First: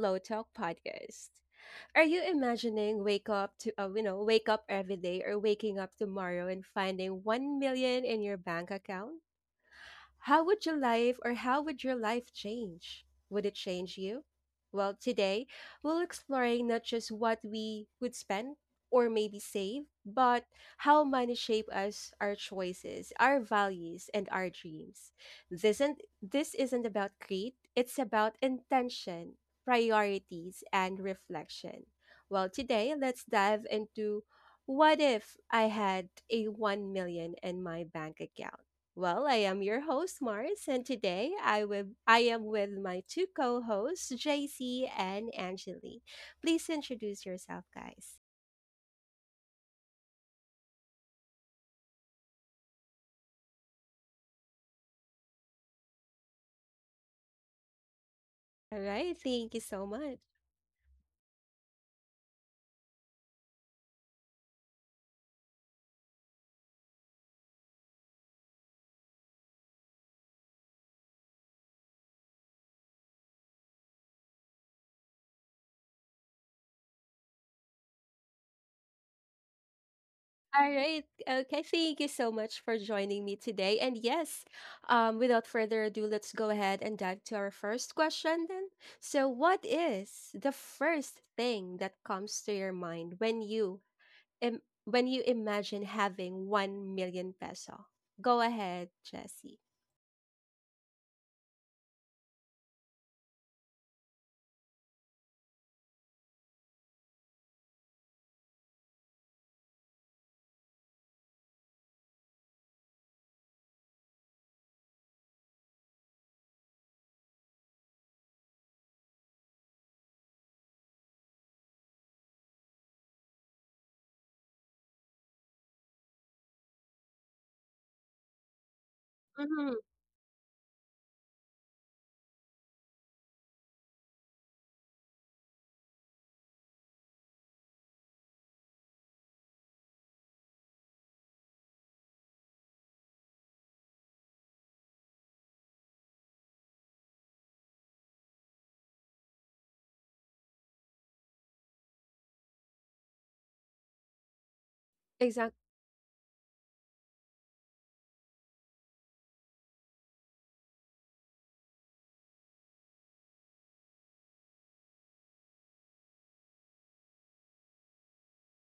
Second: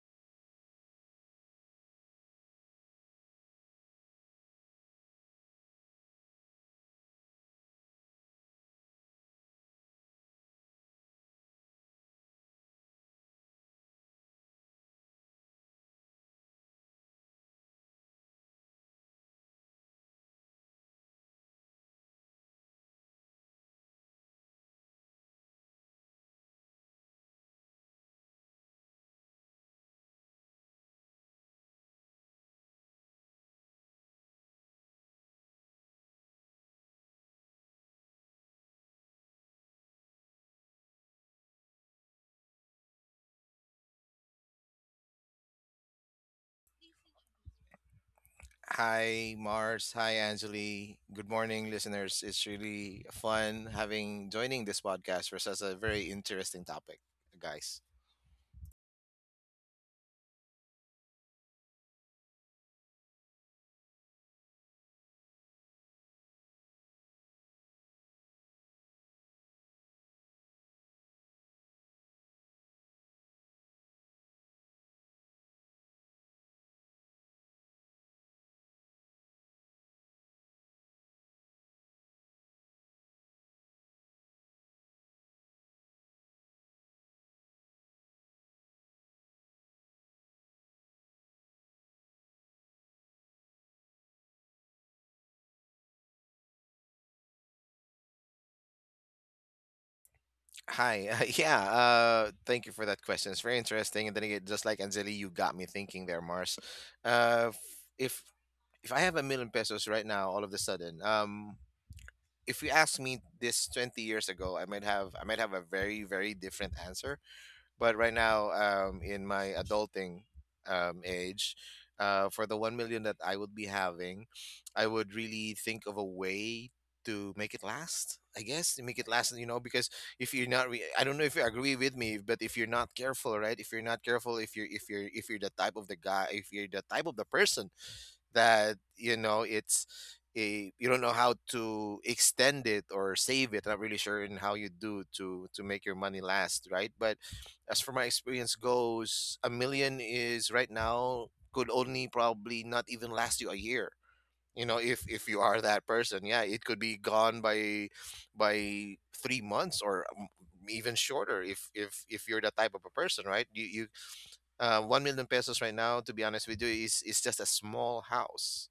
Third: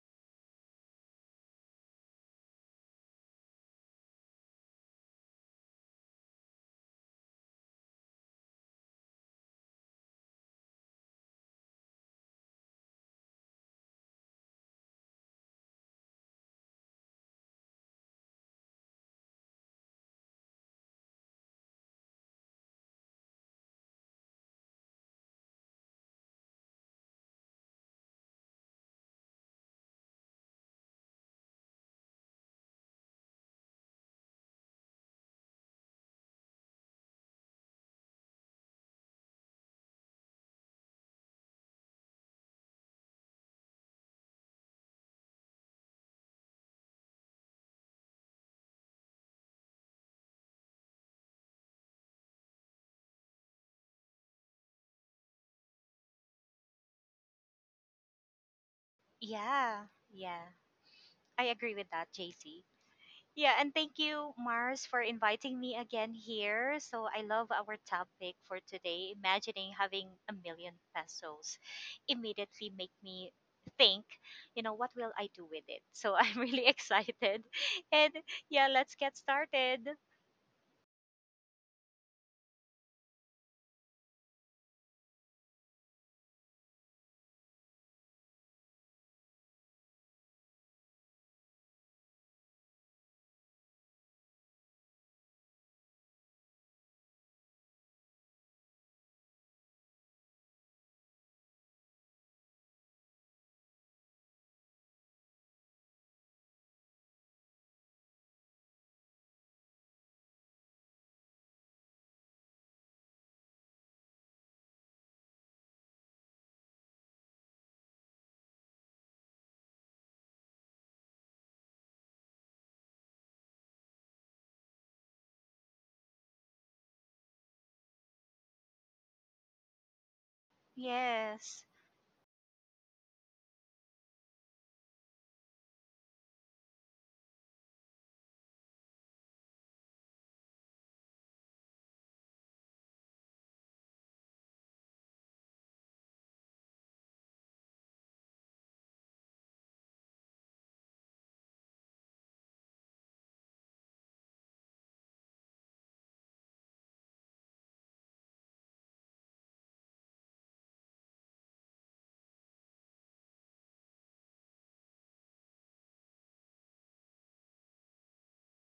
Glow Talk podcast. Are you imagining wake up to wake up every day or waking up tomorrow and finding 1 million in your bank account? How would your life change? Would it change you? Well, today we'll exploring not just what we would spend or maybe save, but how money shape us, our choices, our values, and our dreams. This isn't about greed, it's about intention, priorities, and reflection. Well, today let's dive into what if I had a 1 million in my bank account? Well, I am your host, Mars, and today I am with my two co-hosts, JC and Angeli. Please introduce yourself, guys. Hi, Mars. Hi, Anjali. Good morning, listeners. It's really fun having joining this podcast for such a very interesting topic, guys. All right, thank you Yeah, so much. yeah. I agree with that, JC. Yeah, and thank you, Mars, for inviting me again here. So I love our topic for today. Imagining having a million pesos immediately make me think, what will I do with it? So I'm really excited. And yeah, let's get started. All right, okay, thank you so much for joining me today. And yes, without further ado, let's go ahead and dive to our first question then. So, what is the first thing that comes to your mind when when you imagine having 1 million peso? Go ahead, Jesse. Hi. Yeah. Thank you for that question. It's very interesting. And then again, just like Anjali, you got me thinking there, Mars. Uh, f- if if I have a million pesos right now, all of a sudden, if you asked me this 20 years ago, I might have a very very different answer. But right now, in my adulting age, for the 1 million that I would be having, I would really think of a way to make it last. I guess to make it last, Mm-hmm. because if you're not, re- I don't know if you Yes. agree with me, but if you're not careful, right? If you're not careful, if you're the type of the guy, if you're the type of the person that it's a you don't know how to extend it or save it. Not really sure in how you do to make your money last, right? But as for my experience goes, a million is right now could only probably not even last you a year. You know, if you Exactly. are that person, yeah, it could be gone by 3 months or even shorter if you're that type of a person, right? You 1 million pesos right now, to be honest with you, is just a small house,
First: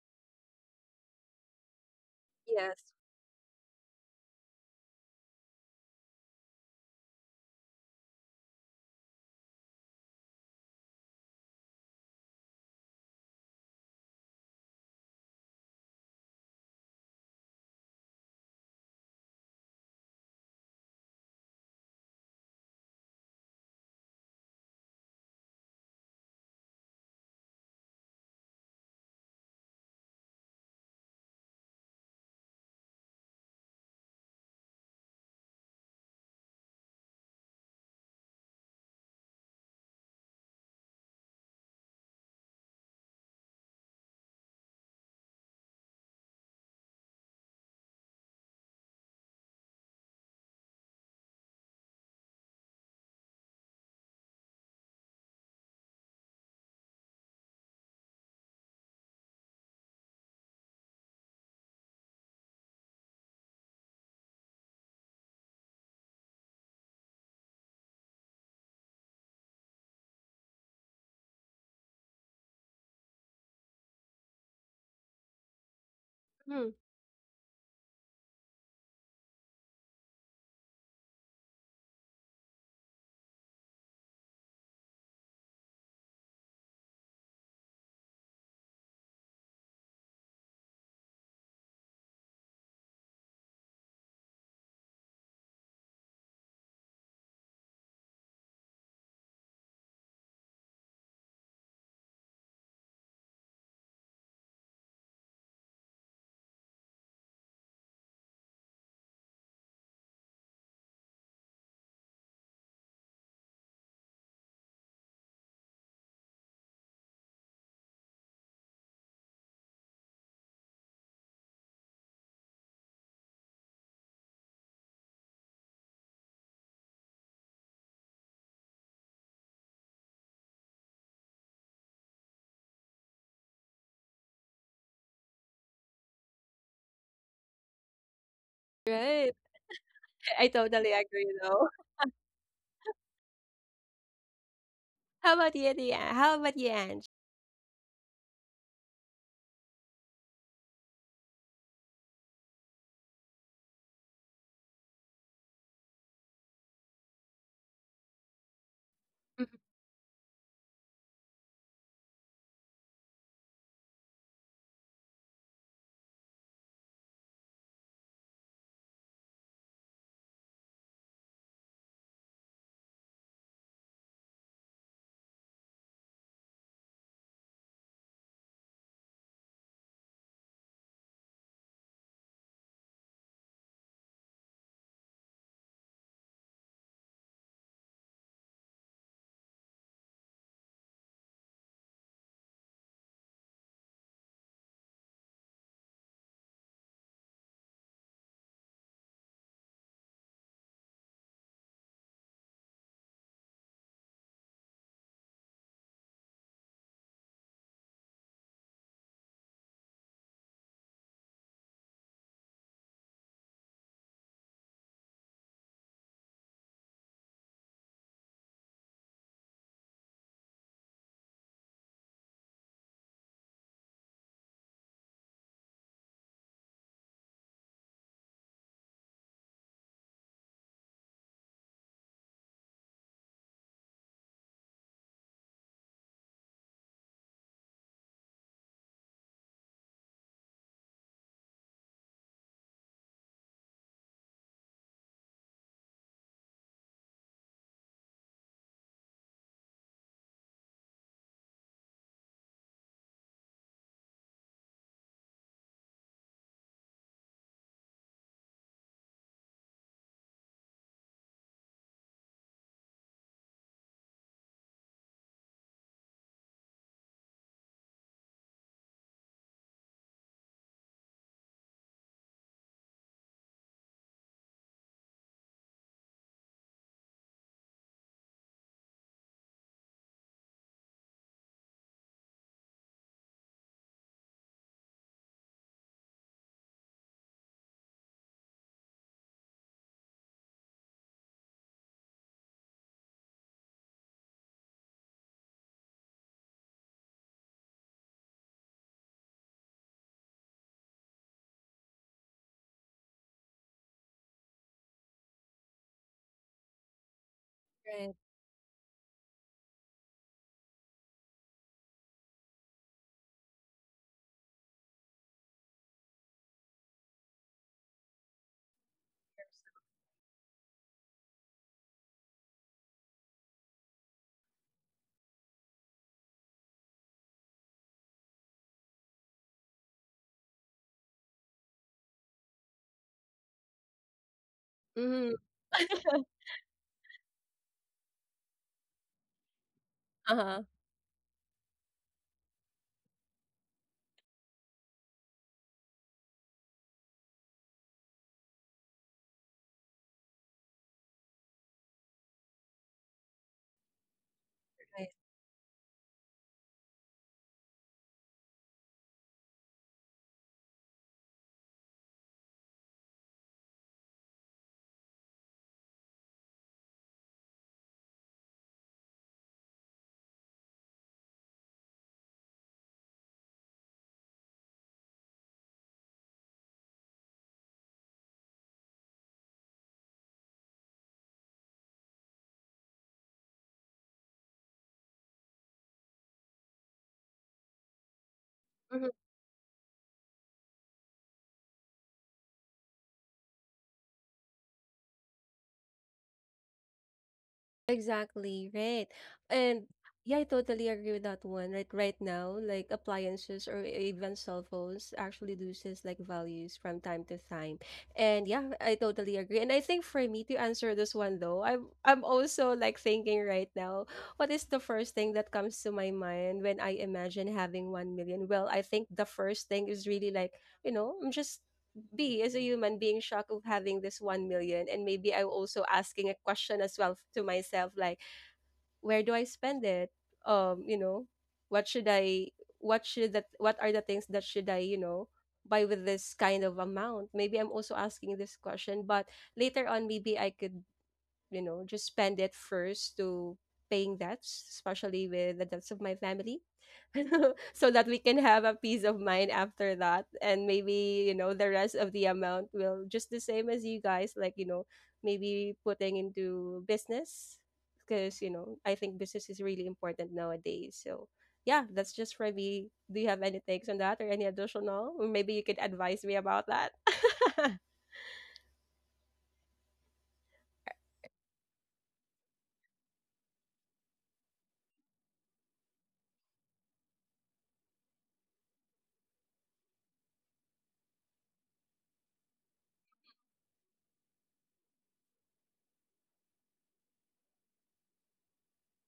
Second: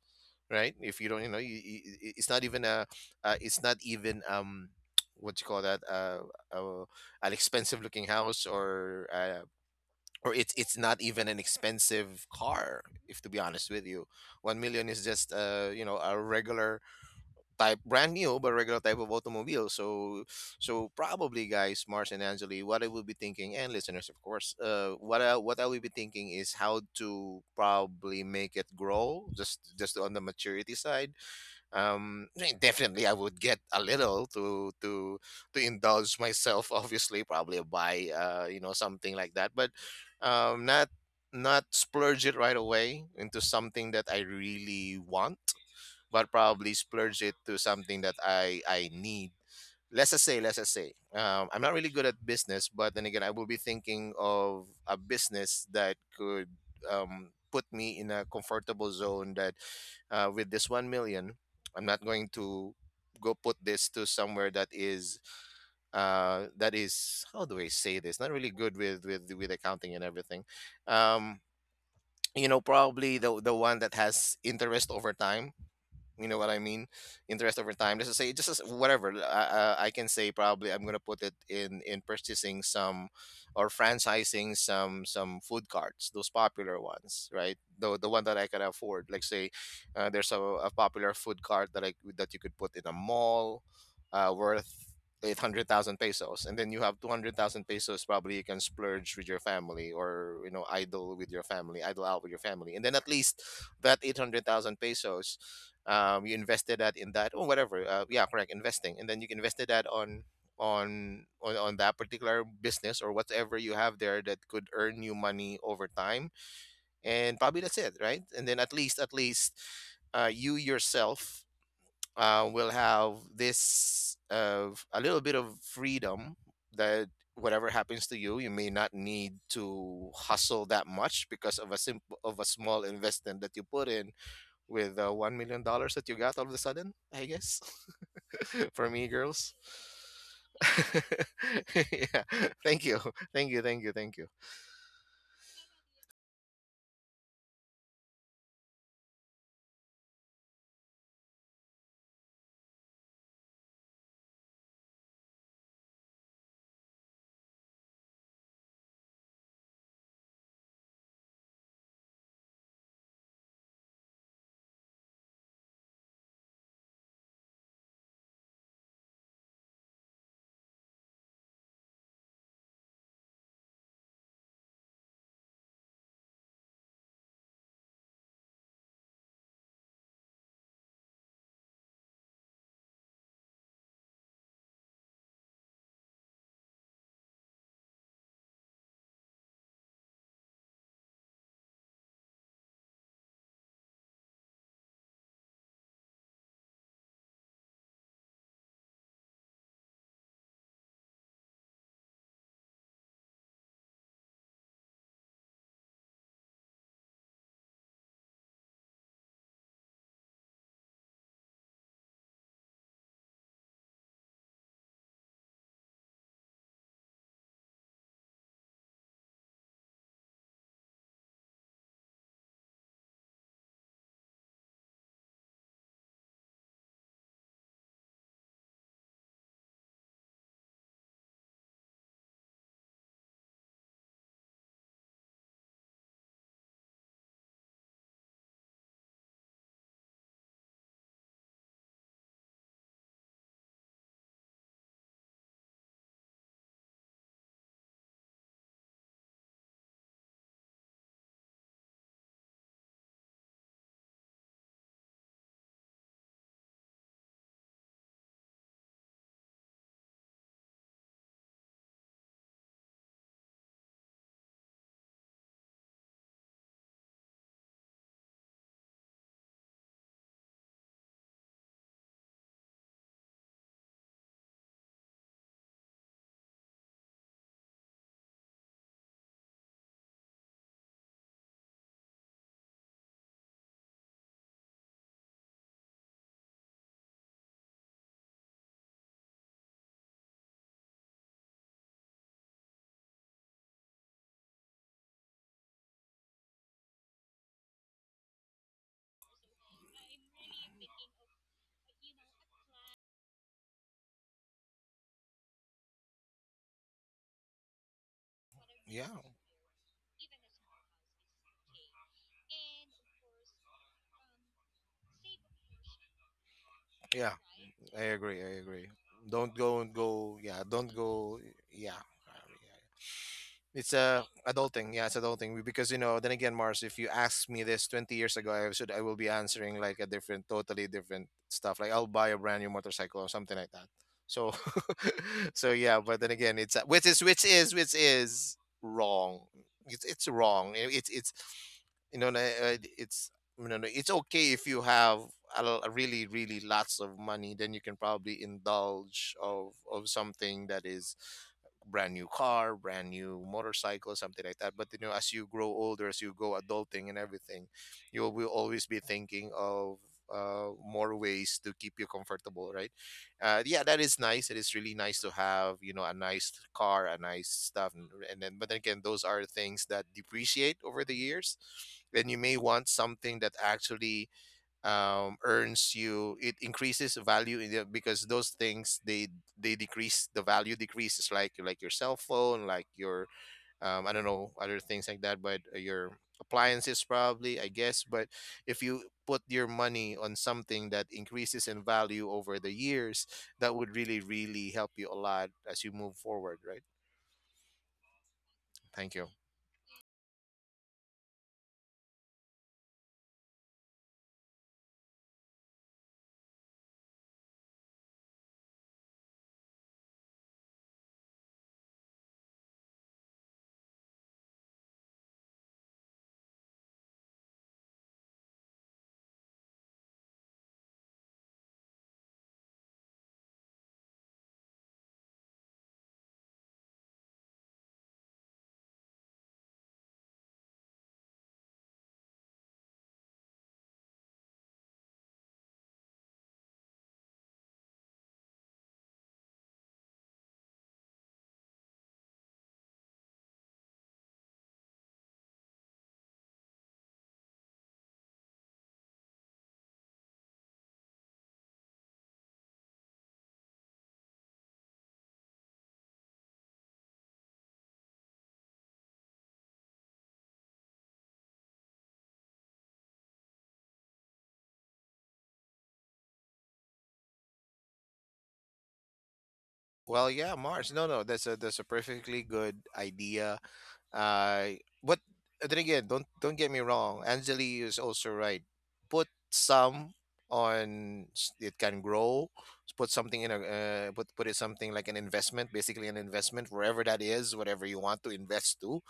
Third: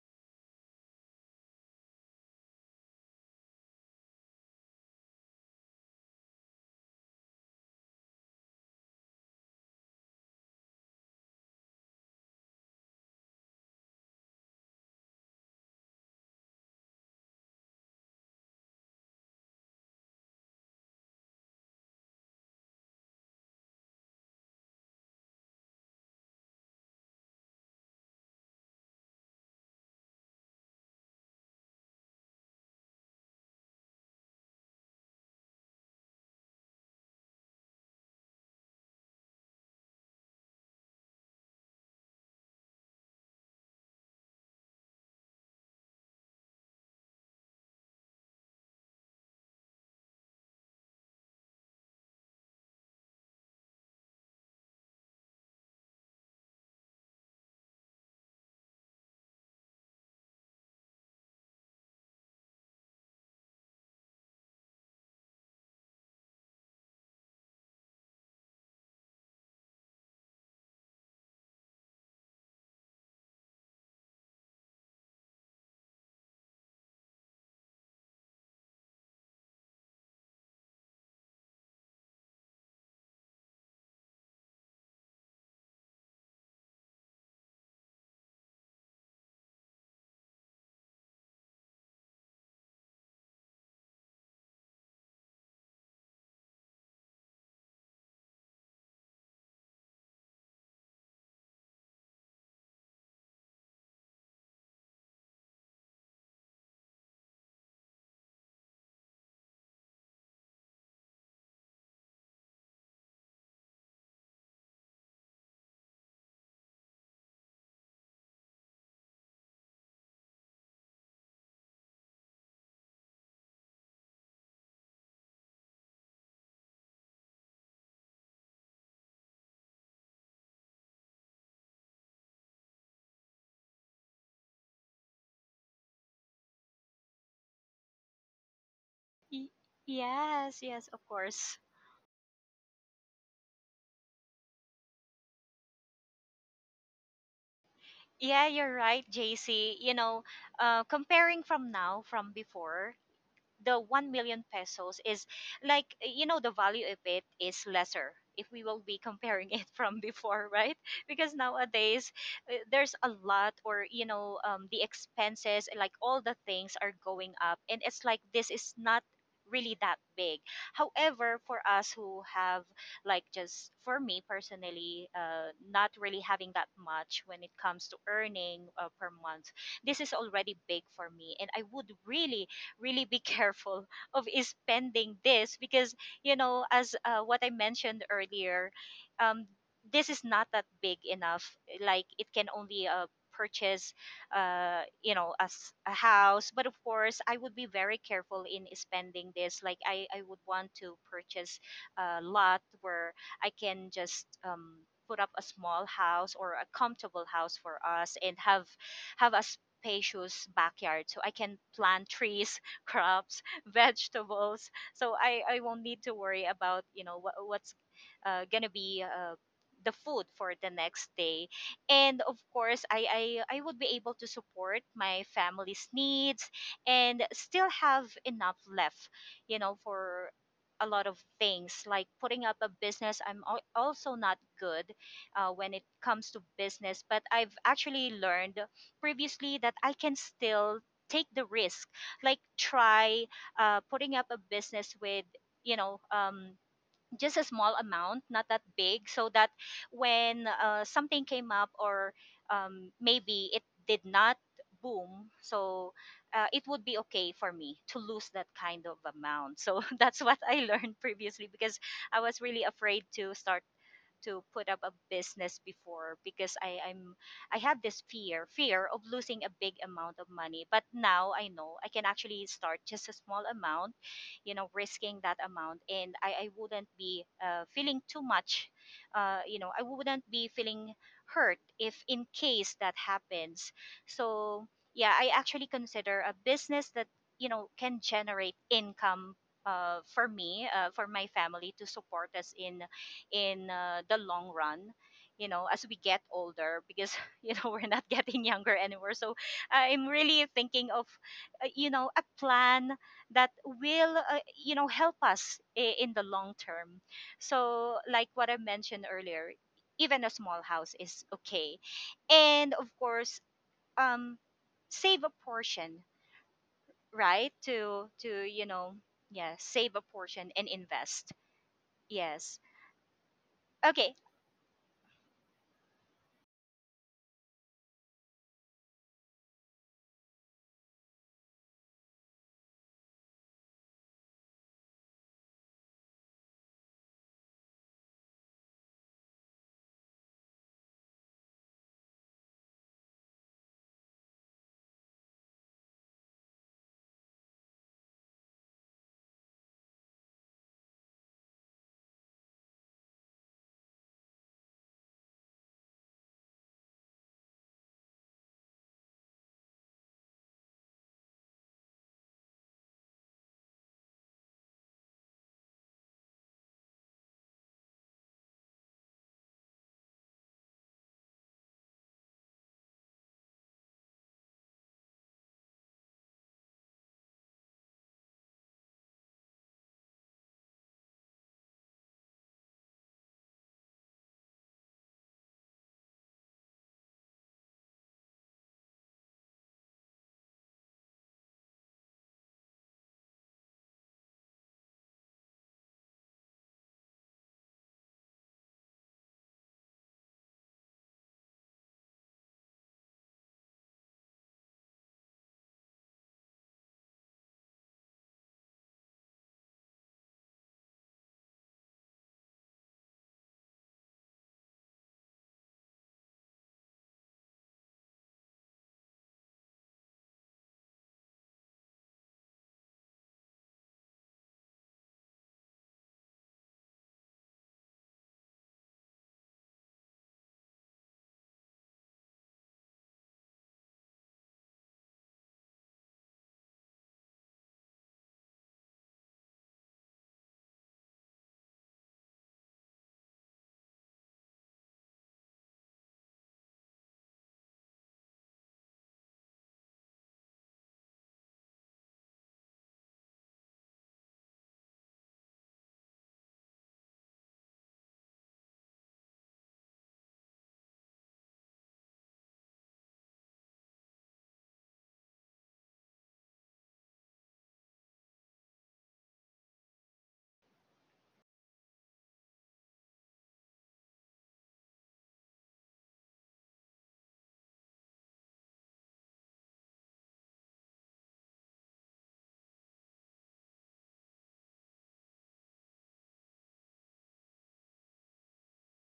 right? If you don't, i- it's not even Yes. a, it's not even what you call that, uh an expensive looking house, or it's not even an expensive car. If to be honest with you, 1 million is just, a regular type brand new but regular type of automobile. So, probably, guys, Mars and Angeli, what I will be thinking, and listeners, of course, what I will be thinking is how to probably make it grow, just on the maturity side. I mean, definitely I would get a little to indulge myself obviously, probably buy, something like that, but um not not splurge it right away into something that I really want, but probably splurge it to something that I need. Let's just say, I'm not really good at business, but then again, I will be thinking of a business that could, put me in a comfortable zone. That With this 1 million, I'm not going to go put this to somewhere that is, that is, how do I say this, not really good with with accounting and everything, um probably the one that has interest over time, you know what I Hmm. mean? Interest over time. Let's just say, just as, whatever. I can say probably I'm gonna put it in purchasing some or franchising some food carts, those popular ones, right? The one that I can afford. Like say, there's a popular food cart that I that you could put in a mall, worth 800,000 pesos, and then you have 200,000 pesos, probably you can splurge with your family, or, you know, idle out with your family, and then at least that 800,000 pesos, you invested that in that or whatever, yeah, correct, investing, and then you invested that on that particular business or whatever you have there that could earn you money over time. And probably that's it, right? And then, at least, you yourself, will have this of a little bit of freedom, that whatever happens to you may not need to hustle that much because of a simple of a small investment that you put in with, $1 million that you got all of a sudden, I guess. For me, Right. Y- girls. I yes, totally of agree, course. though. Yeah. Thank you. Thank you. Thank you. Thank you. How about you, Leanne? How about you, Ange? Yeah, you're right, JC. You know, comparing from now, from before, the 1 million pesos is like you know the value of it is lesser if we will be comparing Mhm. it from before, right? Because nowadays there's a lot, or you know the expenses, like all the things are going up and it's like this is not really that big. However, for us who have, like just for me personally, not really having that much when it comes to earning per month, this is already big for me, and I would really be careful of spending this because you know as what I mentioned earlier, um, this is not that big enough, like it can only purchase you know a, a house, but of course I would be very careful in spending this. Like I would want to purchase a lot where I can just put up a small house or a comfortable house for us, and have a spacious backyard so I can plant trees, crops, vegetables. So I won't need to worry about, you know, what's going to be the food for the next day. And of course, I would be able to support my family's needs and still have enough left, you know, for a lot of things, like putting up a business. Also not good when it comes to business, but I've actually learned previously that I can still take the risk, like try putting up a business with you know um, just a small amount, not that big, so that when something came up or maybe it did not boom, so it would be okay for me to lose that kind of amount. So that's what I learned previously, because I was really afraid to start, to put up a business before, because I have this fear of losing a big amount of money. But now I know I can actually start just a small amount, you know, risking that amount, and I wouldn't be feeling too much. You know, I wouldn't be feeling hurt if in case that happens. So yeah, I actually consider a business that you know can generate income for for my family to support us in the long run, you know, as we get older, because you know we're not getting younger anymore. So I'm really thinking of you know a plan that will you know help us in the long term. So Right. like what I mentioned Yeah. earlier, even a small house is okay, and of course um save a portion, Yeah. right? I to agree. I You agree. know, yeah, Don't go save and a portion and invest. go. Yeah. Yeah. Yes. It's Okay. adulting, yeah, it's adulting, because, then again, Mars, if you asked me this 20 years ago, I will be answering like a different, totally different stuff, like I'll buy a brand new motorcycle or something like that. So Mm-hmm. so yeah, but then again, it's which is which is which is wrong. It's Uh-huh. wrong. It's you know like, uh, it's okay if you have a really really lots of money, then you can probably indulge of something that is brand new car, brand new motorcycle, something like that. But, Right. As you grow older, as you go adulting and everything, you will always be thinking of, more ways to keep you comfortable, right? Yeah, that is nice. It is really nice to have, a nice car, a nice stuff, and then, but then again, those are things that depreciate over the years, and you may want something that actually, earns you it increases value because those things, they decrease the value decreases, like your cell phone, like your, I don't know, other things like that, but, your appliances probably, I guess. But if you put your money on something that increases in value over the years, that would really really help you a lot as you move forward, right? Exactly, right. Thank you. And yeah, I totally agree with that one. Right, right now, like appliances or even cell phones actually loses like values from time to time. And yeah, I totally agree. And I think for me to answer this one though, I'm also like thinking right now, what is the first thing that comes to my mind when I imagine having 1 million? Well, I think the first thing is really like, you know, I'm just be as a human being shocked of having this 1 million, and maybe I'm also asking a question as well to myself, like, where do I spend it? um you know what should i what are the things that should I buy with this kind of amount? Maybe I'm also asking this question, but later on maybe I could just spend it first to paying debts, especially with the debts of my family. So that we can have a peace of mind after that. And maybe the rest of the amount will just the same as you guys, like maybe putting into business, because I think business is really important nowadays. So yeah, that's just for me. Do you have any takes on that, or any additional, or maybe you could advise me about that? Well, yeah, Mars, no, no, that's a perfectly good idea. But then again, don't get me wrong. Anjali is also right. Put some it can grow. Put something in a put it something like an investment, basically an investment wherever that is, whatever you want to invest to.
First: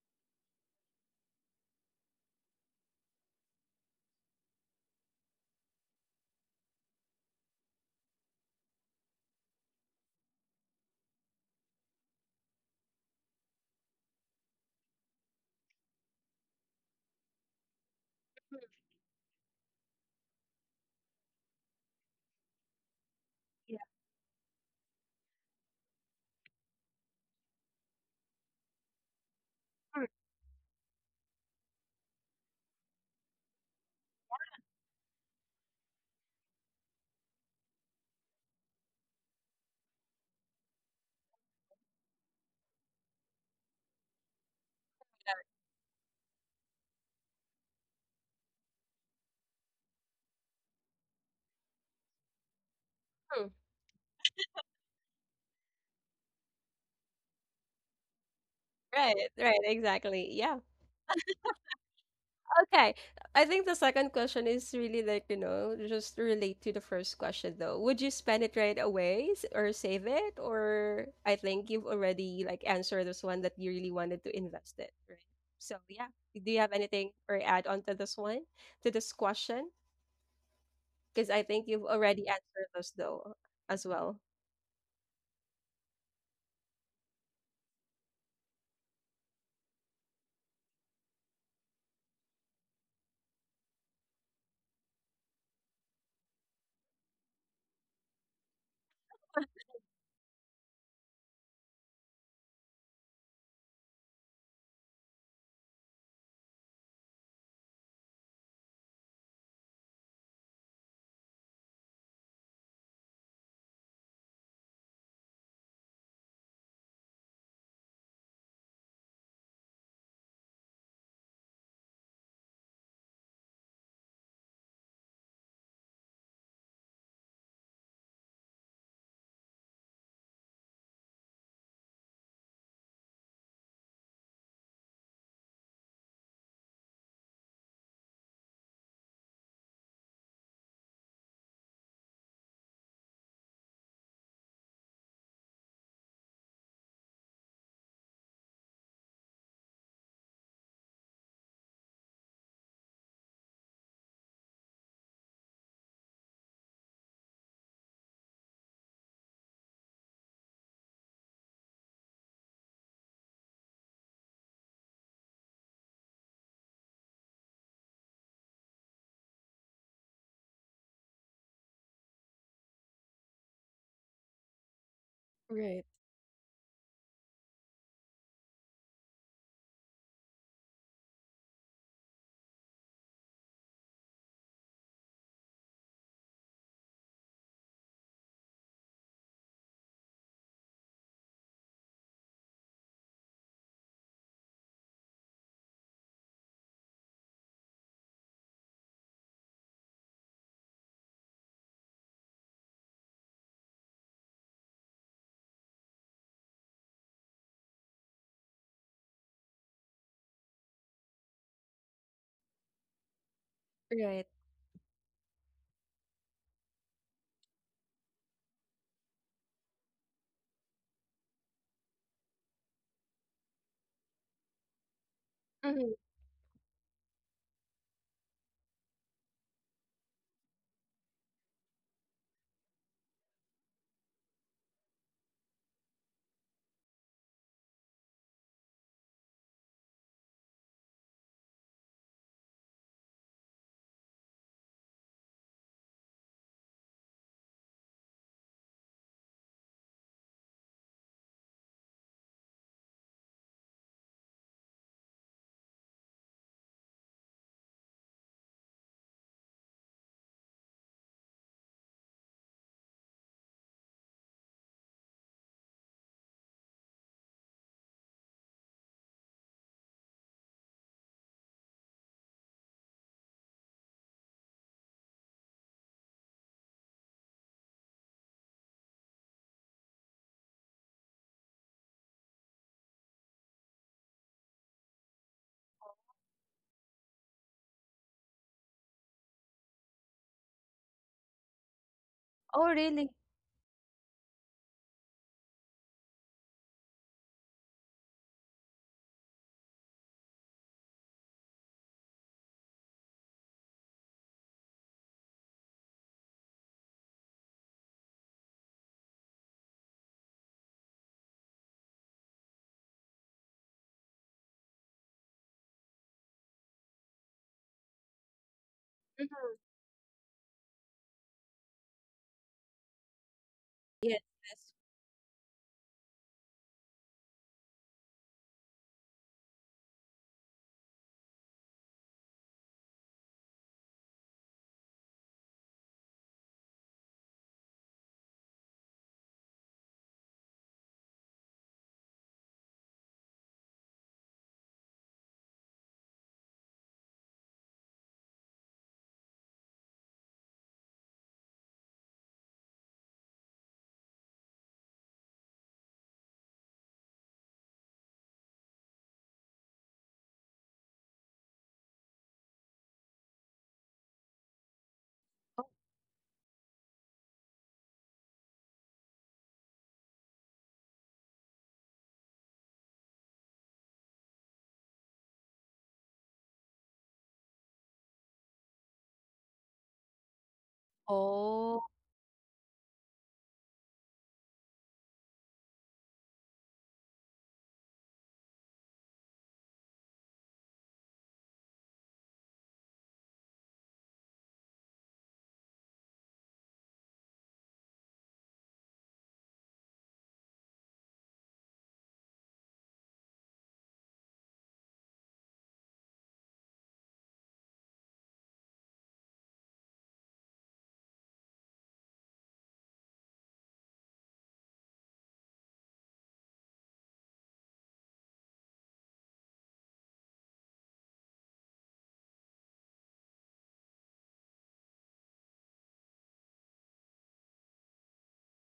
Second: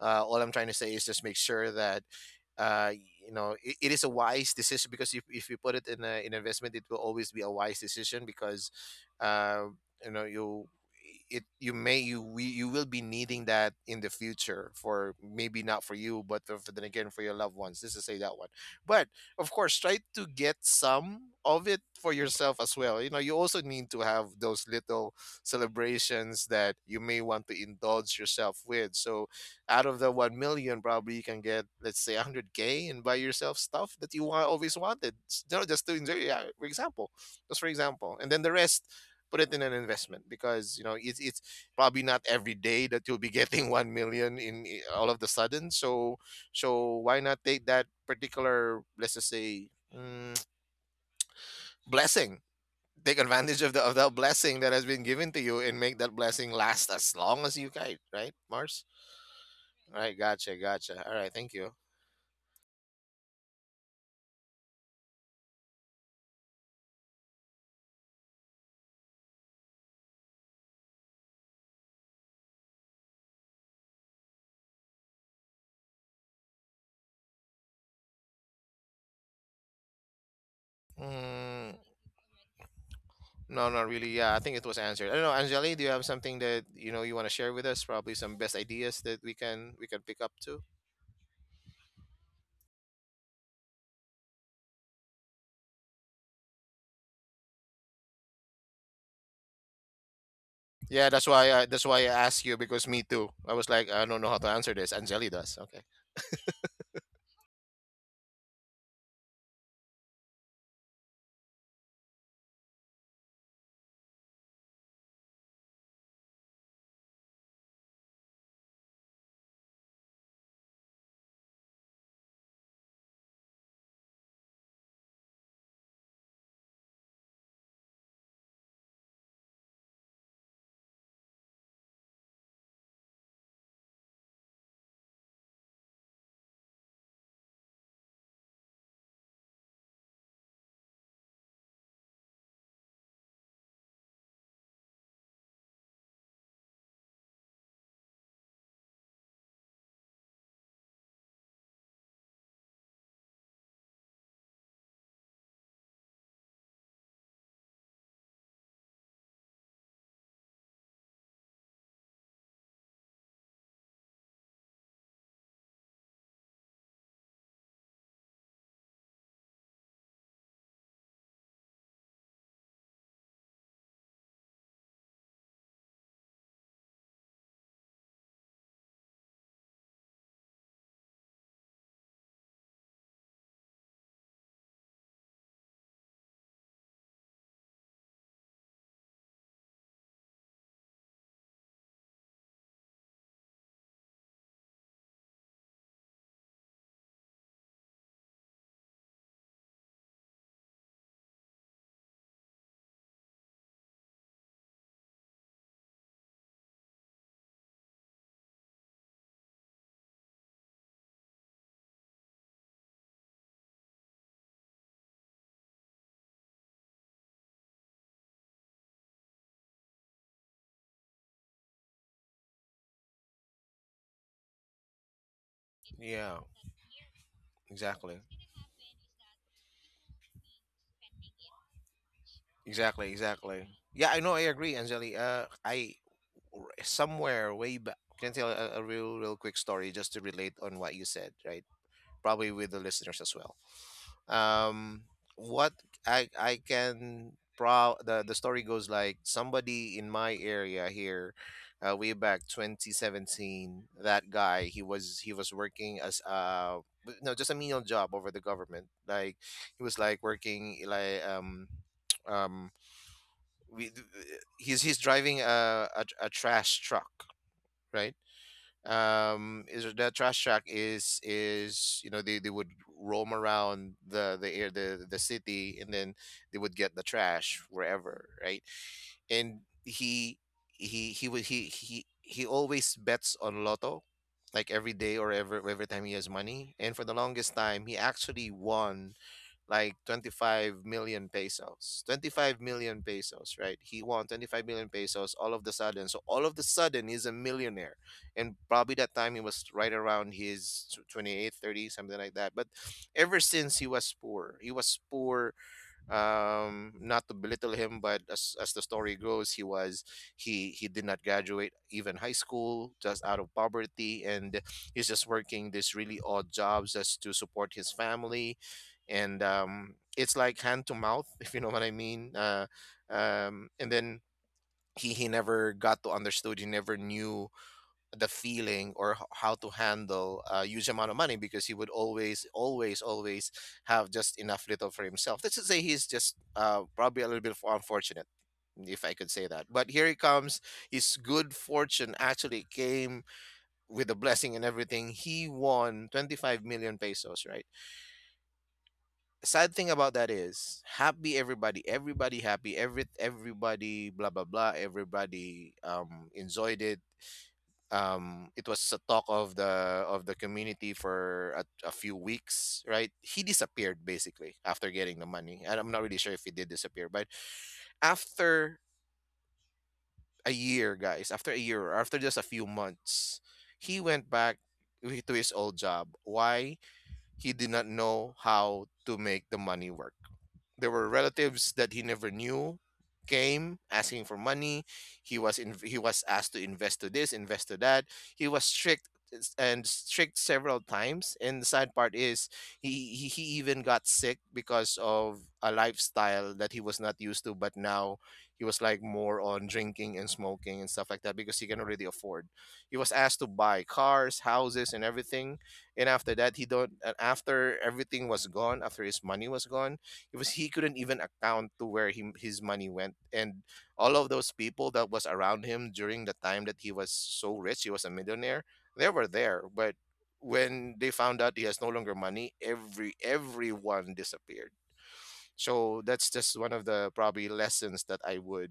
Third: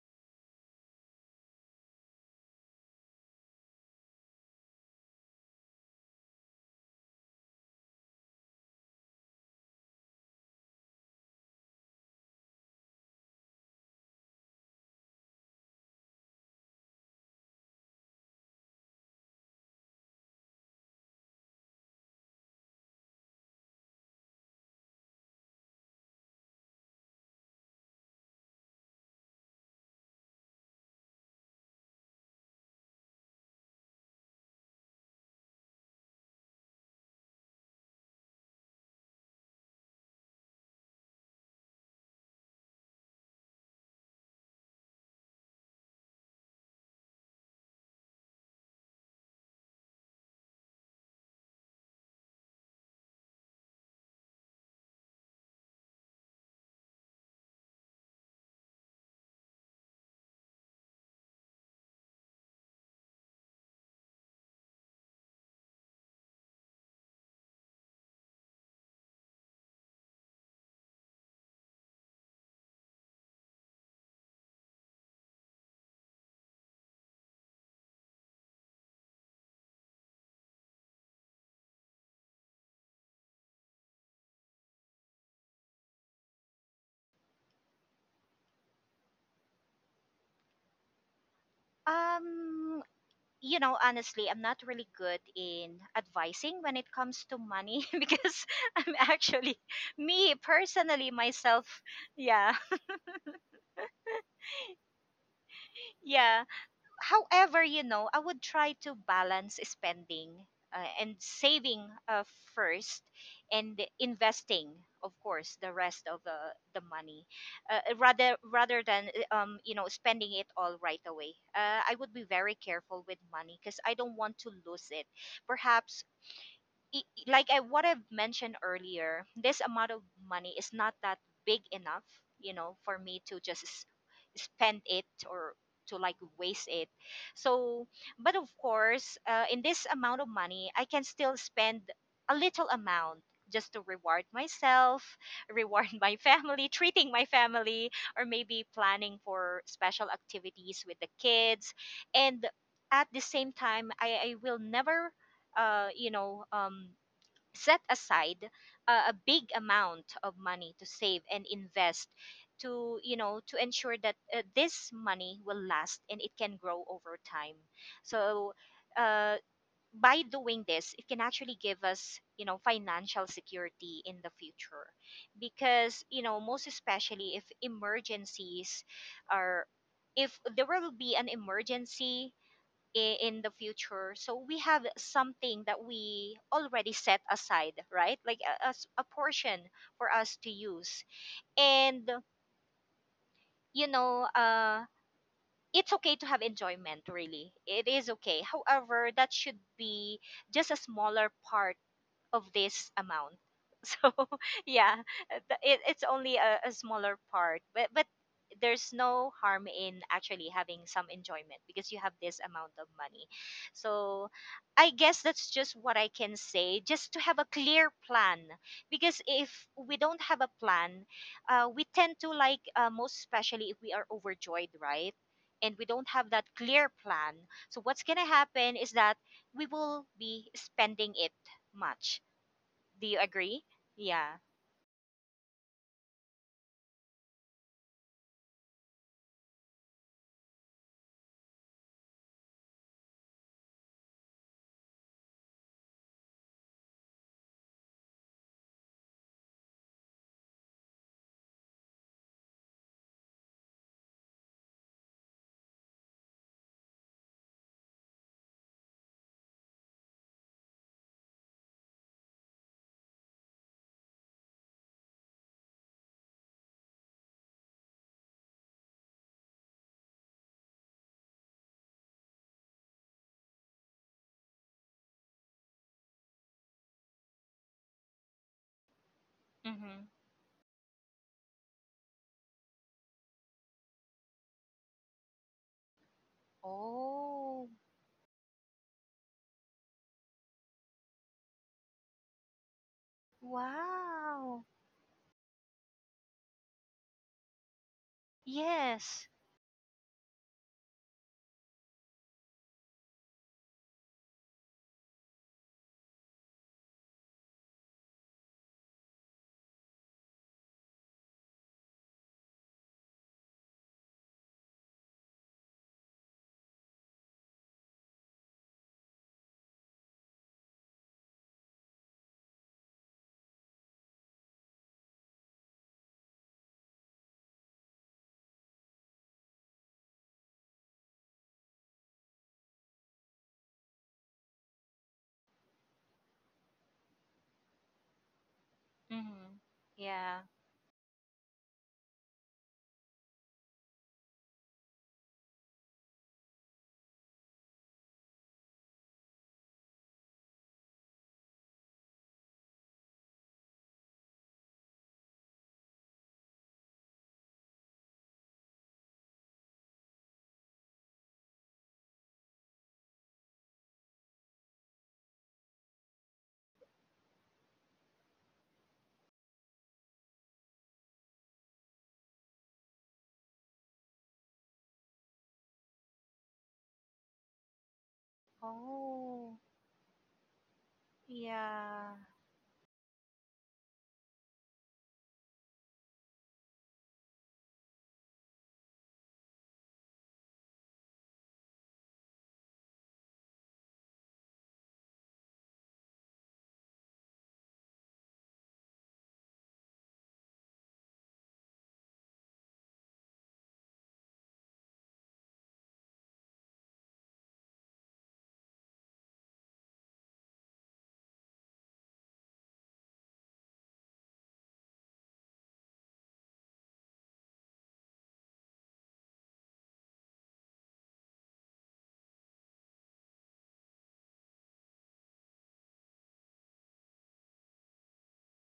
All I'm trying to say is just make sure that, uh, it is a wise decision, because if you put it in an investment, it will always be a wise decision, because, uh, you it you may you we, you will be needing that in the future, for maybe not for you, but for then again, for your loved ones. This is say that one, but of course try to get some of it for yourself as well. You know you also Yeah. need to have those little celebrations that you may want to indulge yourself with. So, out of the 1 million, probably you can get, let's say, 100K, and buy yourself stuff that you want always wanted, just to enjoy, yeah, for example, and then the rest, put it in an investment, because, it's probably not every day that you'll be getting 1 million in, all of the sudden. So why not take that particular, let's just say, mm, blessing, take Hmm. advantage of the of that blessing that has been given to you, and make that blessing last as long as you can, right, Mars? Right, All right, exactly, yeah. gotcha, all right, thank you. Okay. I think the second question is really like, just relate to the first question though. Would you spend it right away or save it? Or I think you've already like answered this one that you really wanted to invest it, right? So yeah. Do you have anything or add on to this one, to this question? Because I think Mm, you've already answered those though no, not as really. well. Yeah, I think it was answered. I don't know, Anjali, do you have something that you know you want to share with us? Probably some best ideas that we can pick up to. um you know, honestly, I'm not really good in advising when it comes to money because I'm actually, me personally That's why myself. I, that's why I asked Yeah. you, me too. I was like, I don't know how to answer this. Anjali does. Okay. Yeah. However, you know, I would try to balance spending and saving, first, and investing, of course, the rest of the money, rather than you know, spending it all right away. I would be very careful with money because I don't want to lose it. Perhaps i- like I, what I've mentioned earlier, this amount of money is not that big enough, you know, for me to just spend it or to like waste it. So, but of course, in this amount of money, I can still spend a little amount just to reward myself, reward my family, treating my family, or maybe planning for special activities with the kids. And at the same time, I will never uh, you know, um, set aside a big amount of money to save and invest, to you know to ensure that this money will last and it can grow over time. So uh, by doing this, it can actually give us you know financial security in the future, Right, because you know most especially if emergencies are, if there will be an emergency in the future, so we have something that we already set aside, right? Like a, a portion for us to use. And you know it's okay to have enjoyment, really, it is okay, however that should be just a smaller part of this amount. So yeah, it, it's only a smaller part, but there's no harm in actually having some enjoyment because you have this amount of money. right. So I guess that's just what I can say, just to have a clear plan. Because if we don't have a plan, we tend to like most especially if we are overjoyed, right? And we Hmm. don't have Yeah, that clear plan. So what's exactly. gonna happen is that we will be spending it much. Do Exactly, you agree? exactly. Yeah, I know, Yeah. I agree, Anjali. I somewhere way back can tell a real, real quick story just to relate on what you said, right? Probably with the listeners as well. Um what I can pro The story goes, like somebody in my area here, way back 2017, that guy, he was working as, no, just a menial job over the government, like he was like working, like, um we he's driving a trash truck, right? Is the trash truck is you know they would roam around the city, and then they would get the trash wherever, right? And Mm-hmm. He would he always bets on lotto, like every day, or every time he has money. And this Oh, time he actually won like 25 million pesos, 25 Oh, million really? pesos, right? wow. pesos All of the sudden. So all of the sudden, he's a millionaire, and probably that Yes. time he was right around his 28, 30, something like that. But ever since, he was poor, he was poor. Not to belittle him, but as the story goes, he was he did not graduate even high school, just out of poverty, and he's just working these really odd jobs just to support his family Hmm. and it's like hand to mouth if you know what I mean and Yes. then Yes. he never got to understood, he never knew the feeling or how to handle a huge amount of money, because he would always have just enough little for himself. Let's just say he's just probably a little bit unfortunate, if I could say Mm-hmm. that. But here he Yeah. comes, his good fortune actually came with a blessing and everything. He won 25 million pesos, right? Sad thing about that is, happy, everybody, everybody happy, everybody blah blah blah, everybody enjoyed it. It was a talk of the community for a few weeks, right? He disappeared basically after getting the money, and I'm not really sure if he did disappear, but after a year, guys, after a year or after just a few months, he went back to his old job. Why? He did not know how the Oh, money work. There were relatives Oh. that he yeah. never knew came asking for money. He was in, he was asked to invest to this, invest to that. He was strict and strict several times. And the sad part is he even got sick because of a lifestyle that he was not used to. But now he was like more on drinking and smoking and stuff like that because he can already afford. He was asked to buy cars, houses, and everything. And after that, he don't. After everything was gone, after his money was gone, because he couldn't even account to where his money went. And all of those people that was around him during the time that he was so rich, he was a millionaire, they were there, but when they found out he has no longer money, everyone disappeared. So that's just one of the probably lessons that I would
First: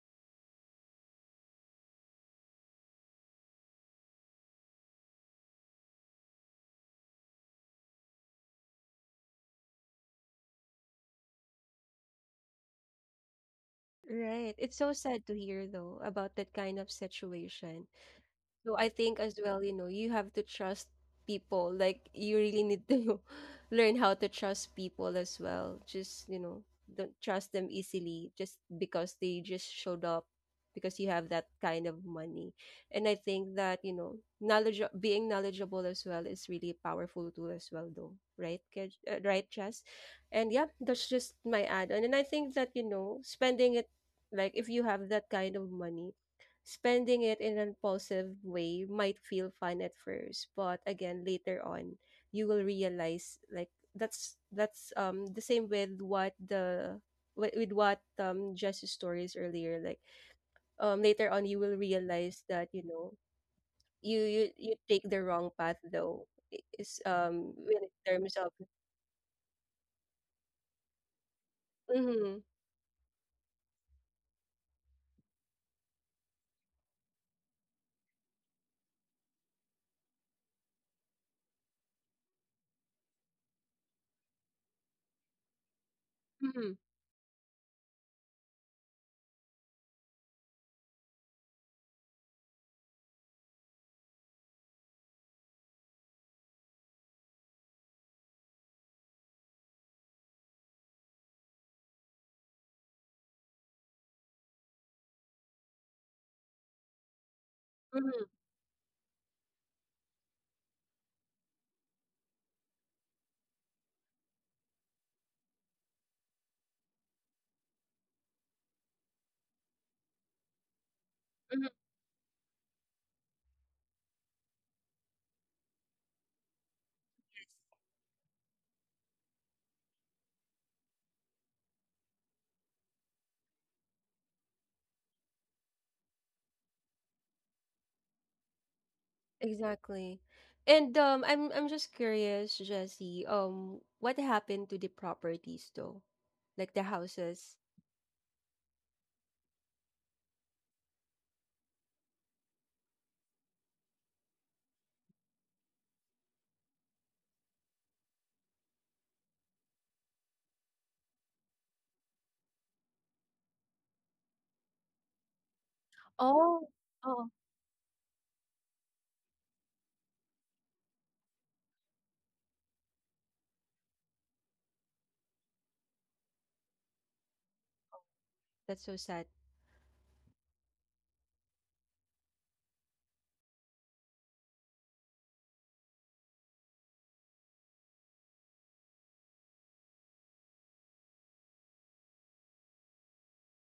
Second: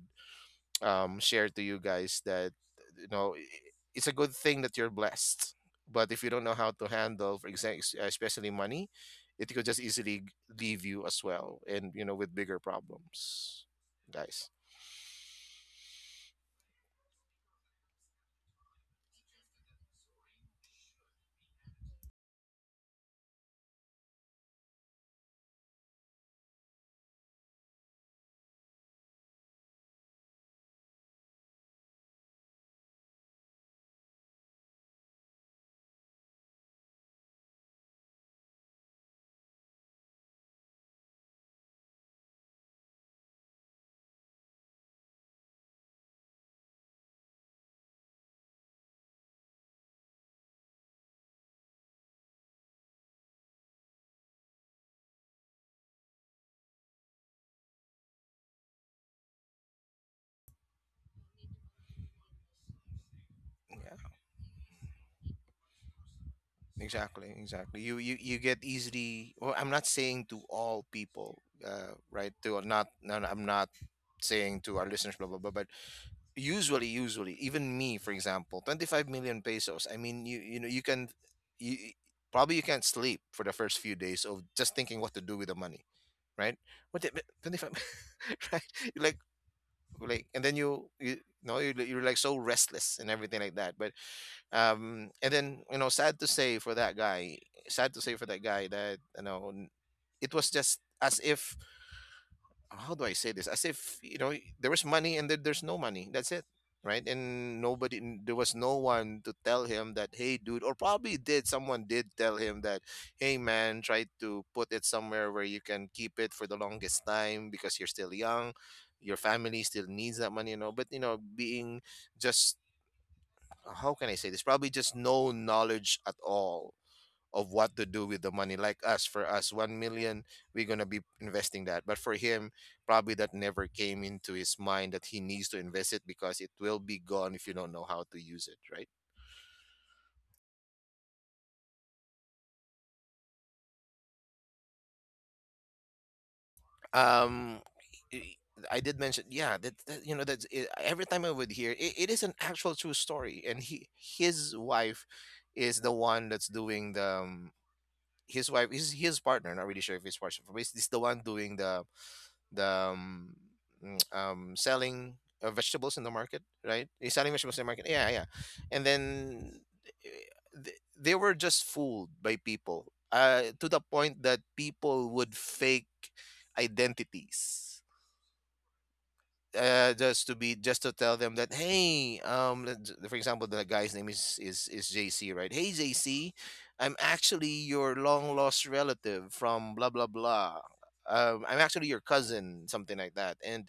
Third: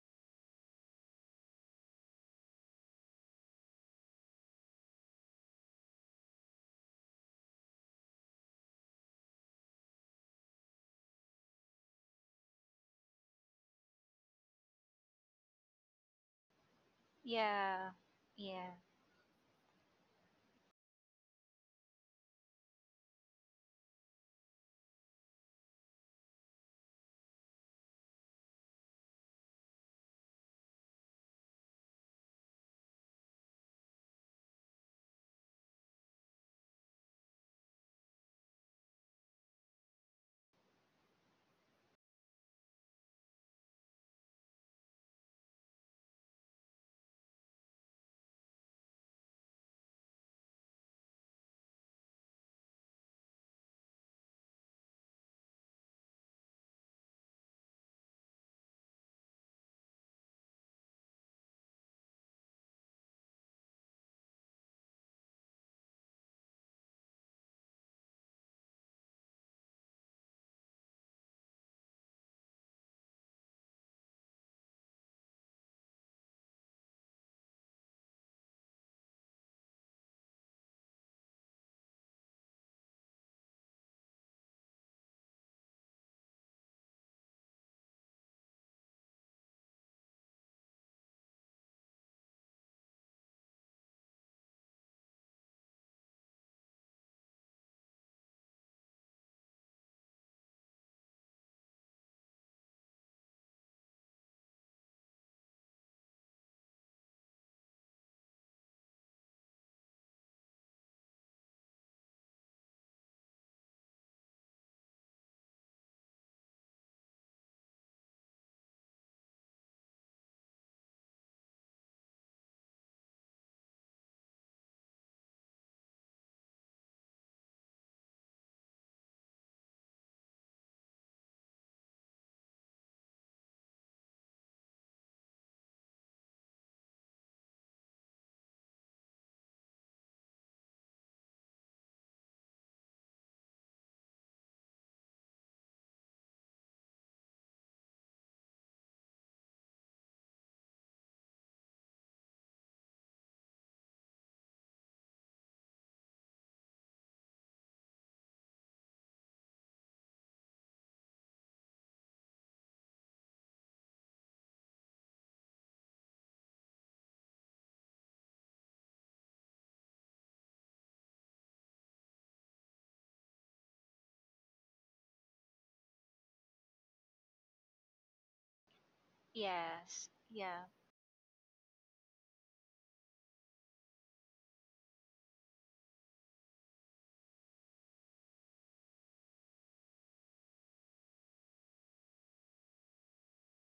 share to you guys, that you know, it's a good thing that you're blessed, but if you don't know how to handle, for example, especially money, it could just easily leave you as well, and you know, with bigger problems, guys. Right. It's so sad to hear though about that kind of situation. Yeah. Yeah. So I think as well, you know, you have to trust people. Like you really need to learn how to trust people as well. Just, you know, don't trust them easily just because they just showed up because you have that kind of money. And I think that, knowledge being knowledgeable as well is really a powerful tool as well though, right? Right, Chess? And yeah, that's just my add-on. And I think that, spending it, like, if you have that kind of money, spending it in an impulsive way might feel fun at first, but again later on you will realize like that's the same with with what Jess's stories earlier. Like, later on you will realize that, Yeah, you take the wrong path though. Is exactly exactly in you terms of... get easily, well, I'm not saying to all people, right, Mm-hmm. to not, no, no, I'm not saying to our listeners blah blah blah, but usually, even me, for example, 25 million pesos, I mean, you know, you can you you- probably you can't sleep for the first few days of just thinking what to do with the money, right? Mm-hmm. What the, 25 right? You like, and then you know you're like so restless and everything like that. But and then you know, sad to say for that guy, sad to say for that guy that you know, it was just as if, how do I say this? As if, you know, there was money and then there's no money. That's it, right? And Mm-hmm. there was no one to tell him that, hey, dude, or probably did someone did tell him that, hey, man, try to put it somewhere where you can keep it for the longest time because you're still young, your family still needs that money, you know. But you know, Mm-hmm. being just, how can I say this? Probably just no knowledge at all of what to do with the money. Like us, for us, 1 million, we're going to be investing that. But for him, probably that never came into his mind that he needs to invest it, because it will be gone if you don't know how to use it, right? Exactly. And I'm just curious, Jesse, what happened to the properties though? Like the Um, houses. i- I did mention, yeah, that, that every time I would hear it, it is an actual true story. And he, his wife is the one that's doing the, his wife is his partner, not really sure if his partner, but it's the one doing the um, selling vegetables in the market, Oh, right? He's oh. selling vegetables in the market. Yeah, yeah. And then they were just fooled by people, to the point that people would fake identities, That's so sad. Yes. just to be, Yeah. just to tell them that, hey, for example, the guy's name is is JC, right? Hey JC, I'm actually your long lost relative from blah blah blah, I'm actually your cousin, something like that. And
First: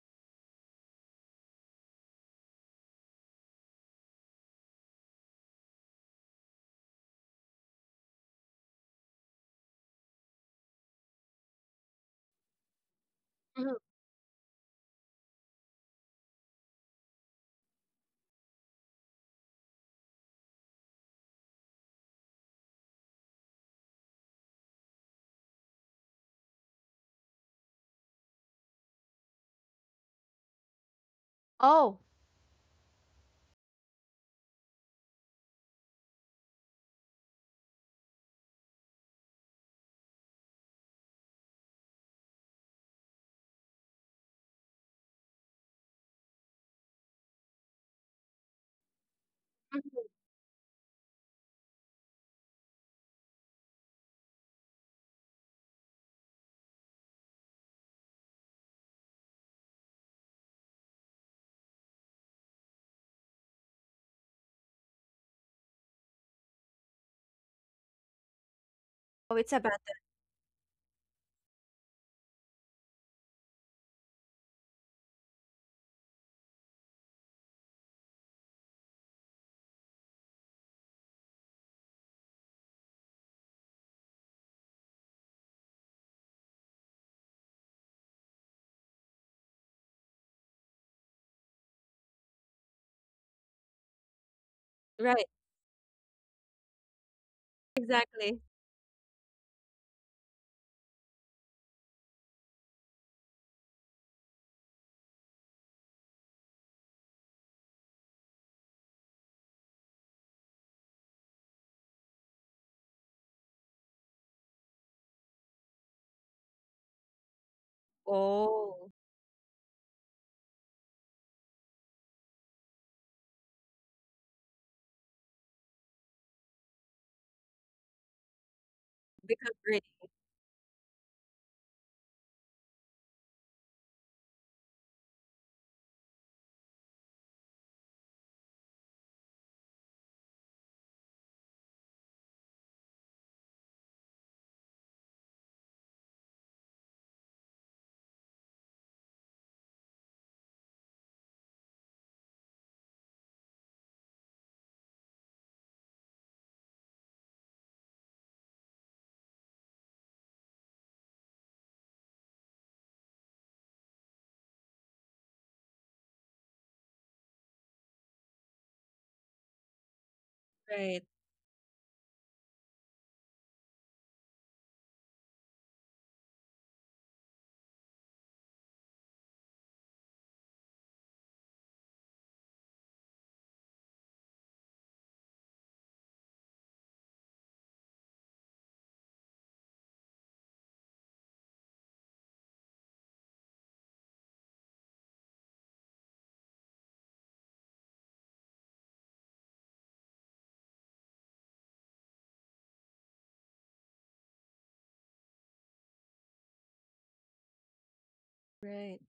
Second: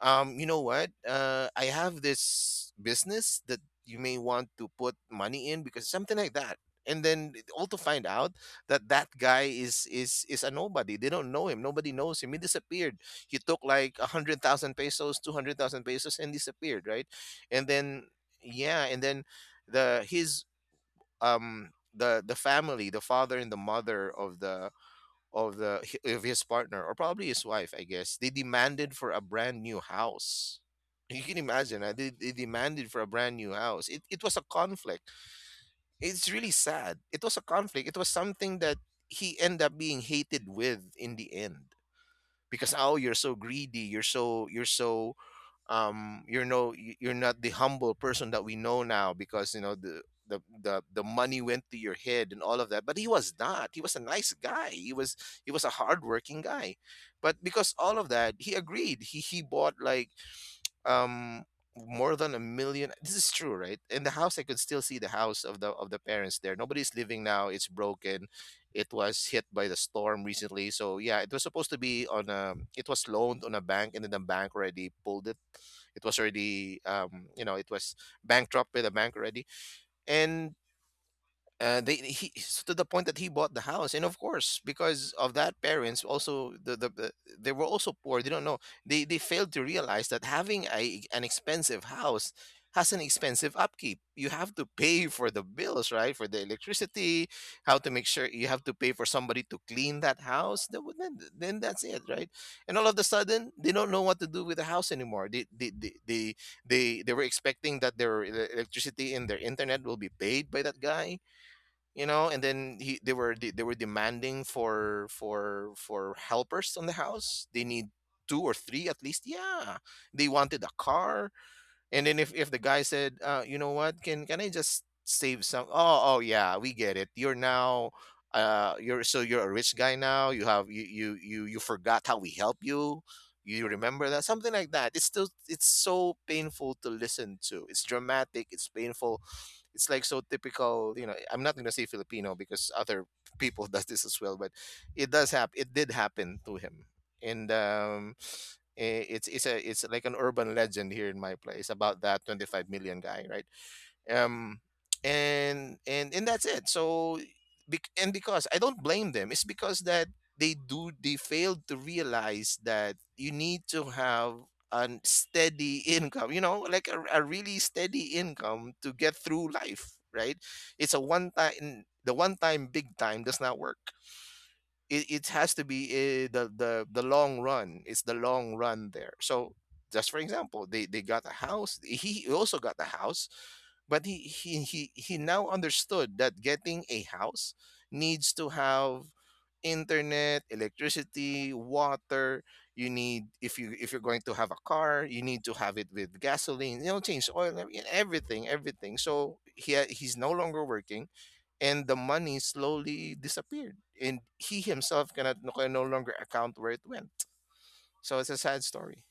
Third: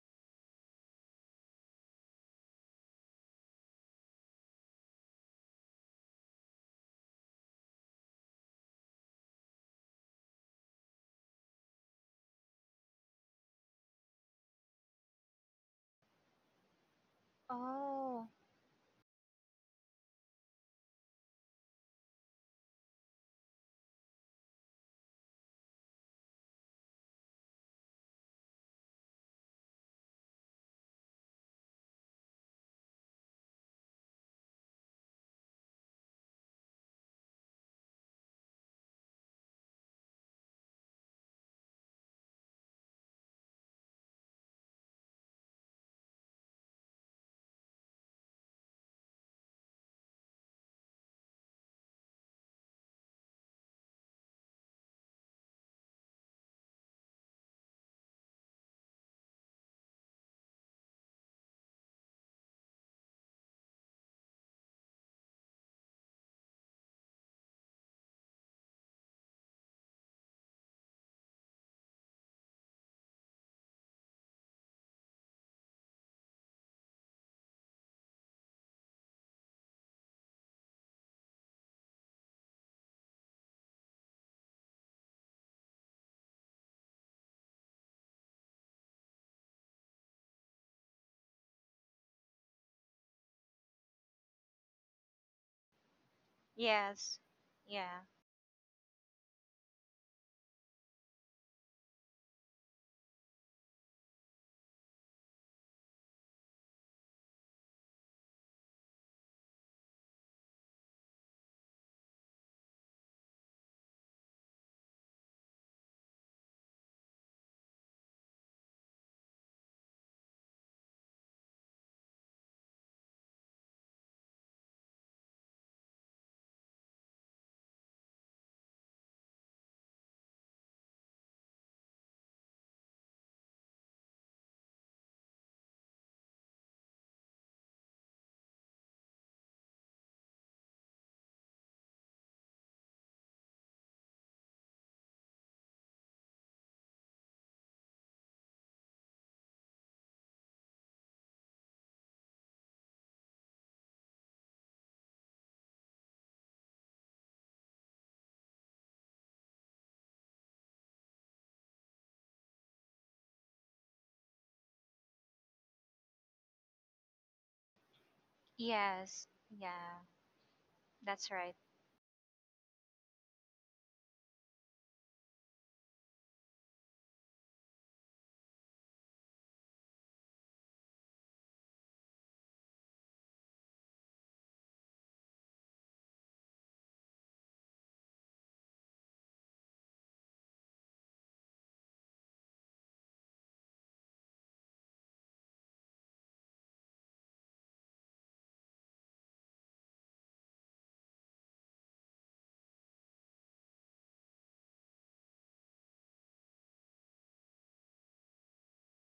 you know what? I have this business that you may want to put money in, because something like that. And then all to find out that that guy is is a nobody. They don't know him. Nobody knows him. He disappeared. He took Mhm. like 100,000 pesos, 200,000 pesos, and disappeared. Right. And then, Oh, yeah, and then the his the family, the father and the mother of the of the of his partner, or probably his wife, I guess. They demanded for a brand new house. You can imagine, Oh. They demanded for a brand new house. It was a conflict. It's really sad. It was a conflict. It was something that he ended up being hated with in the end, because oh, you're so greedy. You're so you're no you're not the humble person that we know now, because you know, Mhm. The money went to your head and all of that. But he was not, he was a nice guy, he was a hardworking guy. But because all of that, he agreed, he bought like um more than a million, this is true, right? In the house, I could still see the house of the parents there. Nobody's living now, it's broken. It was Oh, hit it's by about the that. storm recently. So yeah, it was supposed to be on a, it was loaned on a bank, and then the bank already pulled it. It was already you know, it was bankrupt with a bank already. And they he it's to the point that he bought the house, and of course, because of that, parents also, they were also poor, they don't know, they failed to realize that having a an expensive house has an expensive upkeep. You have to pay Right. for the bills, right? For the yes. electricity, how to make Yeah. sure, Exactly. you have to pay for somebody to clean that house, then that's it, right? And all of a sudden, they don't know what to do with the house anymore. They were expecting that their electricity and their internet will be paid by that guy, you know. And then he, they were they were demanding for for helpers on the house. They need two or three Oh, at least, yeah. They wanted a car. And then if the guy said, you know what, can I just save some? Oh, oh yeah, we get it. You're now, you're so, you're because a rich great. guy now. You have, you forgot how we help you. You remember that, something like that. It's still, it's so painful to listen to. It's dramatic. It's painful. It's like so typical. You know, I'm not gonna say Filipino because other people does this as well, but it does happen. It did happen to him. And it's a it's like an urban legend here in my place about that 25 million guy, right? um and that's it. So and because I don't blame them, it's because that they failed to realize that you need to have a steady income, you know, like a really steady income to get Yes. through life, Yeah. right? It's a Right. one That's right. time, the one time big time does not work. It has to be the the long run. It's the long run there. So just for example, they got a house. He also got a house, but he now understood that getting a house needs to have internet, electricity, water. You need, if you if you're going to have a car, you need to have it with gasoline. You know, change oil, I everything, everything. So he's no longer working, and the money slowly disappeared, and he himself can no longer account where it went. So it's a sad Right. story.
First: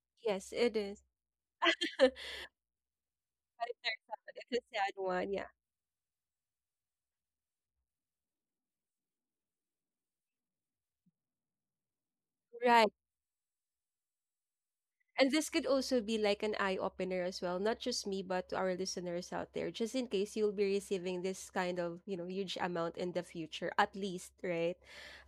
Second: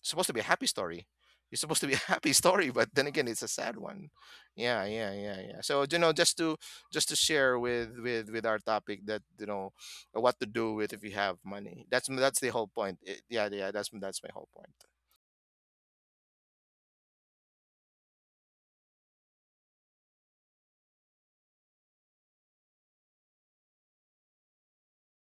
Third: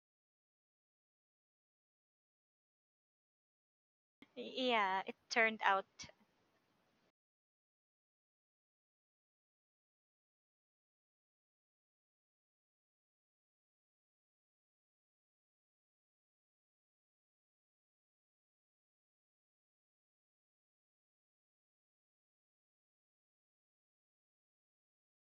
It's supposed to be a Yes, happy it is. story. It's supposed to be a happy story, but then again it's a sad one. It's a Yeah, sad Yeah. yeah, It one. yeah, Yeah. turned yeah, so out, just to share with our topic, that what to do with if you have money. That's the whole Right. point. Yeah, yeah, that's my whole point. And this could also be like an eye opener as well, not just me, but to our listeners out there, just in case you'll be receiving this kind of, you know, huge amount in the future, at least, right?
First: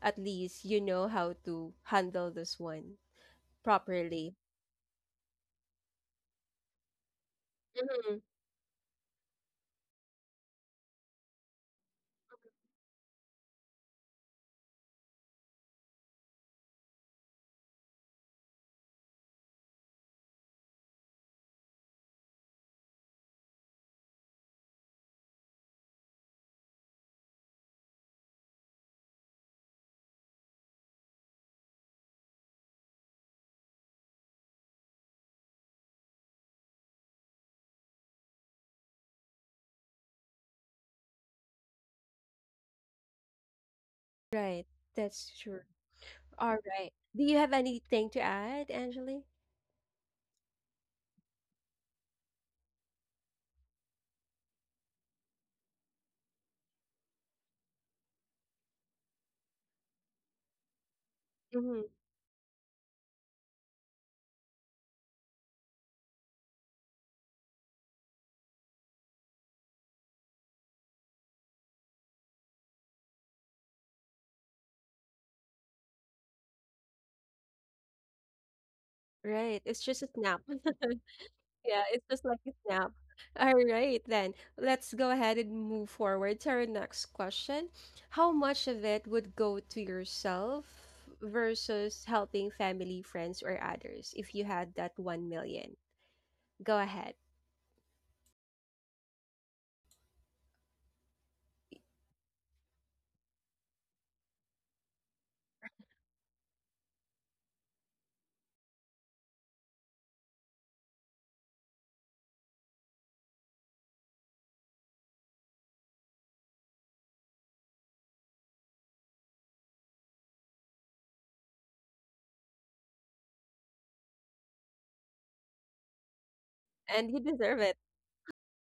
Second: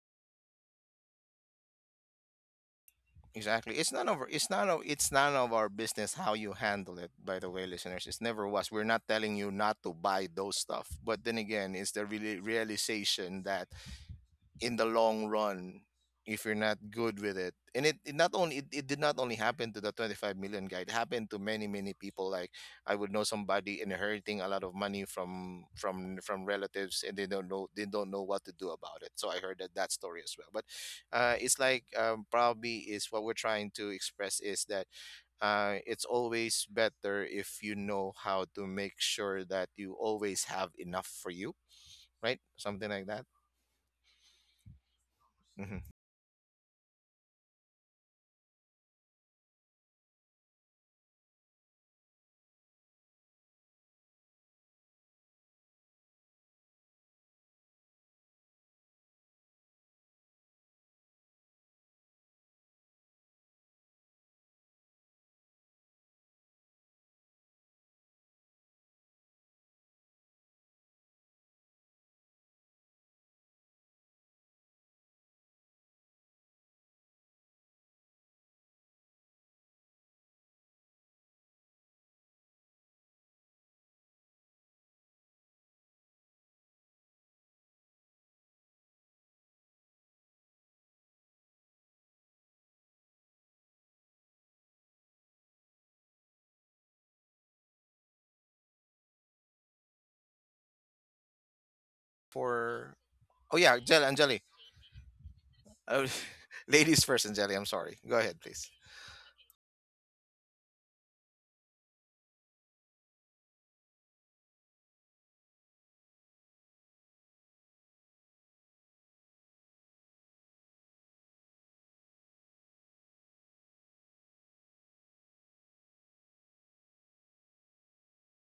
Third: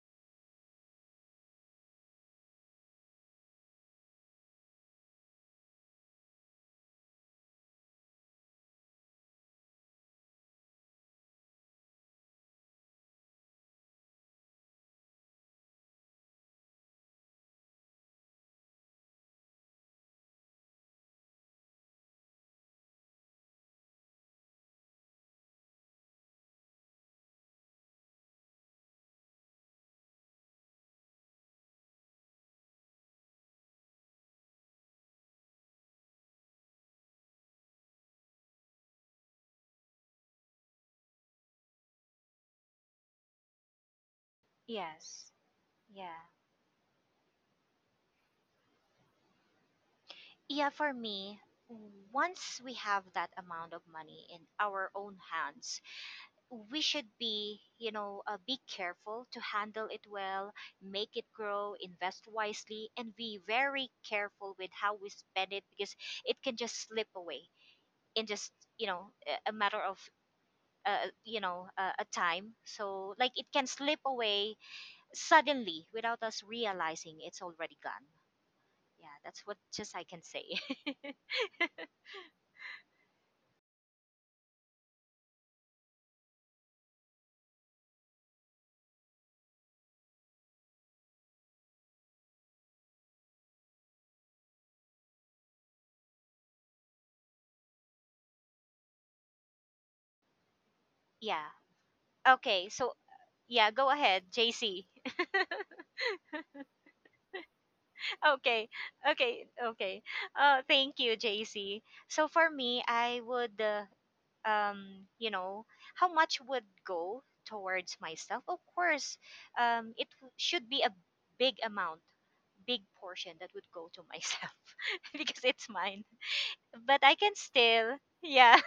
At least you know how to handle this one Exactly. It's none of properly. it's none of it's none of our business how you handle it, by the way, listeners. Mhm. It's never was. We're not telling you not to buy those stuff. But then again, it's the really realization that in the long run, if you're not good with it. And it did not only happen to the 25 million guy, it happened to many many people. Like, I would know somebody inheriting a lot of money from relatives, and they don't know what to do about it. So I heard that story as well. But it's like, probably is what we're trying to express is that it's always better if you know how to make sure that you always have enough for you. Right, something like that. Right. That's yes. true. Hmm. Yeah. All right. Do you have anything to add, Angeli? Yeah, for me, once we have that amount of money in our own hands, we should be, you know, be careful to handle it well, make it grow, Hmm. invest wisely, and be very careful with how we spend it, because it can just slip away in just, you know, a matter of, a time. So, like, it can slip away suddenly without us realizing it's already gone. Yeah, that's what Right. It's just I just a can snap. say. Yeah, it's just like a snap. All right, then let's go ahead and move forward to our next question. How much of it would go to yourself versus helping family, friends, or others if you had that 1 million? Go ahead. Yeah. Okay. So, For. Oh yeah, yeah, go Jelly, ahead, Anjali. JC. Uh, Ladies first, Anjali. I'm sorry. Go ahead, okay please. okay. Thank you, JC. So for me I would, you know, how much would go towards myself, of course it should be a big amount, big portion that would go to myself because it's mine. But I And you can deserve it. still, yeah,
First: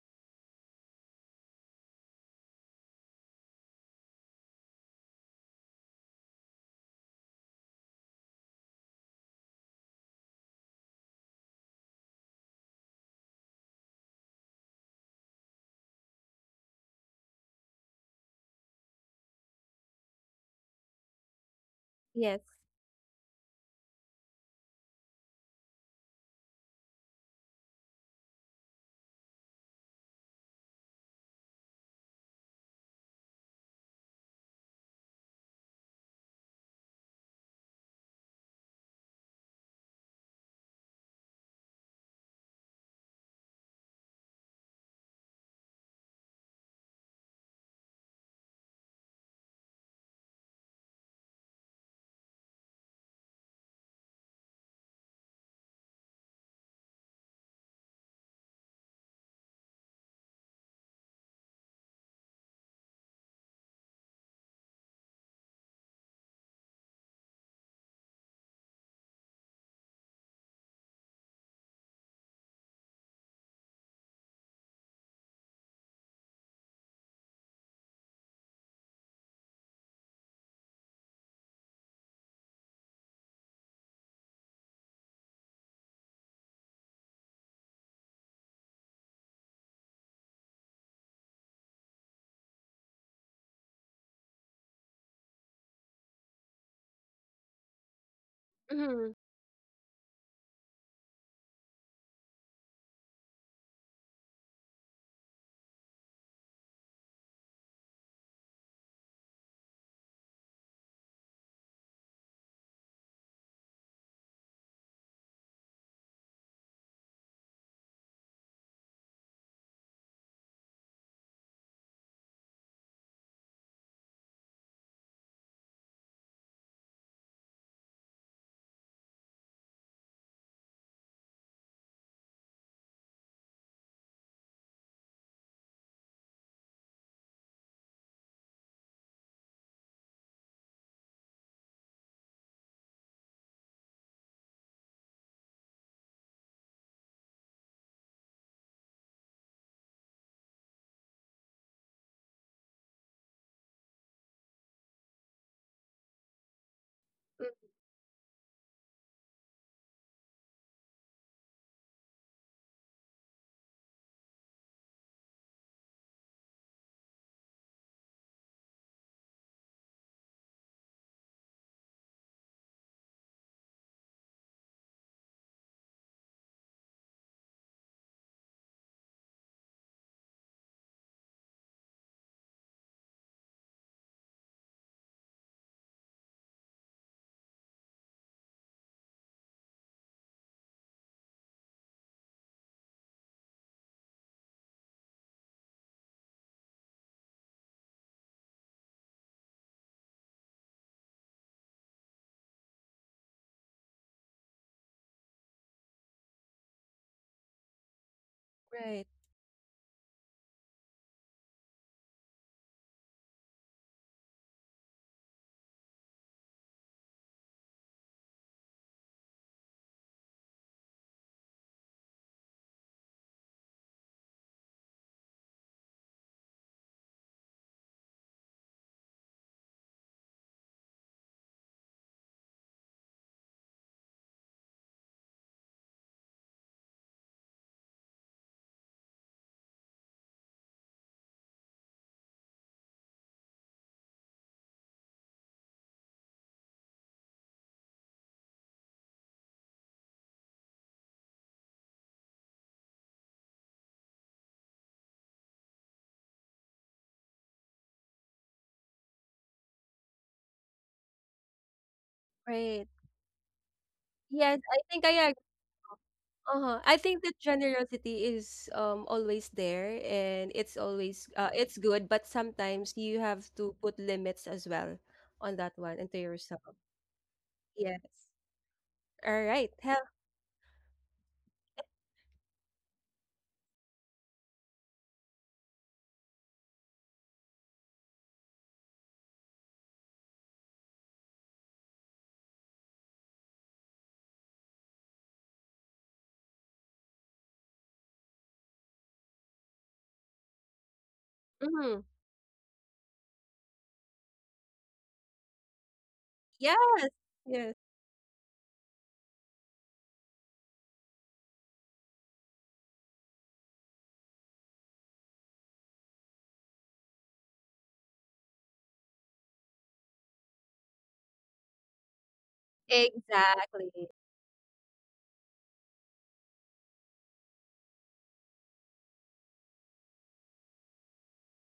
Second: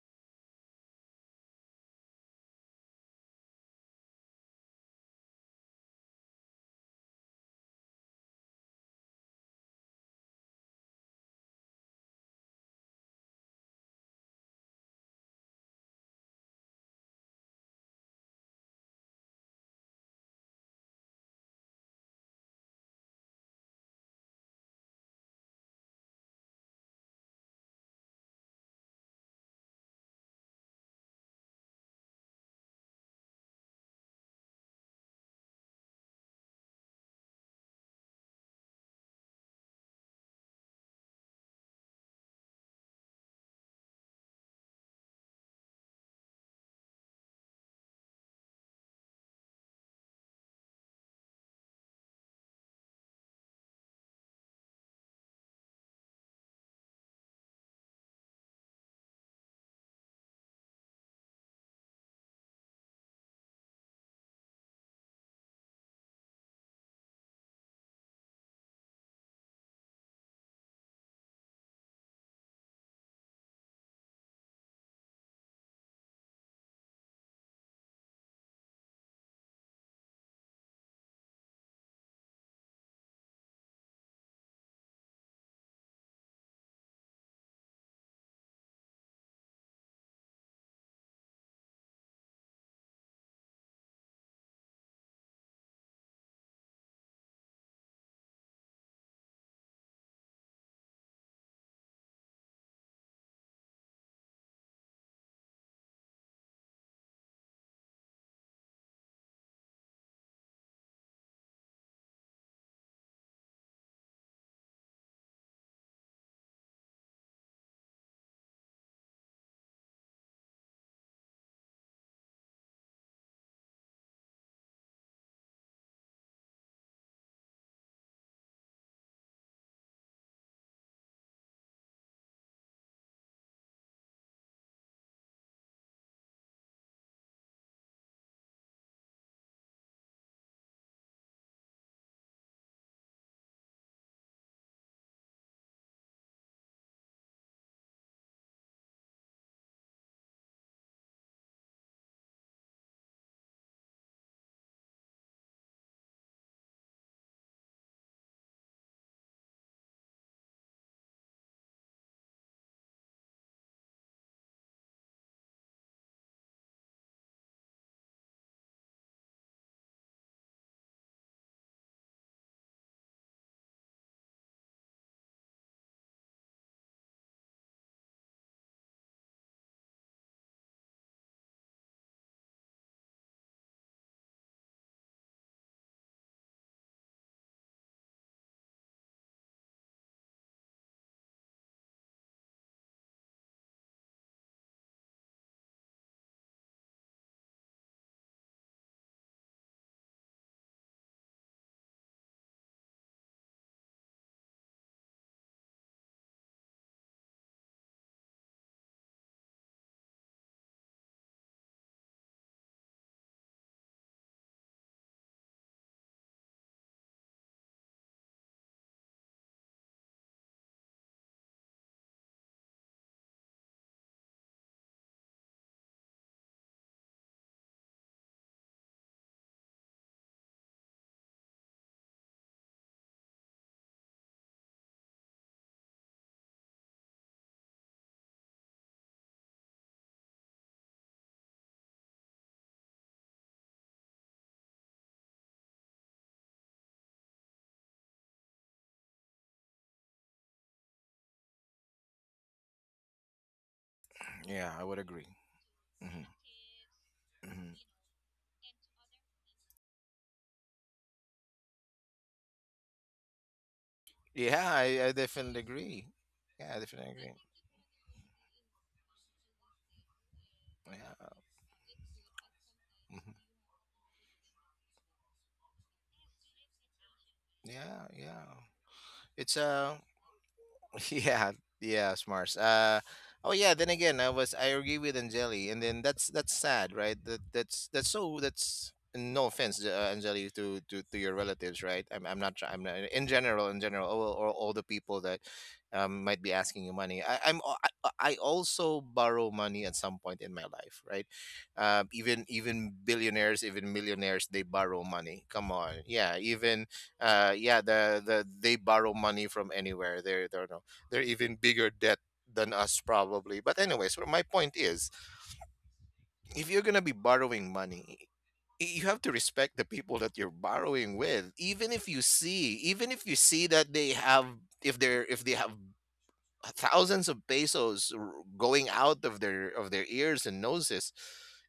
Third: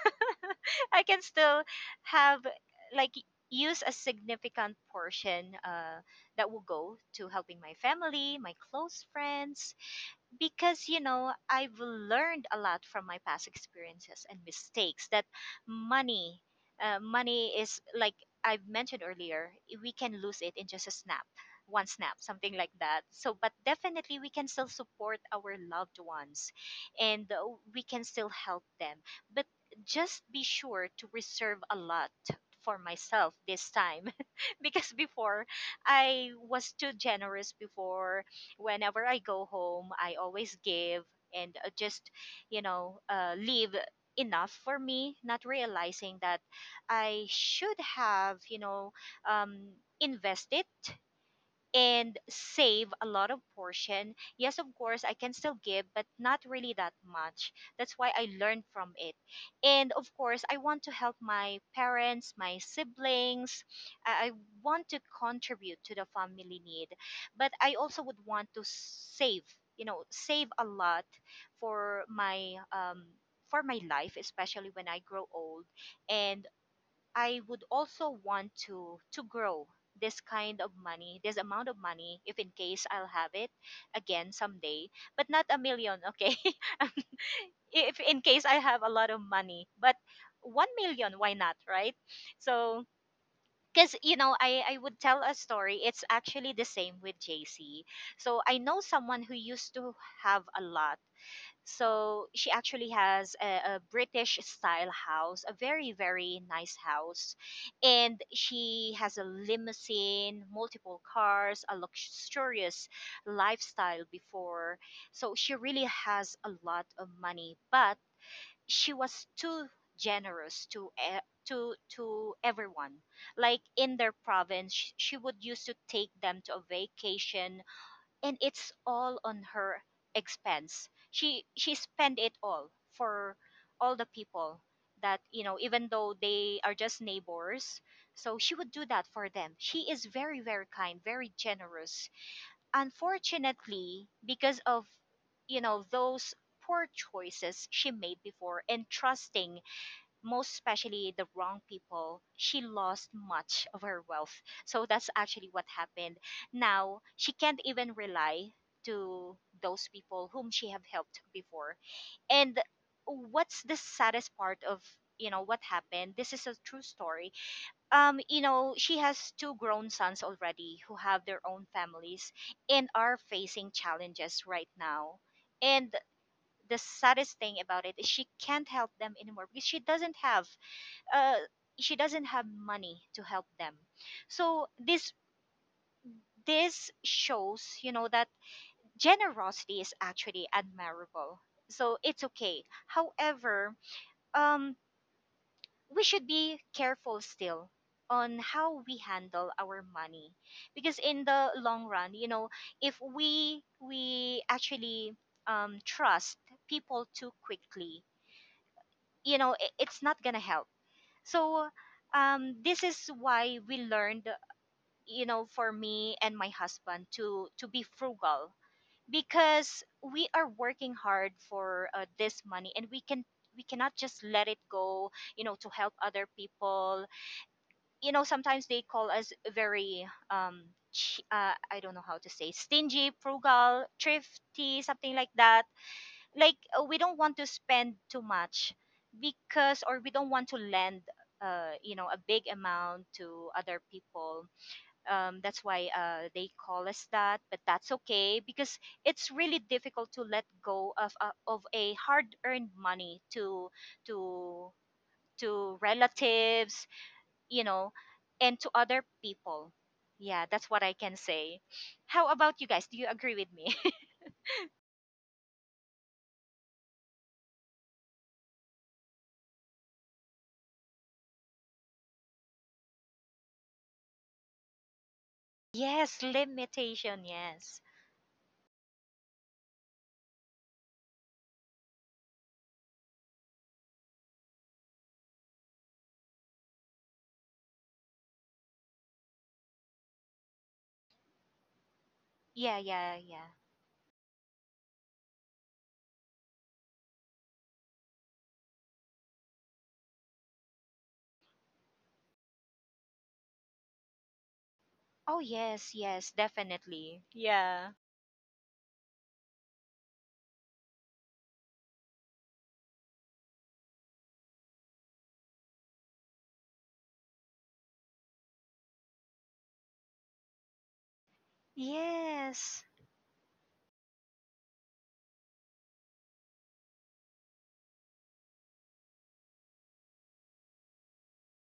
I can still have, like, use a significant portion that will go to helping my family, my close friends, because you know I've learned a lot from my past experiences and mistakes that money, money is like I've mentioned earlier, we can lose it in just a snap, one snap, something Yes. like that. So but definitely we can still support our loved ones, and we can still help them, but just be sure to reserve a lot for myself this time, because before I was too generous. Before, whenever I go home, I always give, and just, you know, leave enough for me, not realizing that I should have, um, invested and save a lot of portion. Yes, of course, I can still give, but not really that much. That's why I learned from it. And of course, I want to help my parents, my siblings. I want to contribute to the family need, but I also would want to save, you know, save a lot for my um for my life, especially when I grow old. And I would also want to grow this kind of money, this amount of money, if in case I'll have it again someday, but not a million, okay? If in case I have a lot of money, but 1 million, why not, right? So, because you know, I would tell a story. It's actually the same with JC. So I know Mhm. someone who used to have a lot. So she actually has a British style house, a very, very nice house. And she has a limousine, multiple cars, a luxurious lifestyle before. So she really has a lot of money, but she was too generous to, to everyone, like in their province she would used to take them to a vacation, and it's all on her expense. She spent it all for all the people that you know, even though they are just neighbors. So she would do that for them. She is very, very kind, very generous. Unfortunately, because of you know those poor choices she made before and trusting most especially the wrong people, she lost much of her wealth. So that's actually what happened. Now she Mm. can't even rely to those people whom she have helped before. And what's the saddest part of you know what happened? This is a true story. You know, she has two grown sons already who have their own families and are facing challenges right now. And the saddest thing about it is she can't help them anymore because she doesn't have uh, money to help them. So this shows, you know, that generosity is actually admirable. So it's okay. However, um, we should be careful still on how we handle our money because in the long run, you know, if we actually trust people too quickly, Right, you know, it's not gonna help. So this is why we learned, you know, for me and my husband to be frugal because we are working hard for this money, and we can we cannot just let it go, you know, to help other people. You know, sometimes they call us very I don't know how to say, stingy, frugal, thrifty, something like that. Like we don't want to spend too much because, or we don't want to lend you know, a big amount to other people. That's why they call us that, but that's okay because it's really difficult to let go of a hard earned money to Yeah, I would agree. to relatives, you Mhm. know, and to other people. Yeah, that's what I can say. How about you guys, right. do you agree with me? Yes, Yeah, I think I I... definitely agree. Yeah, I Uh-huh. I definitely think agree. that generosity is always there and it's Yeah, always it's good, but sometimes you mhm. have to put limits as well on that one and Yes, to yourself. limitation, yes. Yeah, Yes. yeah. All It's right. Hell. yeah, yeah, Mars. Oh yeah. Then again, I agree with Angeli, and then that's sad, right? That's no offense, Angeli, to your relatives, right? I'm I'm not try- Yeah, I'm not, yeah, in yeah. general in general or all the people that might be asking you money. I, I'm al- I also borrow money at some point in my life, right? Mm, Even billionaires, even millionaires, they borrow Oh money. Come yes, on, yes, yeah. yes. Even definitely, Yes. yeah, yeah. They borrow money from anywhere. They're, they're no they're even bigger debt than us, probably, but anyways, what my point is, if you're going to be borrowing money, you have to respect the people that you're borrowing with. even if you Yes, even if you see Exactly. that they have, if they have thousands of pesos going out of their ears and noses.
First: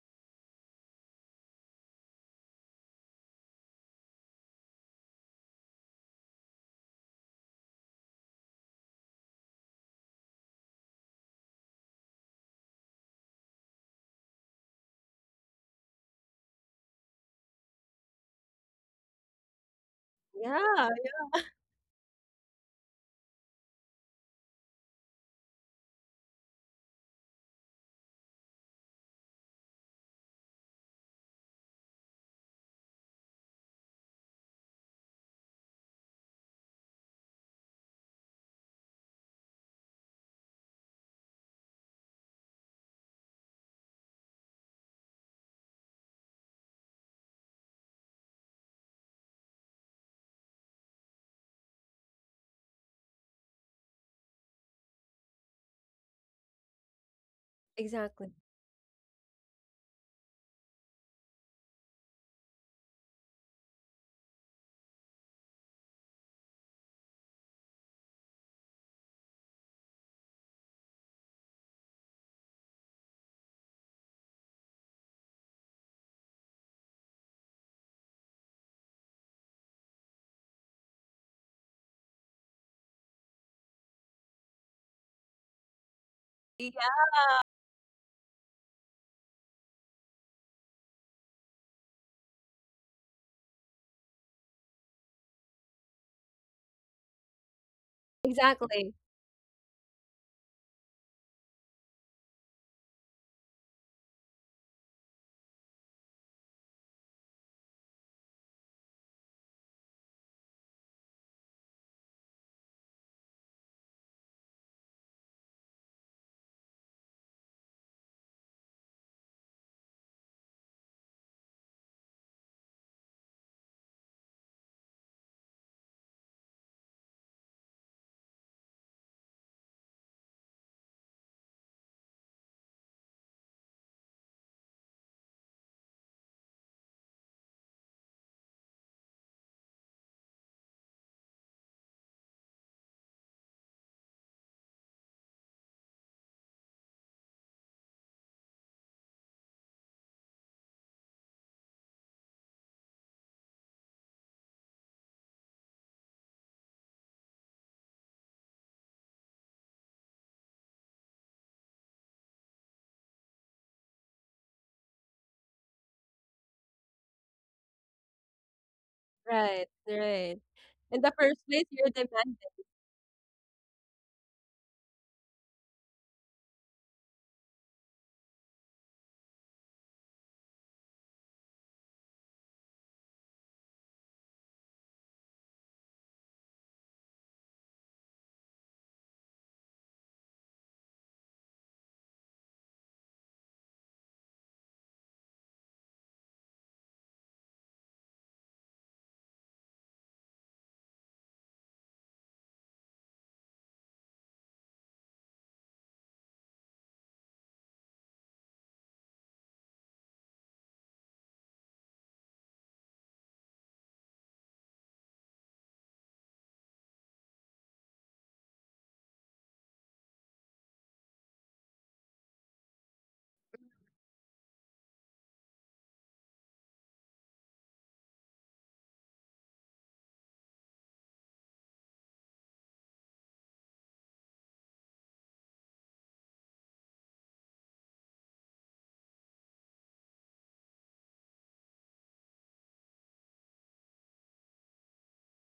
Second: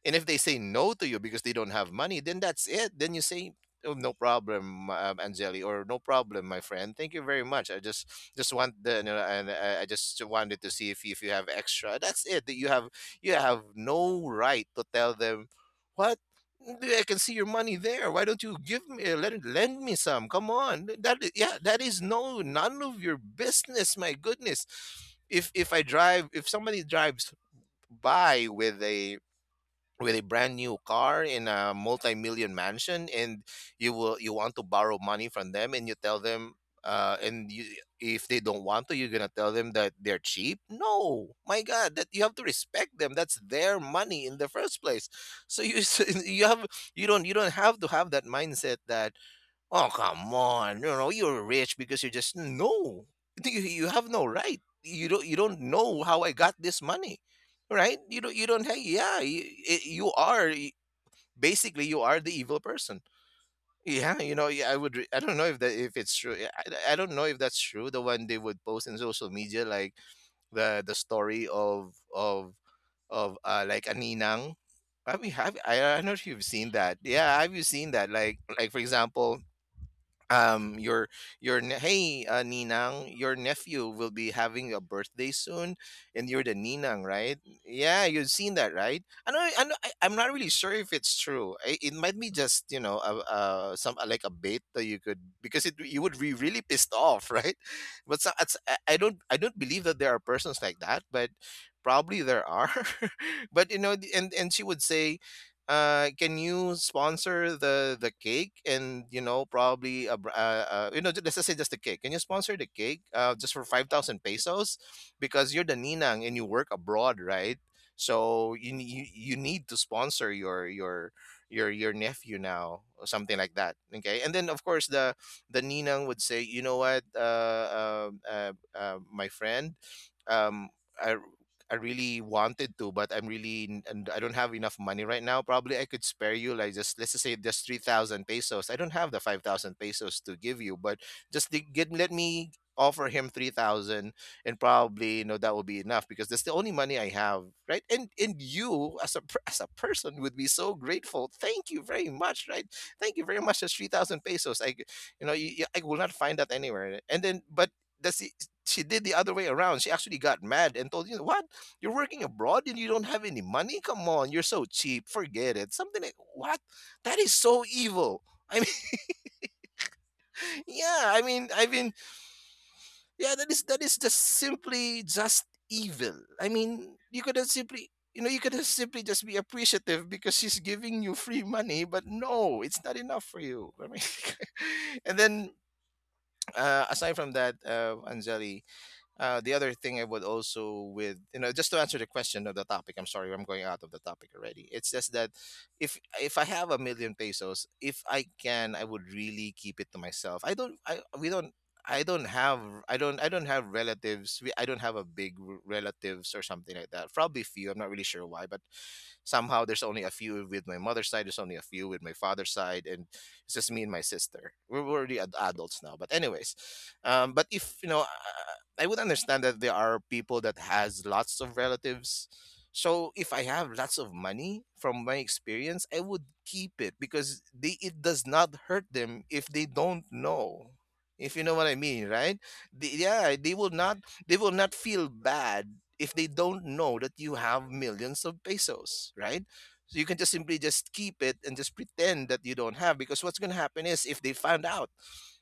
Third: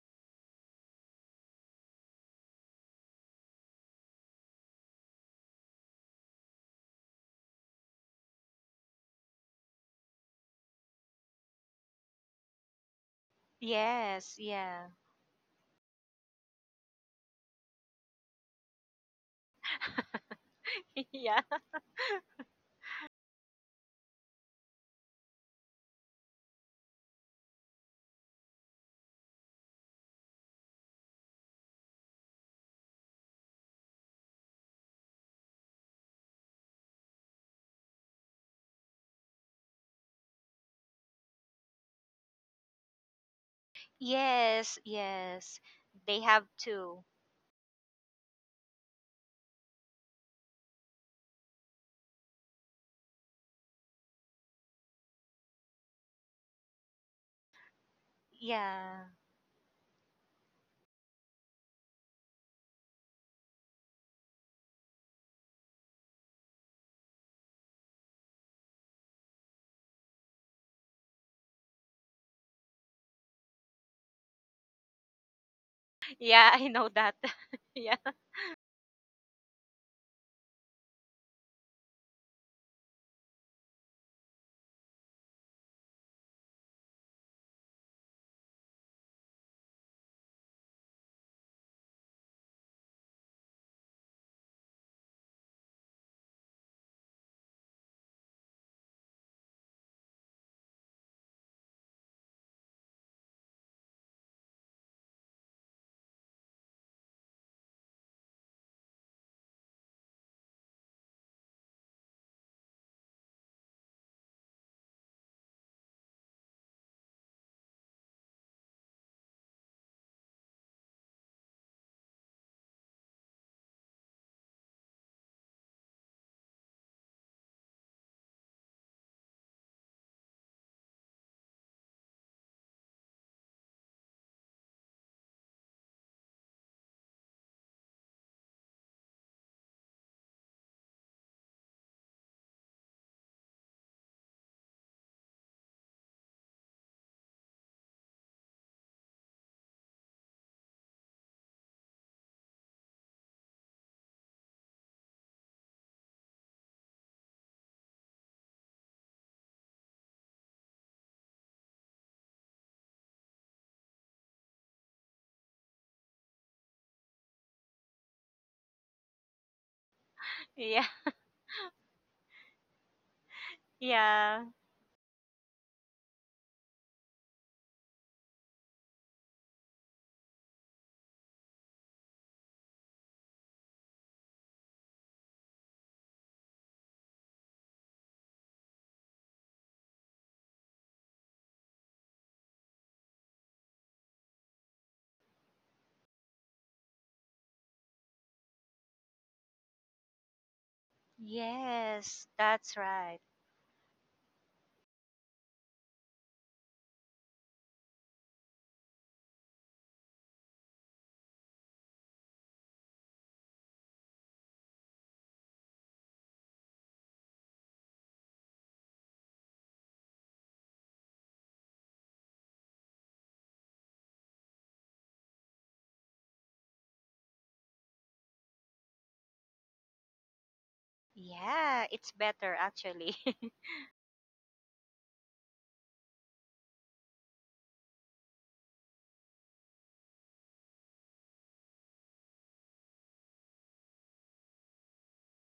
And if they say no to you because they don't have money, then that's it. Then you say, "Oh, no problem, Angeli," or, "No problem, my friend, thank you very much. I just want the you know, and I just wanted to see if you have extra." That's it. That you have you have no yes. right to Yeah. tell them, "What, I can see your money there, why don't you give me, lend me some." Come Yeah. on, Yeah. that is none of your business, my goodness. If somebody drives by with a brand new car in a multi-million mansion, and you want to borrow money from them, and you tell them, and you if they don't want to, you're gonna tell them that they're cheap. No, my god. That you have to respect them. That's their money in this Yes, place. yes. So you. They have you to. you don't have to have that mindset that, "Oh, come on. You know, you're rich because you just, no." You have no right. You don't know how I got this money. Right? Exactly. You don't have Yeah. yeah, you, it- you are basically you are the evil person. Yeah, you know, yeah, I don't know if it's true. Yeah, I don't know if that's true, the one they would post in social media, like the story of like a ninang. Have you have I don't know if you've Yeah, I seen know that. that. Yeah, have you seen yeah. that? Like, for example, um your hey, ninang, your nephew will be having a birthday soon, and you're the Yeah. ninang, right? Yeah, you've seen that, right? I know, I know. I'm not really sure if it's true. It might be just, you know, some, like a bait that you could, because it you would be really pissed off, right? But so, it's, Exactly. I don't believe that there are persons like that, but probably there are. But you know, and she would say, "Can you sponsor the cake," and, you know, probably a, br- you know ju- let's just say just the cake. "Can you sponsor the cake just for 5,000 pesos, because you're the ninang and you work abroad, right? So you need to sponsor your nephew now," or something like that. Okay. And then of course the ninang would say, "You know what, my friend, um I I really wanted to, but I'm really n- and I don't have enough money right now. Probably I could spare you, like, just, let's just say just 3,000 pesos. I don't have the 5,000 pesos to give you, but just to get let me offer him 3,000," and, probably, you know, that will be enough because that's the only money I have, right? And you, as a person, would be so grateful. Thank you very much, right? Thank you very much. That's 3,000 pesos. I g- you know you, I will not find that anywhere. And then, but that's the she did the other way around. She actually got mad and told you, "What? You're working abroad and you don't have any money? Come on, you're so cheap. Forget it." Something like what? That is so evil. I mean, Right. Right. Yeah. In yeah, the first place, you're demanding. yeah, that is Yeah. simply just evil. I mean, you could have simply just be appreciative because she's giving you free money, but no, it's not enough for you. I mean, and then, aside from that, Anjali. The other thing I would also with, you know, just to answer the question of the topic. I'm sorry, I'm going out of the topic already. It's just that, if I have a million pesos, if I can, I would really keep it to myself. I don't. I we don't Yes, don't have. that's I don't. right. I don't have relatives. I don't have a big relatives or something like that. Probably few. I'm not really sure why, but somehow there's only a few with my mother's side, there's only a few with my father's side, and it's just me and my sister, we're already adults now, but anyways, but if you know, I would understand that there are people that has lots of relatives. So if I have lots of money, from my experience I would keep it, because they it does not hurt them if they don't know, if you know what I Yeah, mean, it's right? better actually. Yeah, they will not feel bad if they don't know that you have millions of pesos, right? So you can just simply just keep it, and just pretend that you don't have, because what's going to happen is, if they find out,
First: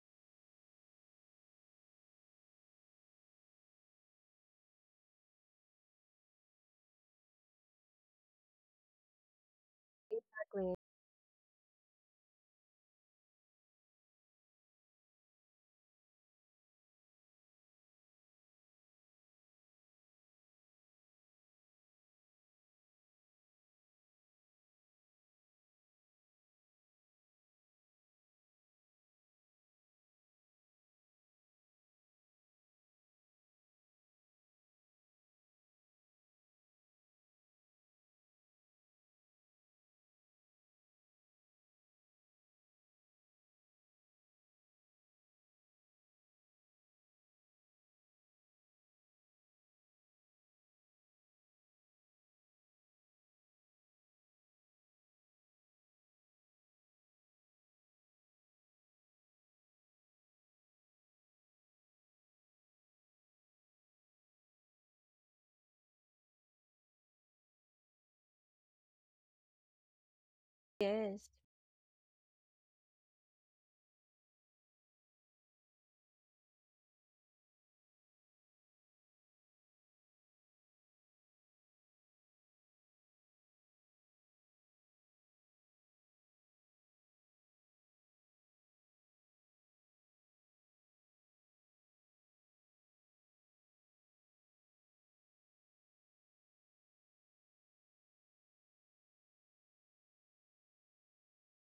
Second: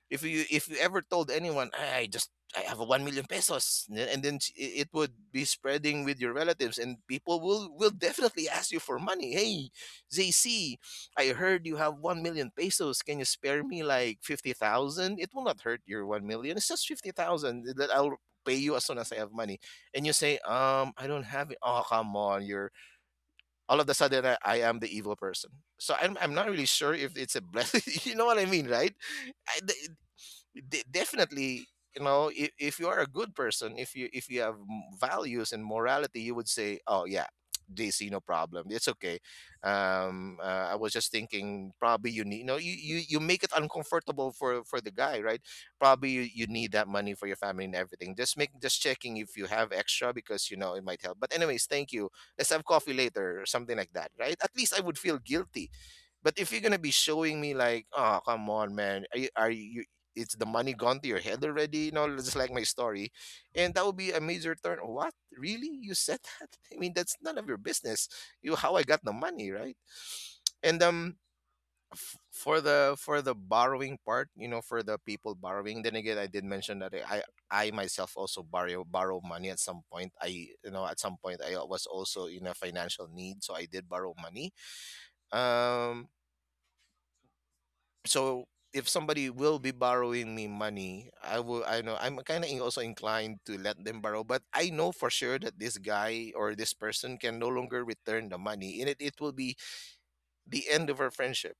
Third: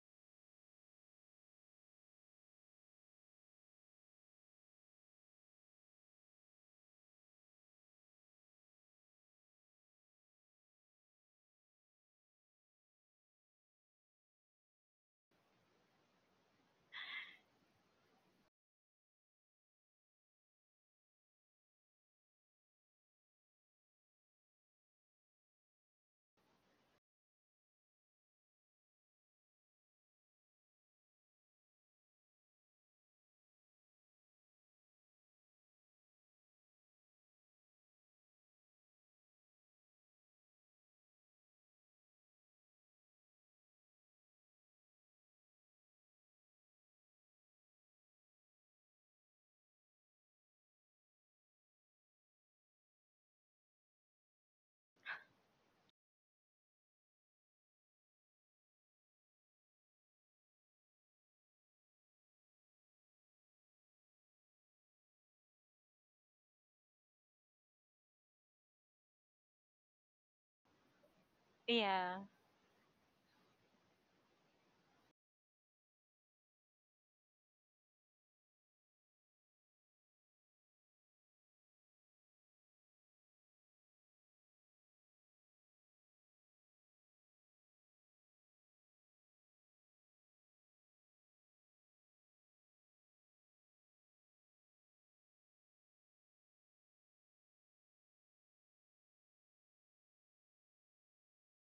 if you ever told anyone, "Ah, I just, I have a 1,000,000 pesos," n- and then s- I- it would be spreading with your relatives, and people will definitely ask you for money. "Hey, JC, I heard you have 1,000,000 pesos. Can you spare me like 50,000? It will not hurt your 1,000,000. It's just 50,000 that I'll pay you as soon as I have money." And you say, I don't have it." "Oh, come on. You're..." All of a sudden I am the evil person. So I'm not really sure if it's a blessing. You know what I mean, right? I, th- Definitely, you know, if you are a good person, if you have values and morality, you would say, "Oh yeah, DC, no problem, it's okay. I was just thinking, probably you need, you know, you, you make it uncomfortable for the guy, right? Probably you need that money for your family and everything. Just make just checking if you have extra, because you know it might help. But anyways, thank you. Let's have coffee later or something like that, right?" At least I would feel guilty. But if you're gonna be showing me like, "Oh, come on, man, are you? It's the money gone to your head already, you know, just like my story," and that would be a major turn. "What, really? You said that?" I mean, that's none of your business. You how I got the money, right? And Yes. yeah. for the borrowing part, you know, for the people borrowing. Then again, I did mention that I myself also borrow money at some point. I at some point I was also in a financial need, so I did borrow money. Um, so if somebody will be borrowing me money, I will. I know I'm kind of also inclined to let them borrow, but I know for sure that this guy or this person can no longer return the money, and it will be the end of our friendship.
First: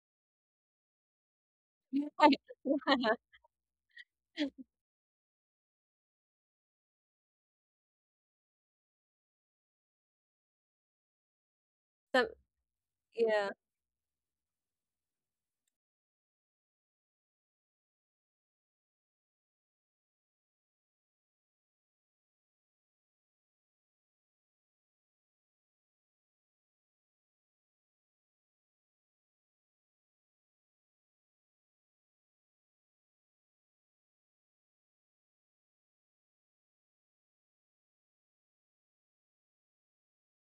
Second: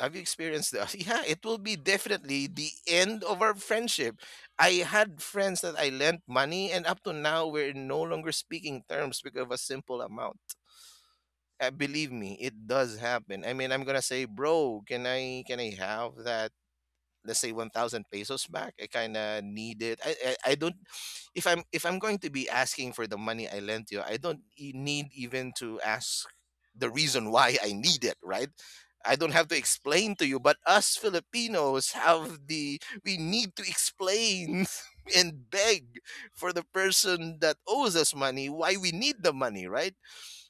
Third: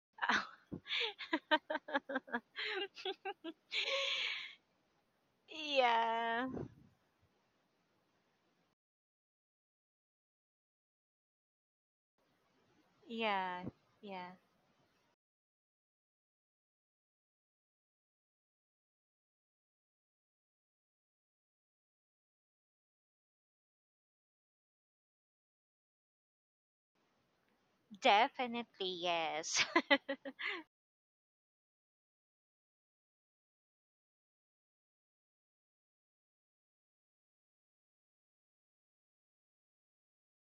Have you experienced that? Yeah, it will be definitely the Yeah. end of our friendship. I had friends that I lent Yeah. money, and up to now we're no longer speaking terms because of a simple amount. Believe Some, me, it does happen. yeah. I Yeah. mean, I'm gonna say, Yeah. bro, can I have that? Let's say 1000 pesos back. I kind of need it I don't. If I'm going to be asking for the money I lent you, I don't need even to ask the reason why I need it, right? Definitely I don't have yes. to you, but us Filipinos have the, we need to explain and beg for the person that owes us money why we need the money, right?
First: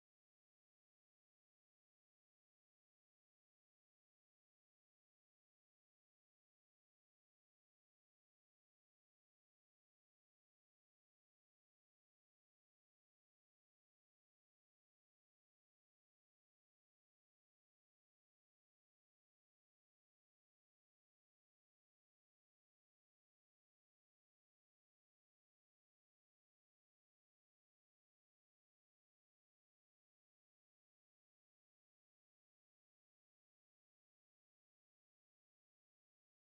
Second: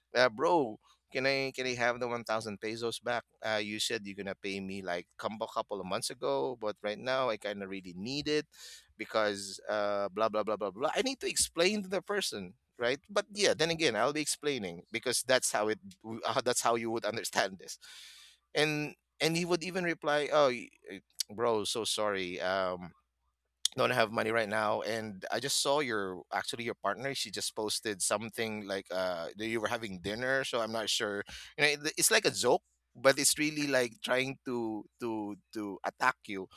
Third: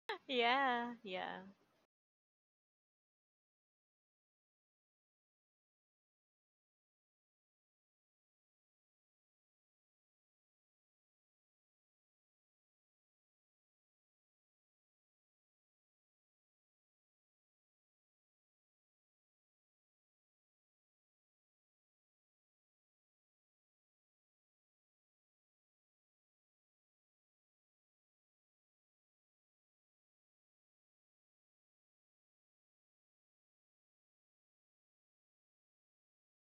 Bro, yeah. can Yeah. I have the 1,000 pesos back? You said you're gonna pay me like couple of months ago, but right now I kind of really need it because blah blah blah blah blah. I need to explain to the person, right? But yeah, then again, I'll be explaining because that's how it w- that's how you would understand this. And and he would even reply, "Oh, bro, so sorry. Don't have money right now, and I just saw your, actually your partner. She just posted something like that you were having dinner, so I'm not sure. You know, it- it's like a joke, but it's really like trying to attack you,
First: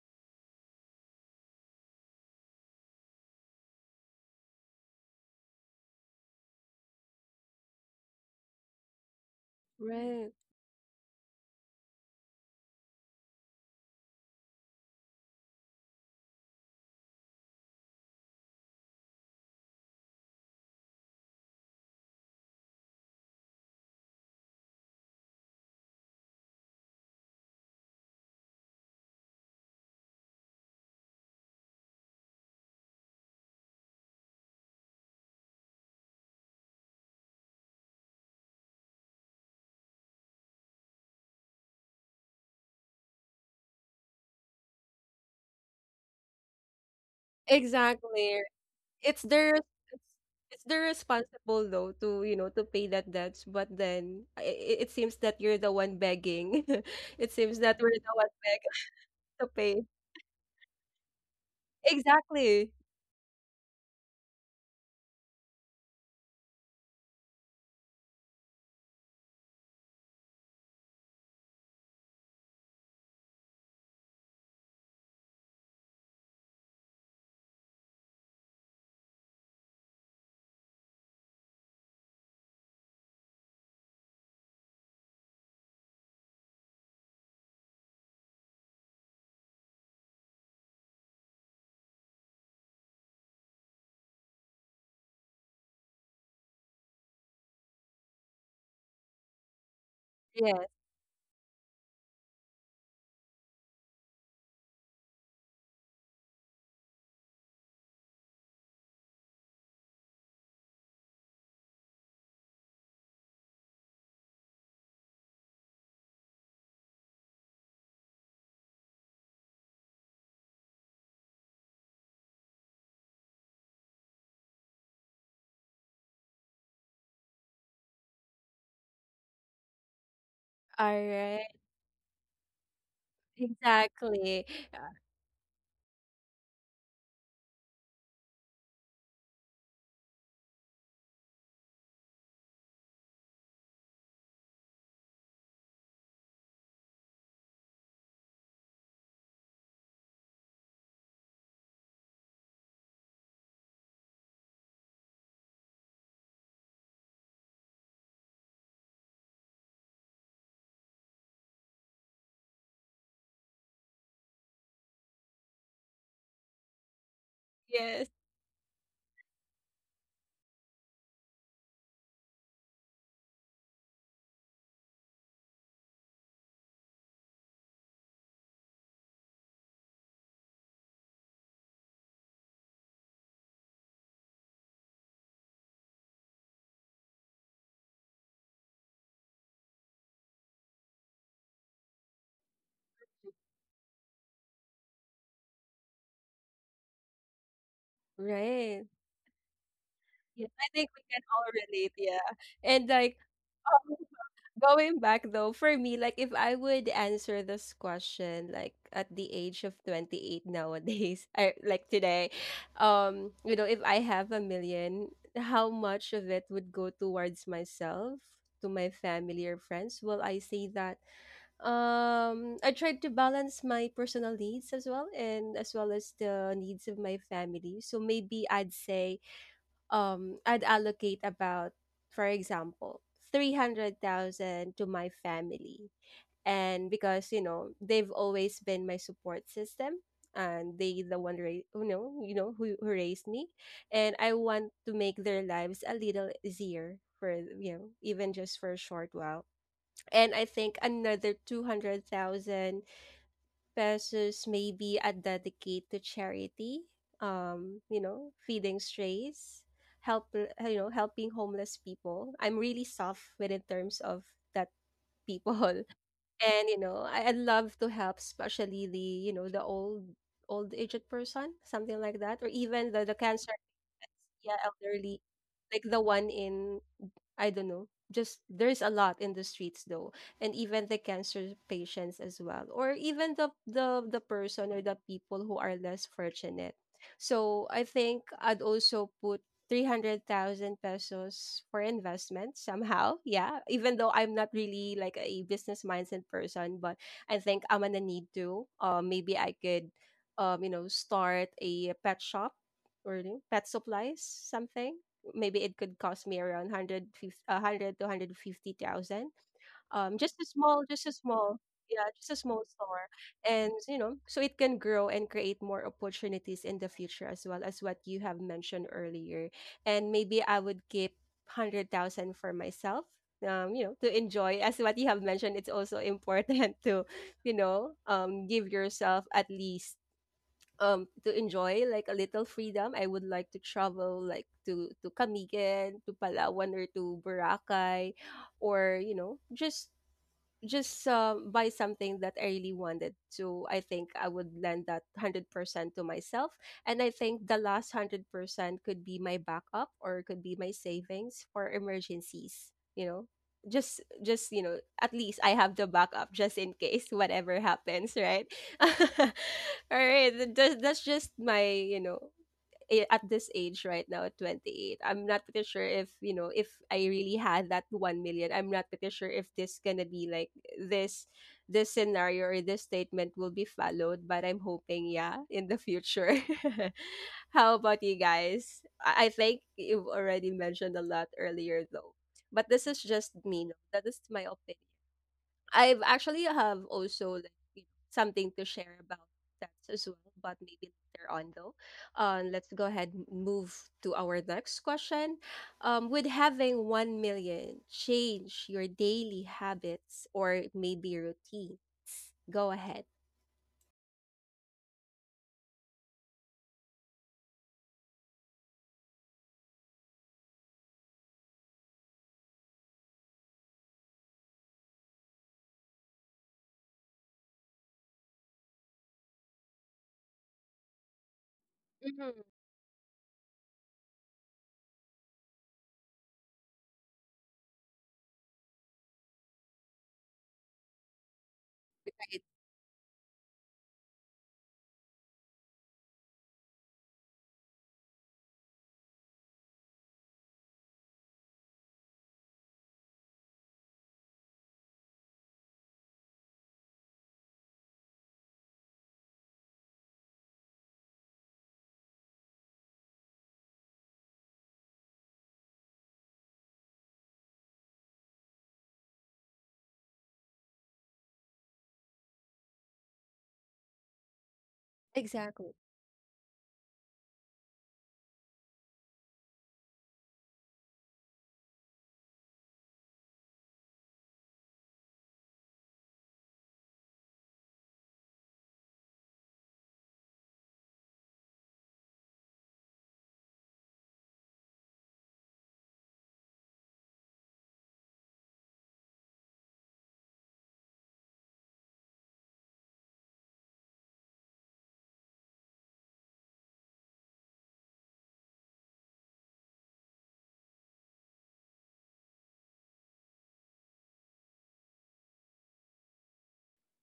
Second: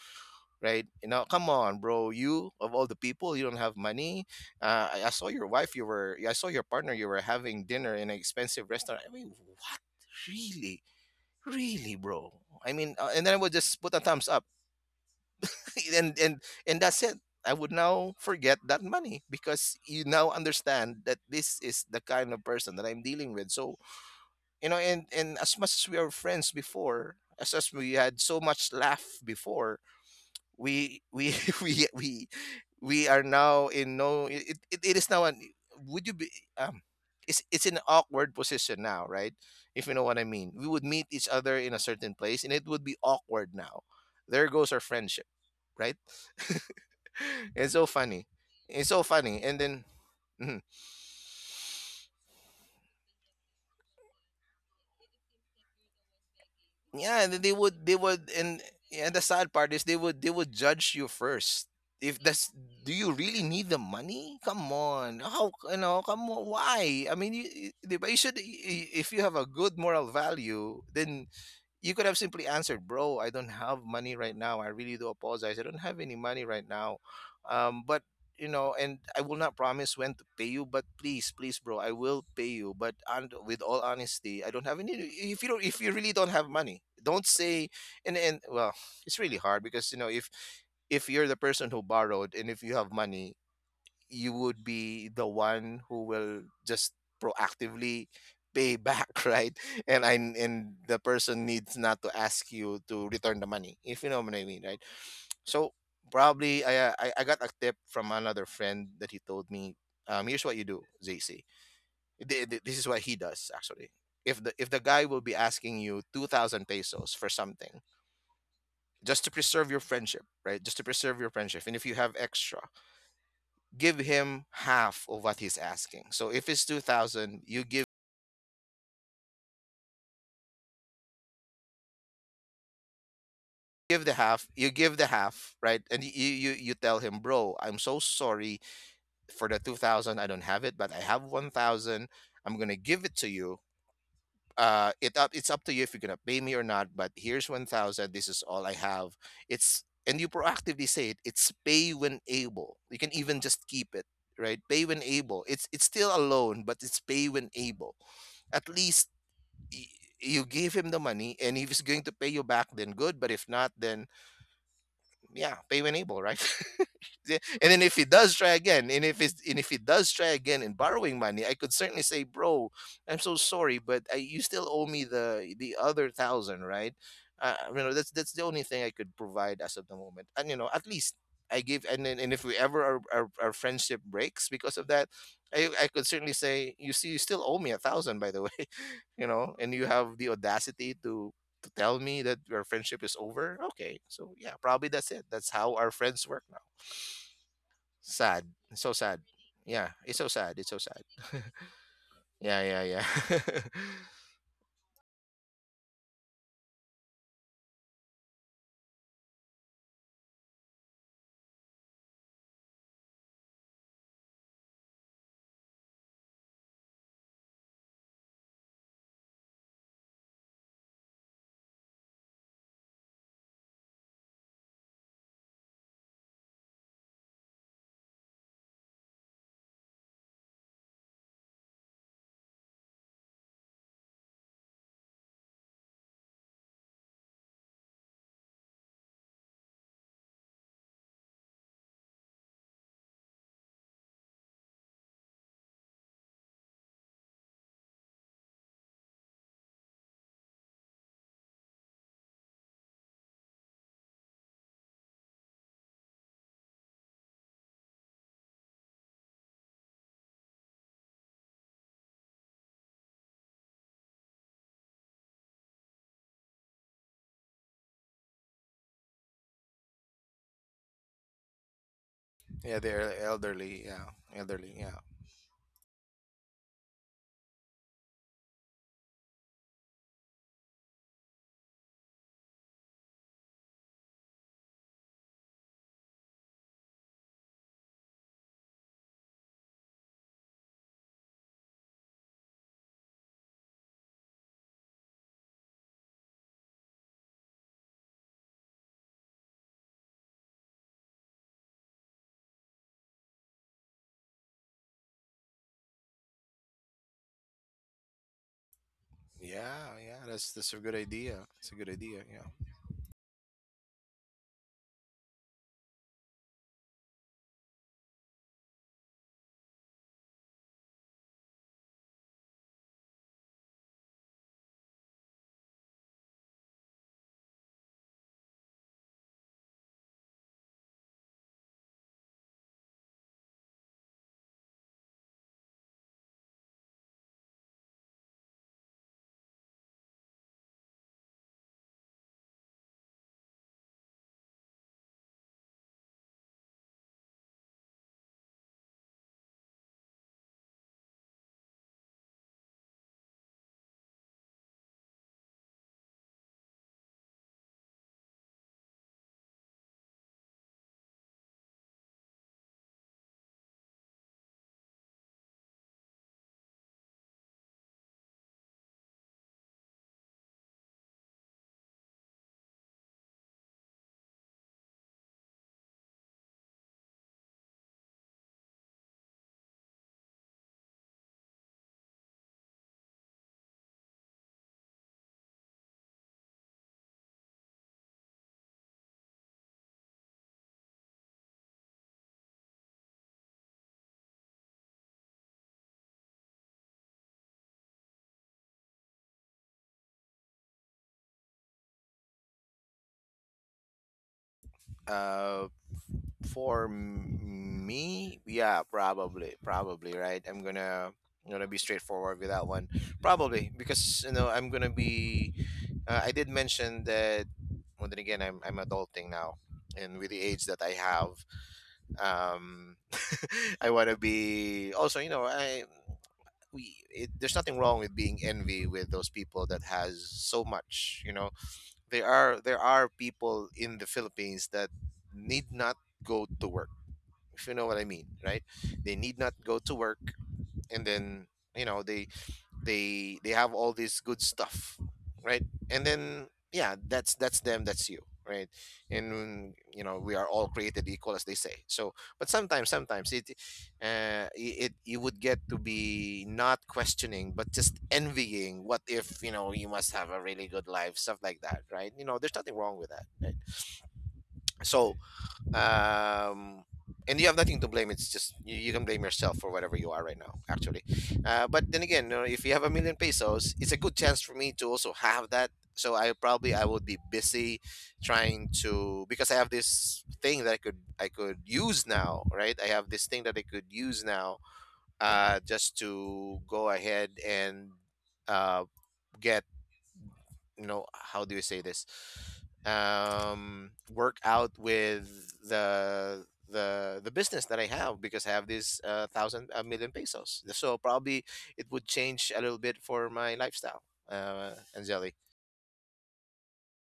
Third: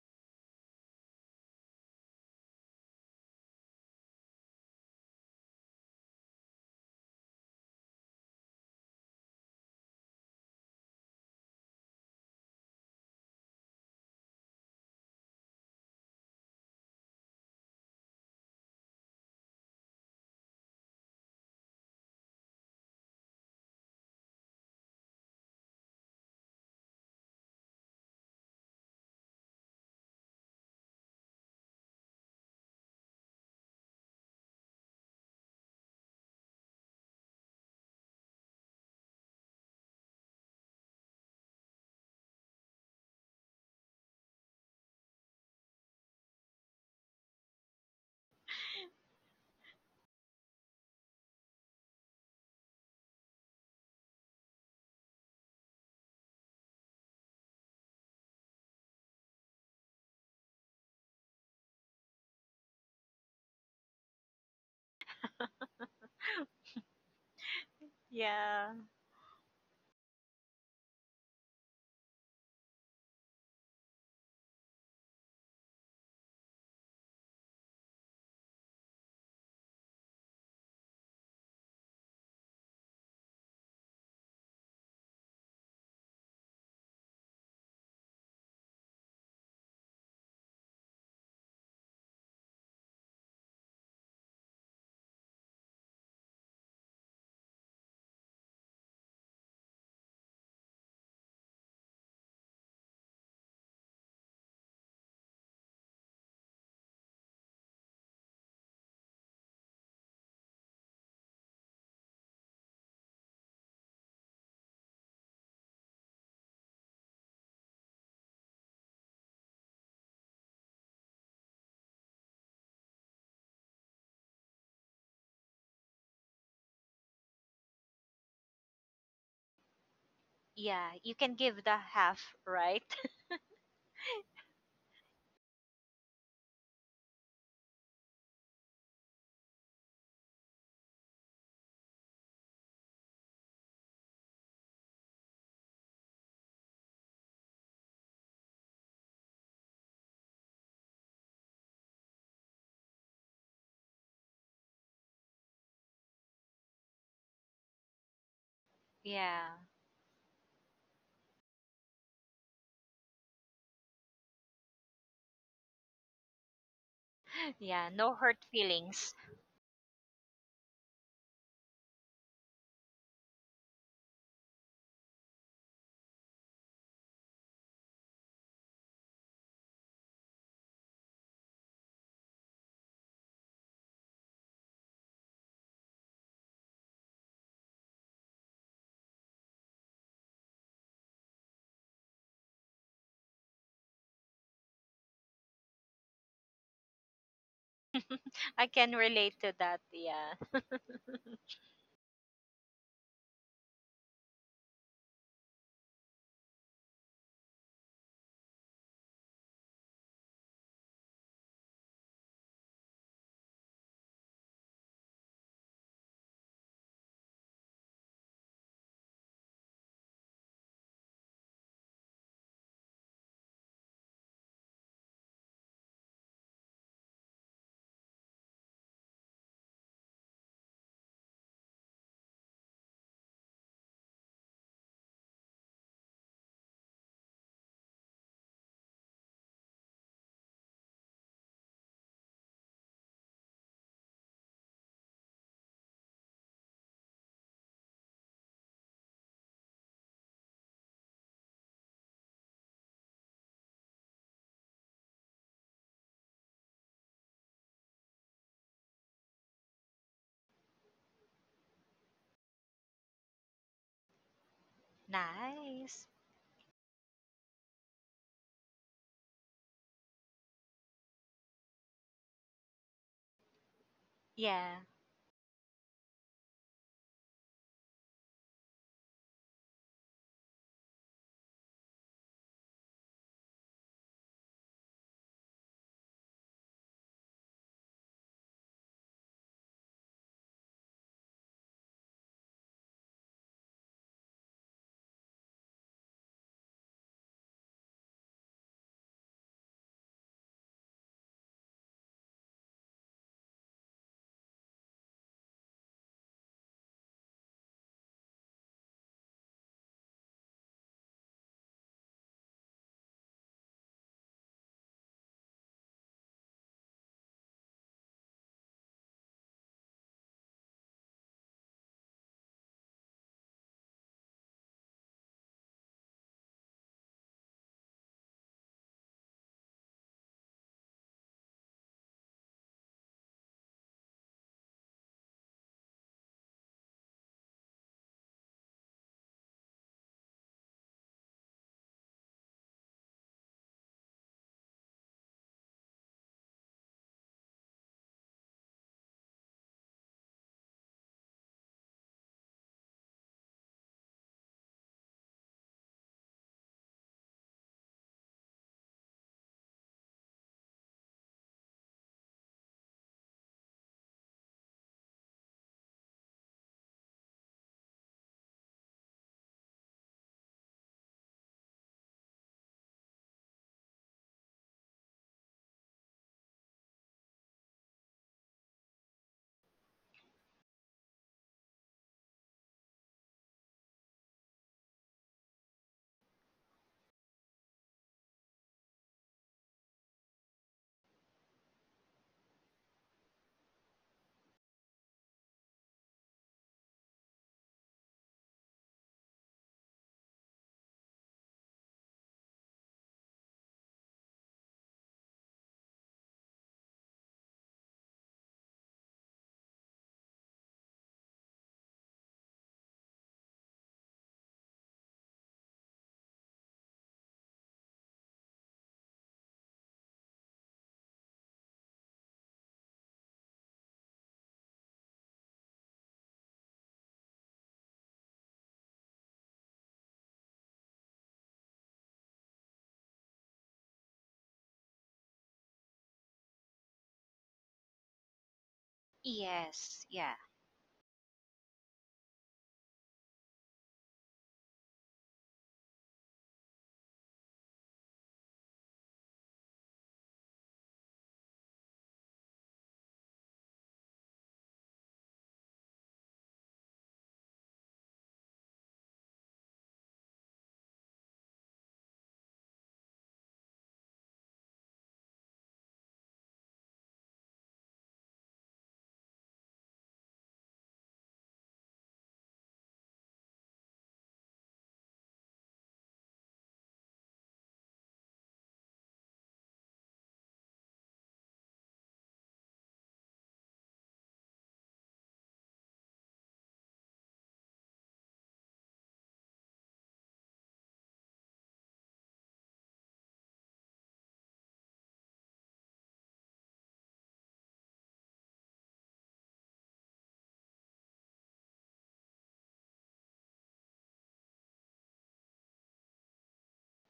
right? You know, come on, bro, you of all the people, you don't have money. I saw your wife. You were, I saw your partner, you were having dinner in an expensive restaurant. I mean, what, Right. really, really, bro? I mean, and then I would just put a thumbs up, and that's it. I would now forget that money because you now understand that this is the kind of person that I'm dealing with. So, and as much as we are friends before, as we had so much laugh before, we we we we are now in, no, it is now an, would you be, um it's an awkward position now, right? If you know what I mean, we would meet each other in a certain place and it would be awkward now. There goes our friendship, right? It's so funny. Exactly. It's so It's funny. their And it's then mhm. it's their responsible though to, you know, to pay that debts, but then it seems that you're the one begging. Yeah, and It then they seems that would they we're the would one and begging and the to sad part is pay. they would judge you first. If that's, Exactly. do you really need the money? Come on. How, come on, why? I mean, di ba, you should, Yeah. If you have a good moral value, then you could have simply answered, "Bro, I don't have money right now. I really do apologize. I don't have any money right now." But and I will not promise when to pay you, but please, please, bro, I will pay you. But and with all honesty, I don't have any. If you don't, if you really don't have money, don't say. And well, it's really hard because, you know, if you're the person who borrowed and if you have money, you would be the one who will just proactively pay back right. Yes. And the person needs not to ask you to return the money, if you know what I mean, right? So, probably, I got a tip from another friend that he told me. Here's what you do, JC. This is what he does, actually. If the guy will be asking you 2000 pesos for something, just to preserve your friendship, right, just to preserve your friendship, and if you have extra, give him half of what he's asking. So if it's 2000, you give Yeah, All you can right. give the half, right? give the Exactly. half, you Uh, give the half, right? And you tell him, "Bro, I'm so sorry for the 2000. I don't have it, but I have 1000. I'm going to give it to you. It up it's up to you if you're going to pay me or not, but here's 1000. This is all I have." It's, and you proactively say it, it's pay when able. You can even just keep it, right? Pay when able. It's still a loan, but it's pay when able, at least. yeah. y- you give him the money, and if he's going to pay you back, then good, but if not, then yeah, pay when able, right? Yeah, and then Yeah, if he Yes. no does hurt try again, and feelings. if it's and if he does try again in borrowing money, I could certainly say, bro, I'm so sorry, but you still owe me the other thousand, right? You know, that's the only thing I could provide as of the moment, and, you know, at least I give. And then, and if we ever our friendship breaks because of that, I could certainly say, you see, you still owe me a thousand, by the way. You know, and you have the audacity to tell me that our friendship is over. Okay. So yeah, probably that's it. That's how our friends work now. Sad. I Right. can So sad. relate to that. Yeah, it's so Yes. Yeah. sad. I It's so think sad. we can all relate, yeah. Yeah, And yeah, like, yeah. um, going back though, for me, like if I would answer this question like at the age of 28 nowadays, I like today, if I have a million, how much of it would go towards myself, to my family, or friends? Well, I say that I tried to balance my personal needs as well, and as well as the needs of my family. So maybe I'd say I'd allocate about, for example, 300,000 to my family. And because, you know, they've always been my support system, and they the one ra- you know who raised me, and I want to make their lives a little easier for, you know, even just for a short while. And I think another 200,000 pesos may be a dedicate to charity, feeding strays, help, helping homeless people. I'm really soft with in terms of that people. Nice. And you know, I love to help, especially the old aged person, something like that, or Yeah, even the, they're the cancer elderly. Yeah, patients. Yeah, elderly. Yeah. Yeah. elderly, like the one in... I don't know. Just there's a lot in the streets though, and even the cancer patients as well, or even the person or the people who are less fortunate. So I think I'd also put 300,000 pesos for investment somehow. Yeah, even though I'm not really like a business mindset person, but I think I'm gonna need to. Maybe I could, start a pet shop, or you know, pet supplies something. Maybe it could cost me around 150 100 to 150,000. Yeah, yeah. That's a good Just a idea. small It's a good yeah, idea. just a Yeah. small store. And you know, so it can grow and create more opportunities in the future, as well as what you have mentioned earlier. And maybe I would keep 100,000 for myself, you know, to enjoy. As what you have mentioned, it's also important to, you know, give yourself at least to enjoy like a little freedom. I would like to travel, like, to Camigan, to Palawan, or to Boracay, or you know, just buy something that I really wanted to. I think I would lend that 100% to myself. And I think the last 100% could be my backup, or could be my savings for emergencies, you know? Just, at least I have the backup just in case whatever happens, right? All right, that's just my, you know, at this age right now, at 28, I'm not pretty sure if, you know, if I really had that 1 million, I'm not pretty sure if this gonna be like this this scenario, or this statement will be followed, but I'm hoping, yeah, in the future. How about you guys? I think you've already mentioned a lot earlier though, but this is just me, no? That is my opinion. I've actually have also, like, you know, something to share about that as well, but maybe later on though. Let's go ahead and move to our next question. Would having 1 million change your daily habits or maybe routines? Go ahead. Uh, Me, yeah, probably, probably. Right. I'm gonna be straightforward with that one. Probably because, I'm gonna be. I did mention that. Well, then again, I'm adulting now, and with the age that I have, Hmm. um, I want to be also. You know, I, we, it, there's nothing wrong with being envy with those people that has so much. You know, there Right. are there are people in the Philippines that need not go to work. If you know what I mean, right? They need not go to Yes. work, Yeah. and then, you know, they have all this good stuff, right? And then, yeah, that's them, that's you, right? And, you know, we are all created equal, as they say. So, but sometimes, sometimes it, you would get to be, not questioning, but just envying. What if, you know, you must have a really good life, stuff like that, right? You know, there's nothing wrong with that, right? So, Exactly. um and you have nothing to blame. It's just you can blame yourself for whatever you are right now, actually. But then again, if you have a million pesos, it's a good chance for me to also have that. So, I probably I would be busy trying to, because I have this thing that I could use now, right? I have this thing that I could use now. Just to go ahead and, uh, get, you know, how do you say this, work out with the business that I have, because I have this thousand a million pesos. So probably it would change a little bit for my lifestyle. Angeli.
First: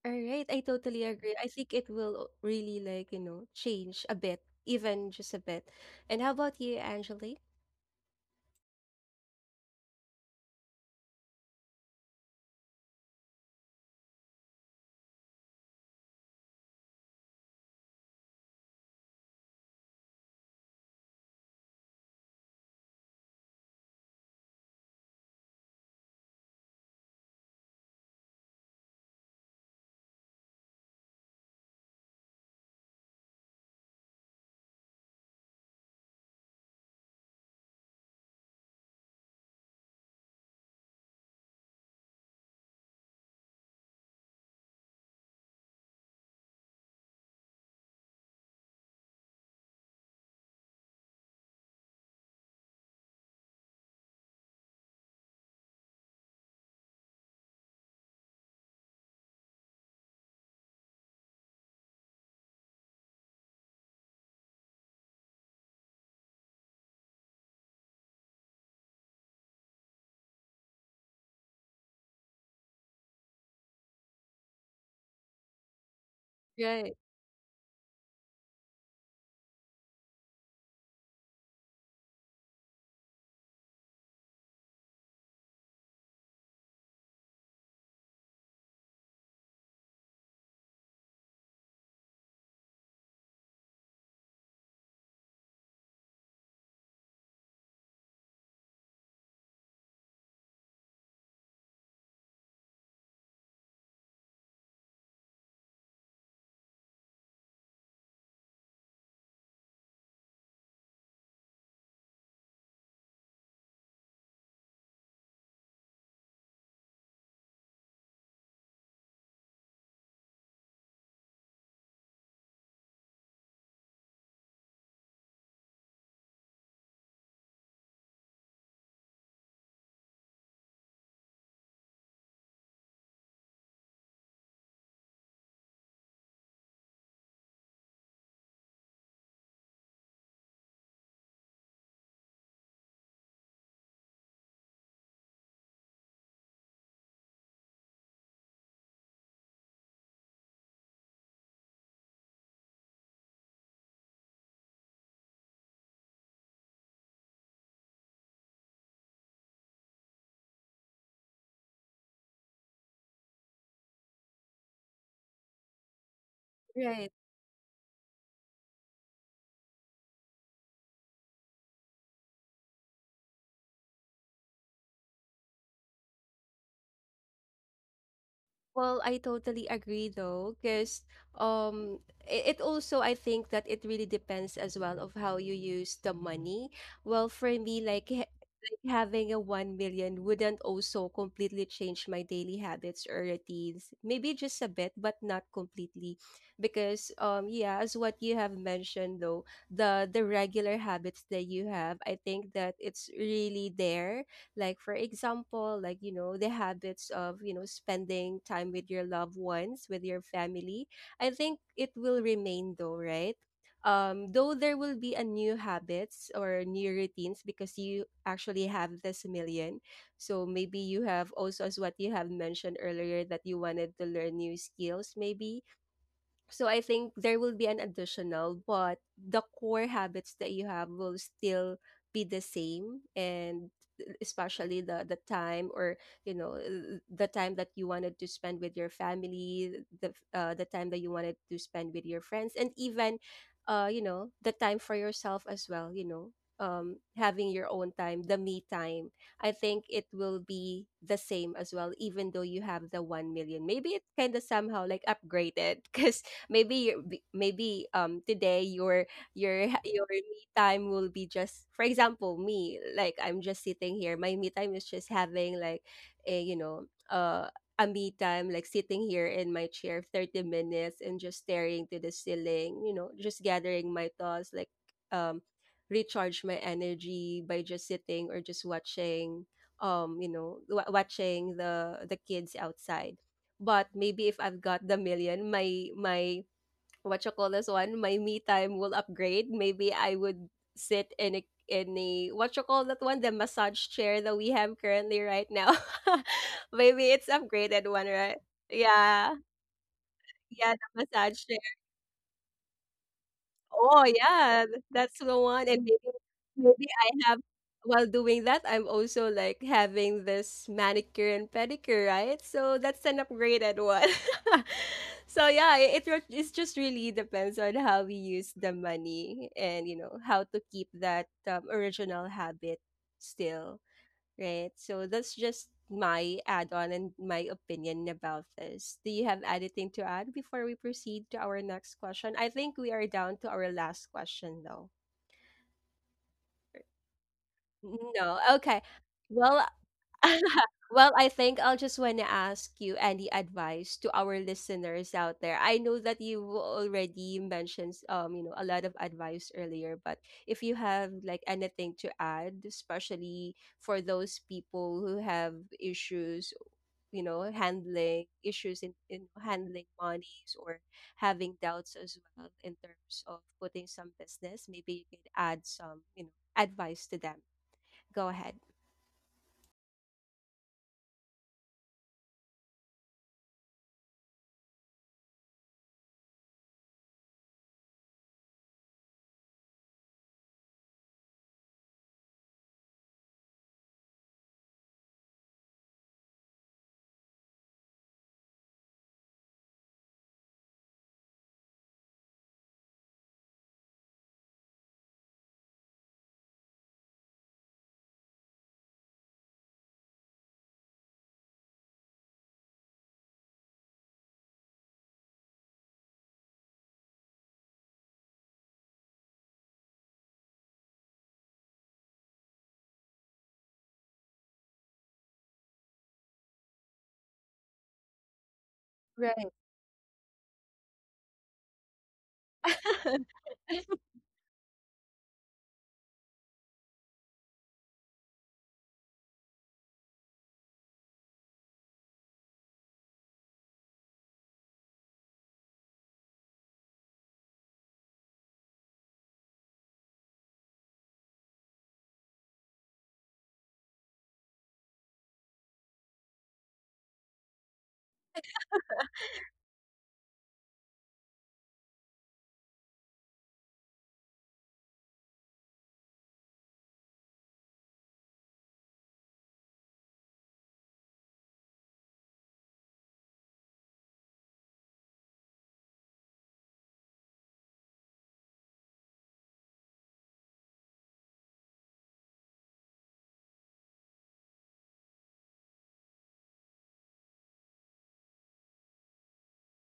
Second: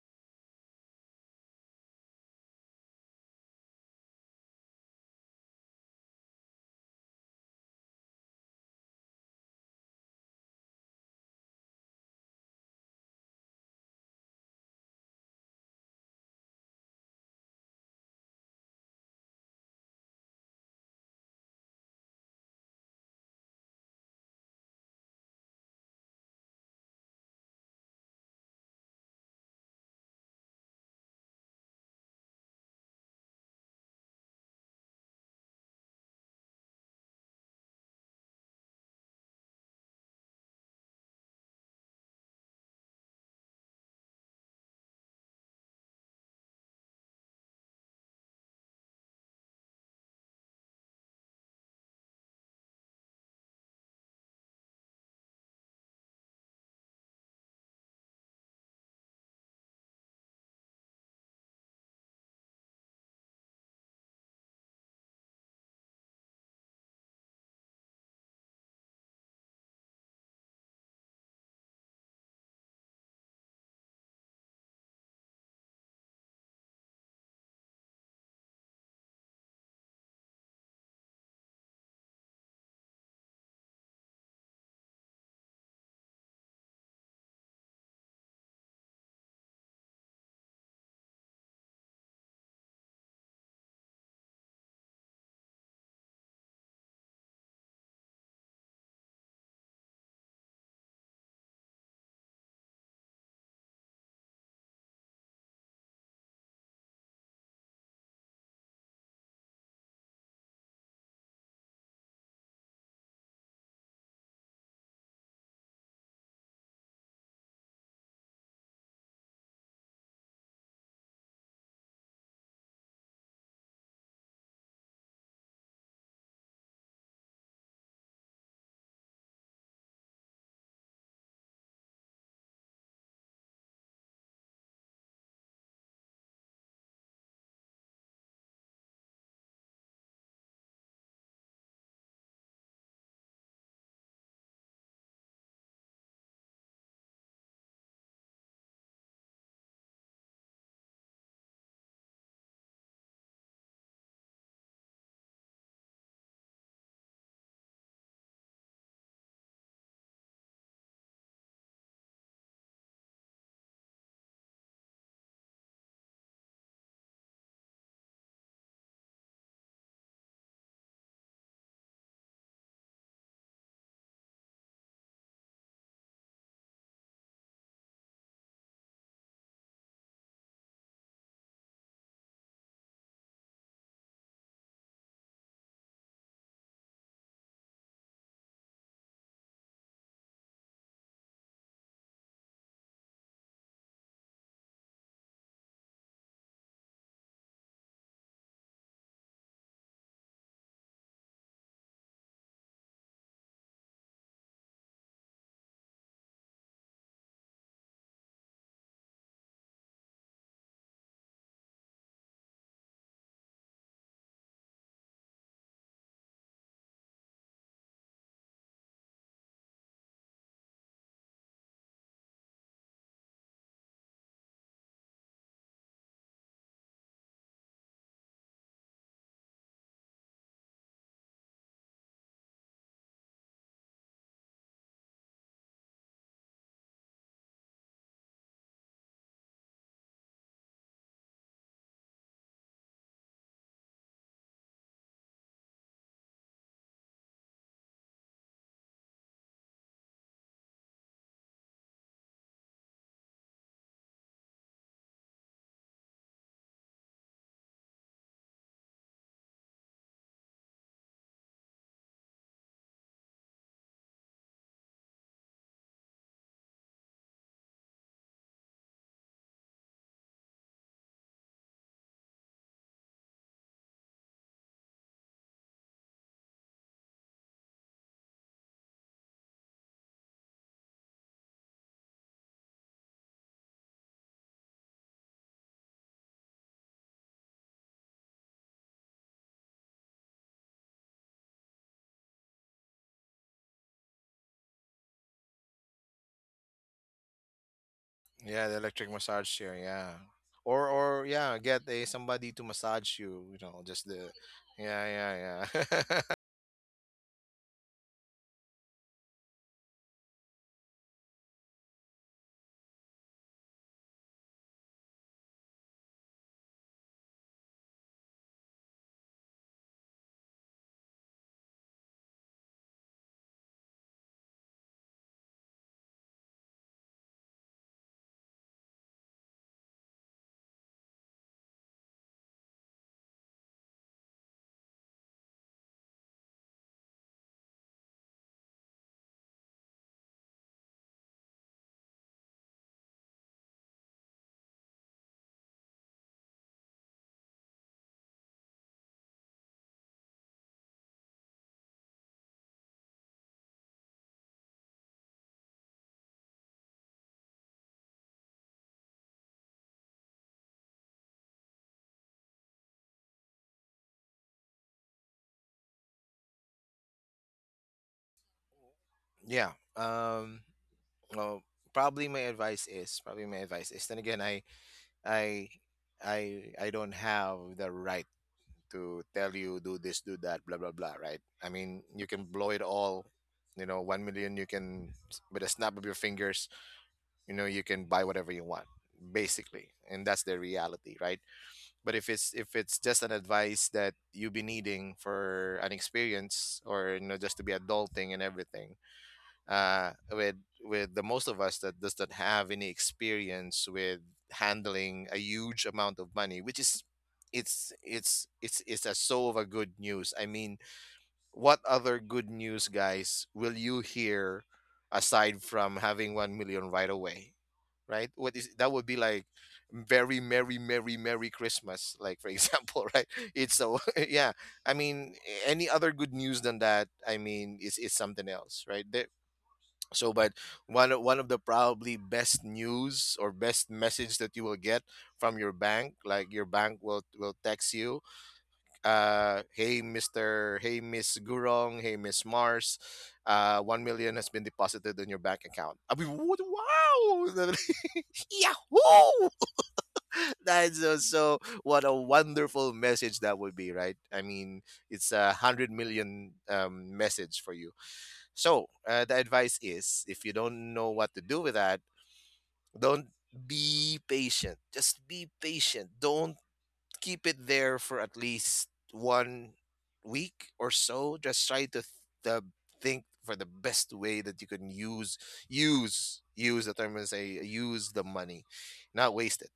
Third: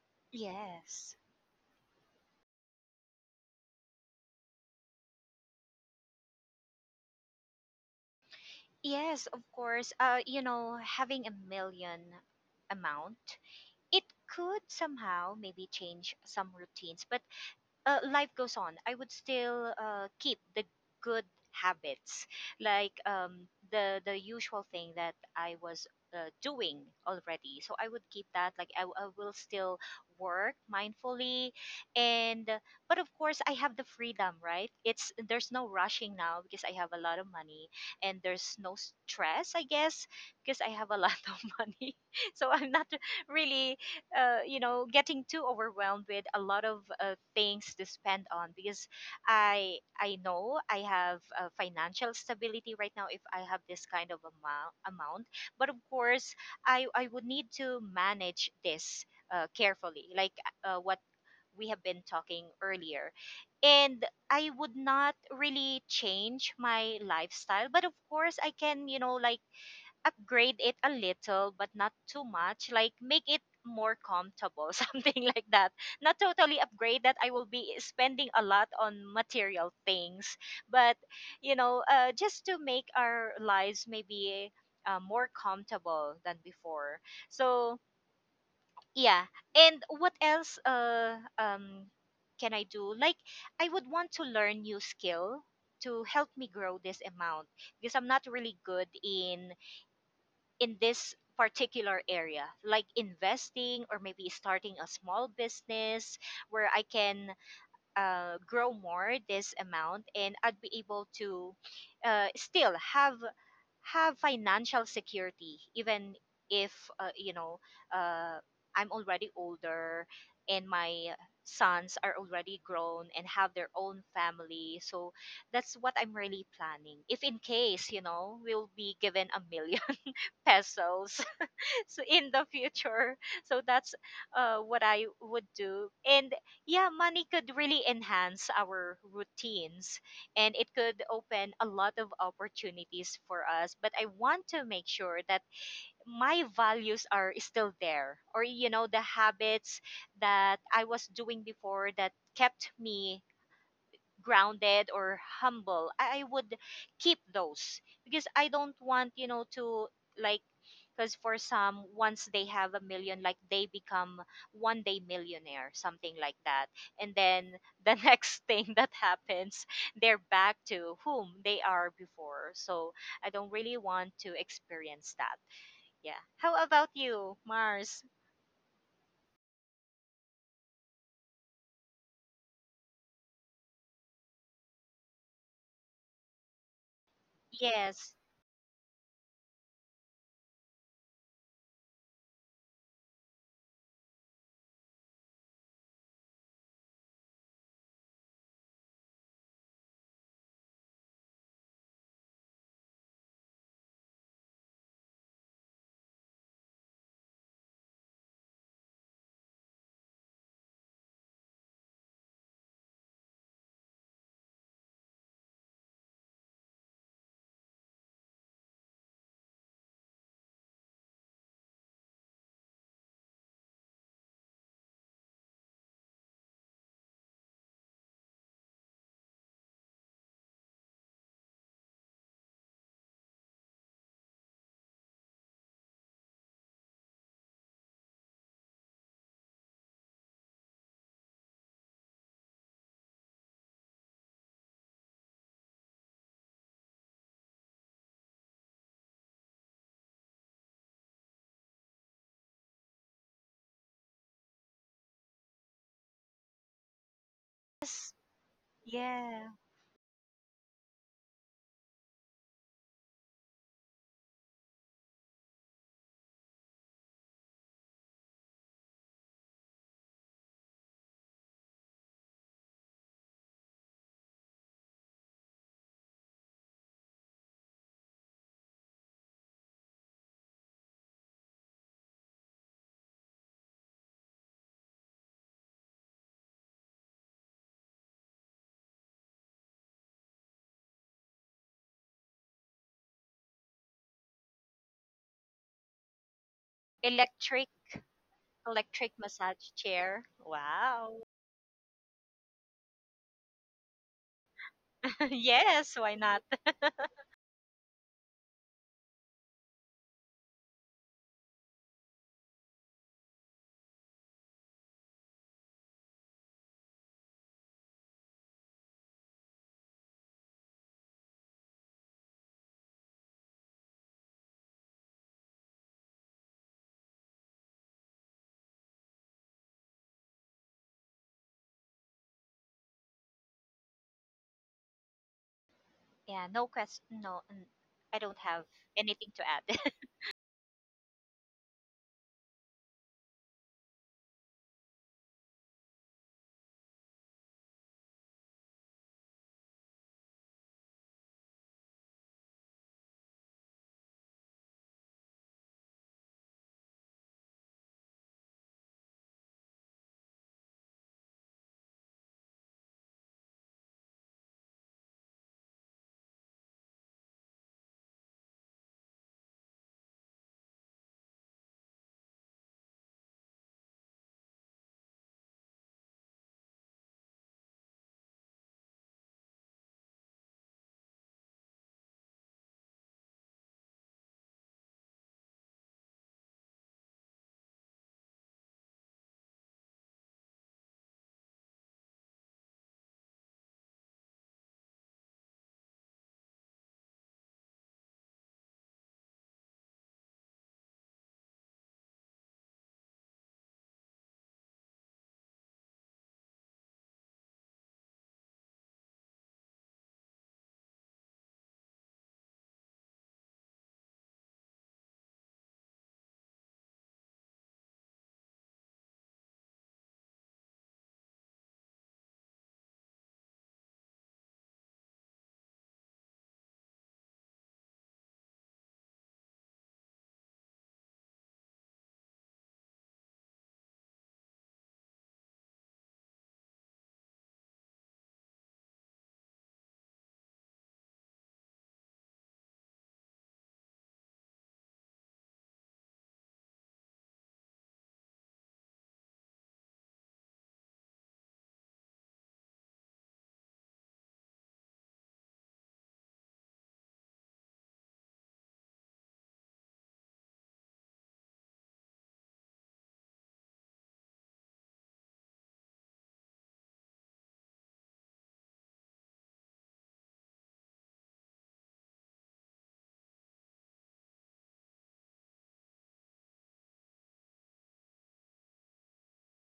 All right, I totally Yes. agree. I think it will really like, you know, change a bit, even just a bit. And how about you, Angeli? Yes, of course. You know, having a million amount, it could somehow maybe change some routines, but life goes on. I would still keep the good habits, like the usual thing that I was doing already. So I would keep that. Like I will still work mindfully, and but of course I have the freedom, right? It's, there's no rushing now because I have a lot of money, and there's no stress, I guess, because I have a lot of money. So I'm not really you know, getting too overwhelmed with a lot of things to spend on because I know I have financial stability right now. If I have this kind of amount. But of course I would need to manage this carefully, like what we have been talking earlier. And I would not really change my lifestyle, but of course I can, you know, like, upgrade it a little, but not too much, like make it more comfortable something like that. Not totally Right, upgrade, that I will be spending a lot on material things, but you know, just to make our lives maybe more comfortable than before. So yeah. And what else, can I do? Like I would want to learn new skill to help me grow this amount, because I'm not really good in this particular area, like investing or maybe starting a small business where I can grow more this amount, and I'd be able to still have financial security, even if you know, uh, I'm already older and my sons are already grown and have their own family. So that's what I'm really planning, if in case, you know, we'll be given a million pesos so in the future. So that's what I would do. And yeah, money could really enhance our routines and it could open a lot of opportunities for us, but I want to make sure that my values are still there, or you know, the habits that I was doing before that kept me grounded or humble. I would keep those, because I don't want, you know, to like, because for some, once they have a million, like, they become one day millionaire, something like that. right. And then the next thing that happens, they're back to whom they are before. So I don't really want to experience that. Yeah, how about you, Mars? Well, I totally agree though, because it also I think that it really depends as well of how you use the money. Well, for me, Yes, like having a 1 million wouldn't also completely change my daily habits or routines. Maybe just a bit, but not completely, because yeah, as what you have mentioned though, the regular habits that you have, I think that it's really there, like for example, like, you know, the habits of, you know, spending time with your loved ones, with your family. I think it will remain though, right? Though there will be a new habits or new routines because you actually have this million. So maybe you have also, as what you have mentioned earlier, that you wanted to learn new skills maybe. So I think there will be an additional, but the core habits that you have will still be the same, and especially the time, or, you know, the time that you wanted to spend with your family, the the time that you wanted to spend with your friends, and even you know, the time for yourself as well, you know, having your own time, the me time. I think it will be the same as well, even though you have the 1 million, maybe it kind of somehow like upgraded because maybe you, maybe yes, um today yeah. your your me time will be just, for example, me like I'm just sitting here. My me time is just having like a, you know, a me time, like sitting here in my chair 30 minutes and just staring to the ceiling, you know, just gathering my thoughts, like um recharge my energy by just sitting or just watching, you know, watching the kids outside. But maybe if I've got the million, my, what you call this one, my me time will upgrade. Maybe I would sit in a what you call that one, the massage chair that we have currently right now. Maybe it's Electric. upgraded one, right? Yeah, the electric Electric Yeah. massage massage chair. Yeah, chair, Yeah, the wow. or massage. yeah, get a somebody to massage you. You know, Oh just the, yeah, yeah, that's the one. yeah, And Yes, maybe, why yeah. not? maybe I have, while doing that, I'm also like having this manicure and pedicure, right? So that's an upgraded one. So yeah, it's just really depends on how we use the money, and you know how to keep that original habit still. Right. So that's just my add on and my opinion about this. Do you have anything to add before we proceed to our next question? I think we are down to our last question, though. Yeah, no question. No, n- I No. don't have. Okay. Anything to Well, add? well, I think I'll just want to ask you any advice to our listeners out there. I know that you already mentioned you know, a lot of advice earlier, but if you have like anything to add, especially for those people who have issues, you know, handling issues in handling monies, or having doubts as well in terms of putting some business, maybe you could add some, you know, advice to them. Go ahead. Yeah. Um, well, probably my advice is. Then again, I I don't have the right to tell you do this, do that, blah blah blah. Right? I mean, you can blow it all. You know, 1 million. You can, with a snap of your fingers. You know, you can buy whatever you want, basically, and that's the reality, right? But if it's, if it's just an advice that you've been needing for an experience, or, you know, just to be adulting and everything, uh, with with the most of us that does not have any experience with handling a huge amount of money, which is, it's a so of a good news. I mean, what other good news, guys, will you hear aside from having 1 million right away? Right? What is, that would be Right. like very, merry, merry, merry Christmas, like, for example. Right? It's so. Yeah. I mean, any other good news than that? I mean, it's something else right there. So, but, one of the probably best news or best message that you will get from your bank, like, your bank will text you, "Hey, Mister, hey, Miss Gurong, hey, Miss Mars, 1 million has been deposited in your bank account." I mean, what, wow. Yahoo! That's so, so. What a wonderful message that would be, right? I mean, it's a hundred million message for you. So, the advice is, if you don't know what to do with that, don't, be patient. Just be patient. Don't keep it there for at least one week or so. Just try to, th- the think for the best way that you can use the term and say use the money, not waste it,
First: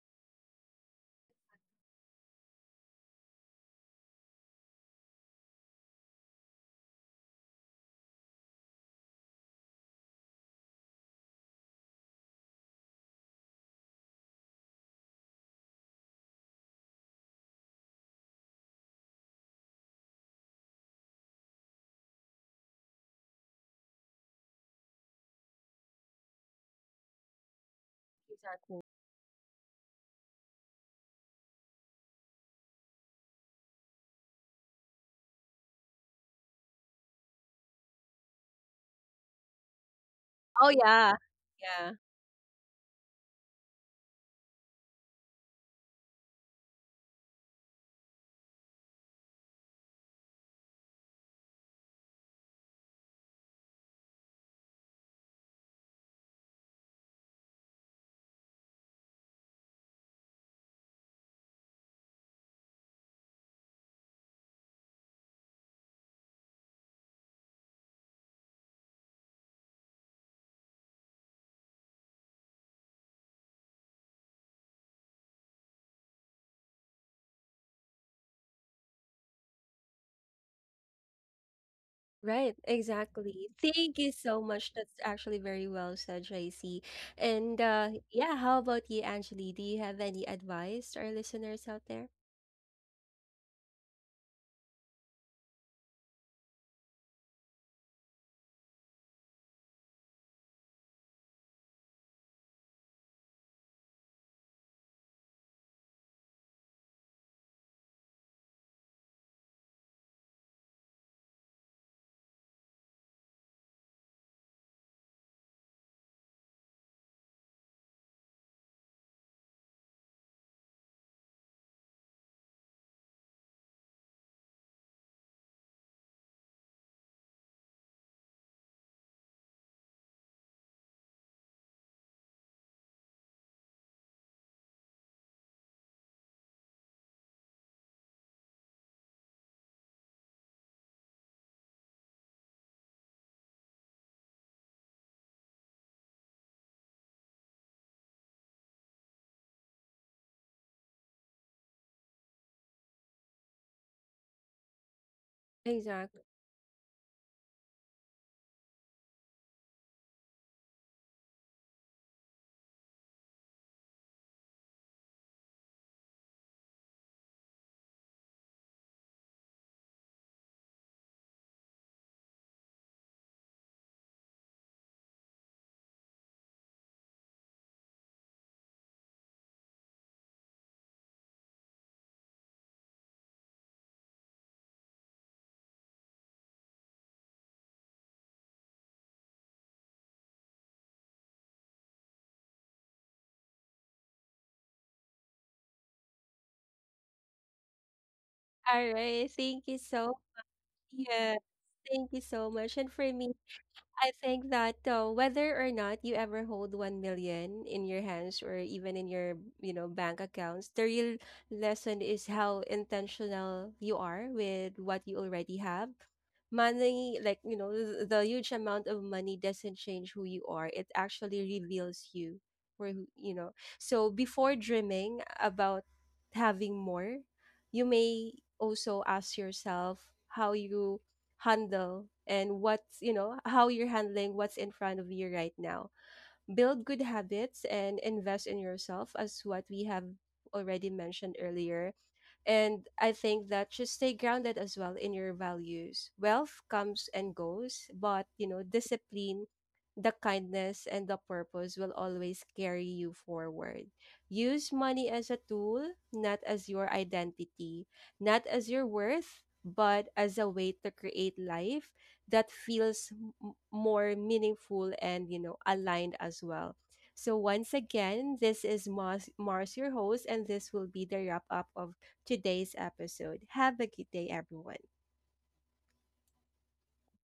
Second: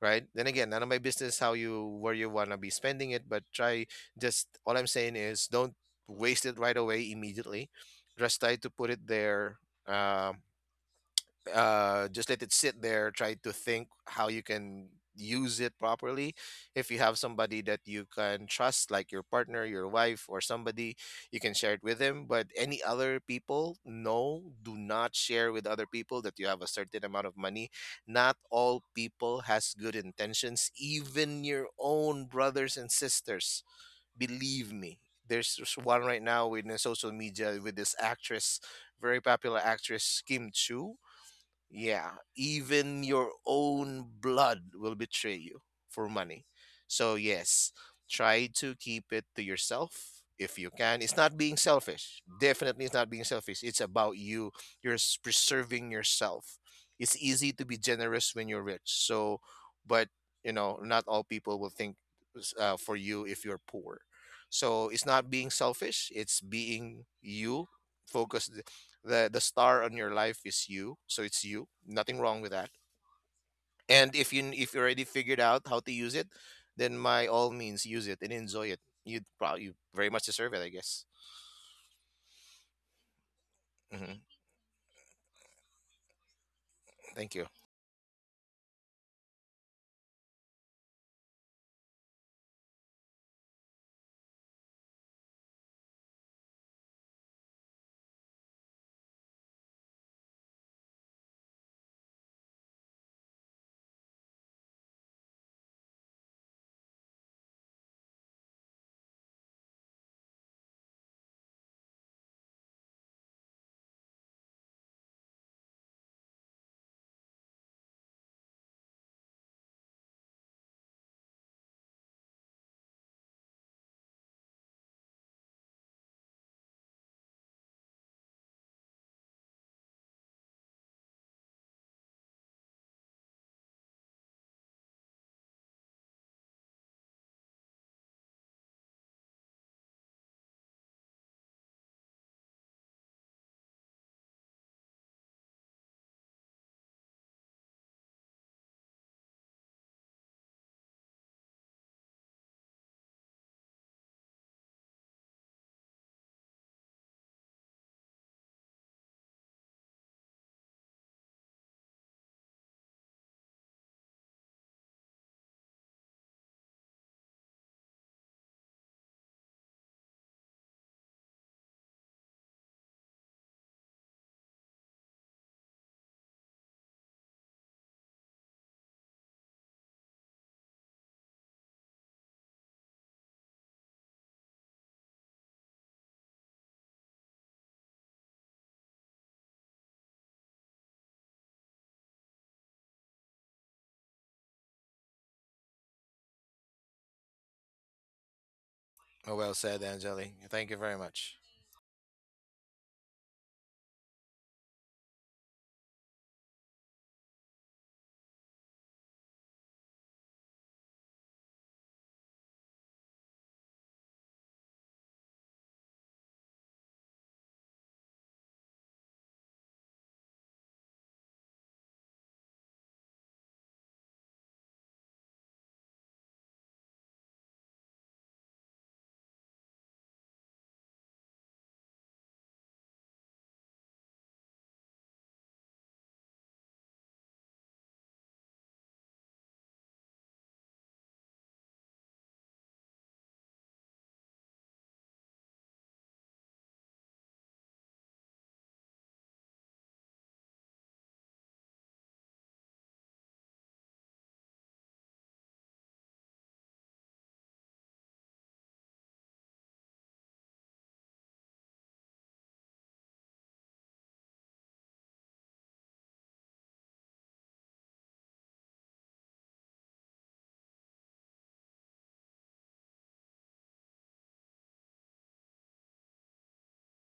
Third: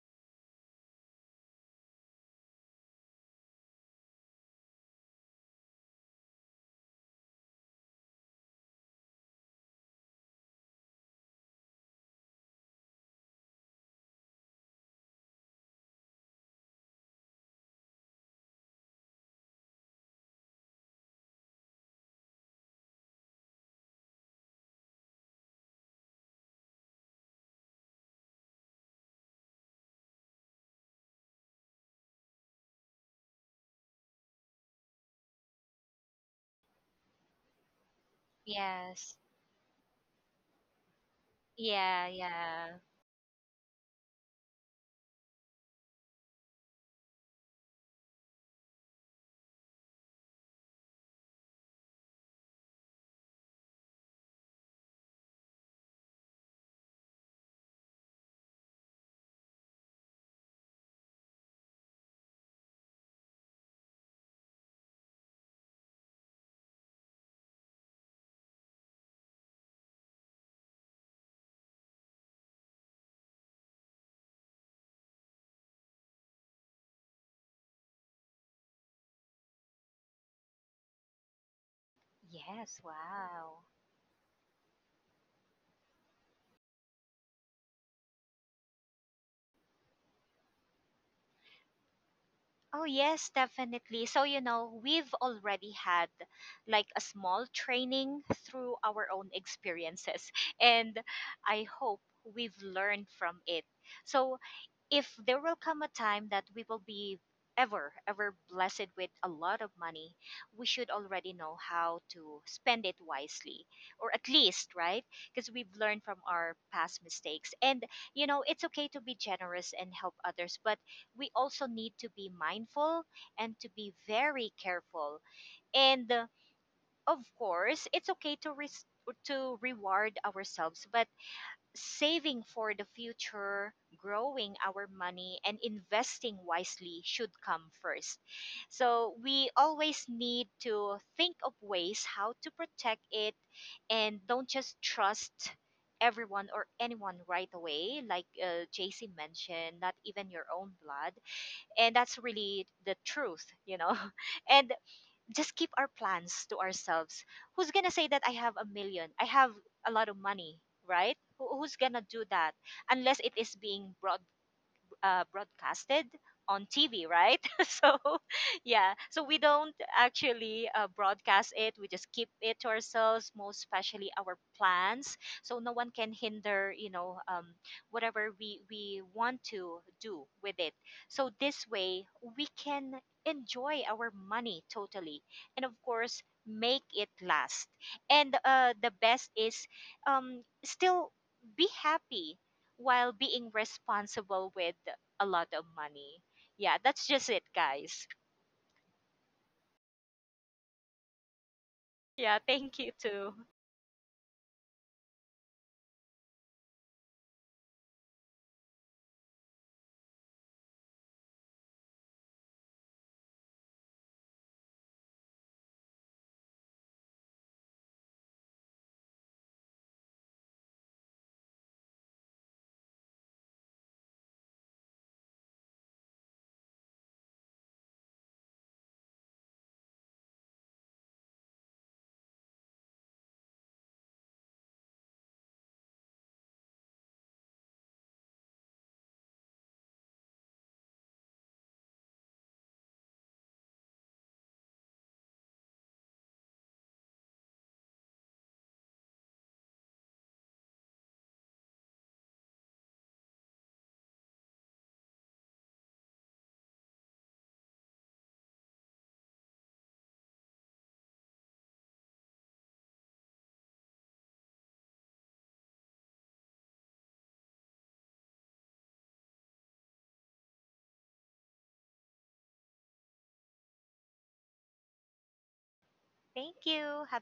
right? Then again, none of my business how you, where you wanna be spending it, but try, just all I'm saying is, don't waste it right away immediately. Just try to put it there. Um, just let it sit there. Try to think how you can use it properly. If you have somebody that you can trust, like your partner, your wife, or somebody, you can share it with them. But any other people, no, do not share with other people that you have a certain amount of money. Not Exactly. all people has good intentions. Even your own brothers and sisters, believe me. There's just one right now with the social media with this actress, Yes. very popular actress Kim Oh Chu. yeah. Yeah. Yeah, Yeah, yeah. even your own blood will betray you for money. So, yes, try to keep it to yourself if you can. It's not being selfish. Definitely, it's not being selfish. It's about you. You're preserving yourself. It's easy to be generous when you're rich. So, but, you know, not all people will think, for you if you're poor. So, it's not being selfish, it's being you focused. The star on your life is you. So it's you, nothing wrong with that. And if you already figured out how to use it, then by all means use it and enjoy it. You very much deserve it, I guess. Right, Yes, exactly. wow. Thank you Hmm. so much. That's actually very well said, Tracy. Thank you. And yeah, how about you, Angeli? Do you have any advice to our listeners out there? Oh, yes, definitely. So, you know, we've already had like a small training through our own experiences, and I hope we've learned from it. So, if there will come a time that we will be ever ever blessed with a lot of money, we should already know how to spend it wisely, or at least right, because we've learned from our past mistakes. And you know, it's okay to be generous and help others, but we also need to be mindful and to be very careful. And of course it's okay to to reward ourselves, but saving for the future, growing our money, and investing wisely should come first. So we always need to think of ways how to protect it, and don't just trust everyone or anyone right away, like JC mentioned, not even your own blood. And that's really the truth, you know. And just keep our Exactly. plans to ourselves. Who's gonna say that I have a million? I have a lot of money, right? Who- Who's gonna do that, unless it is being brought broadcasted on TV, right? So, yeah. So we don't actually broadcast it. We just keep it to ourselves, most especially our plans. So no one can hinder, you know, whatever we want to do with it. So this way, we can enjoy our money totally, and of course, make it last. And the best is still be happy while being responsible with a lot of money. Yeah, that's just it, guys. All right. Oh, well Thank you said, so, Angeli. Thank you very much. yeah. Thank you Yeah, so thank much. you And for too. me, I think that whether or not you ever hold 1 million in your hands, or even in your, you know, bank accounts, the real lesson is how intentional you are with what you already have. Money, like, you know, the huge amount of money doesn't change who you are, it actually reveals you, you know. So before dreaming about having more, you may also ask yourself how you handle, and what's, you know, how you're handling what's in front of you right now. Build good habits and invest in yourself, as what we have already mentioned earlier, and I think that should stay grounded as well in your values. Wealth comes and goes, but you know, discipline, the kindness, and the purpose will always carry you forward. Use money as a tool, not as your identity, not as your worth, but as a way to create life that feels more meaningful and you know aligned as well. So once again, this is Mars, Mars your host, and this will be the wrap up of today's episode. Have a good day, everyone. Thank you. Have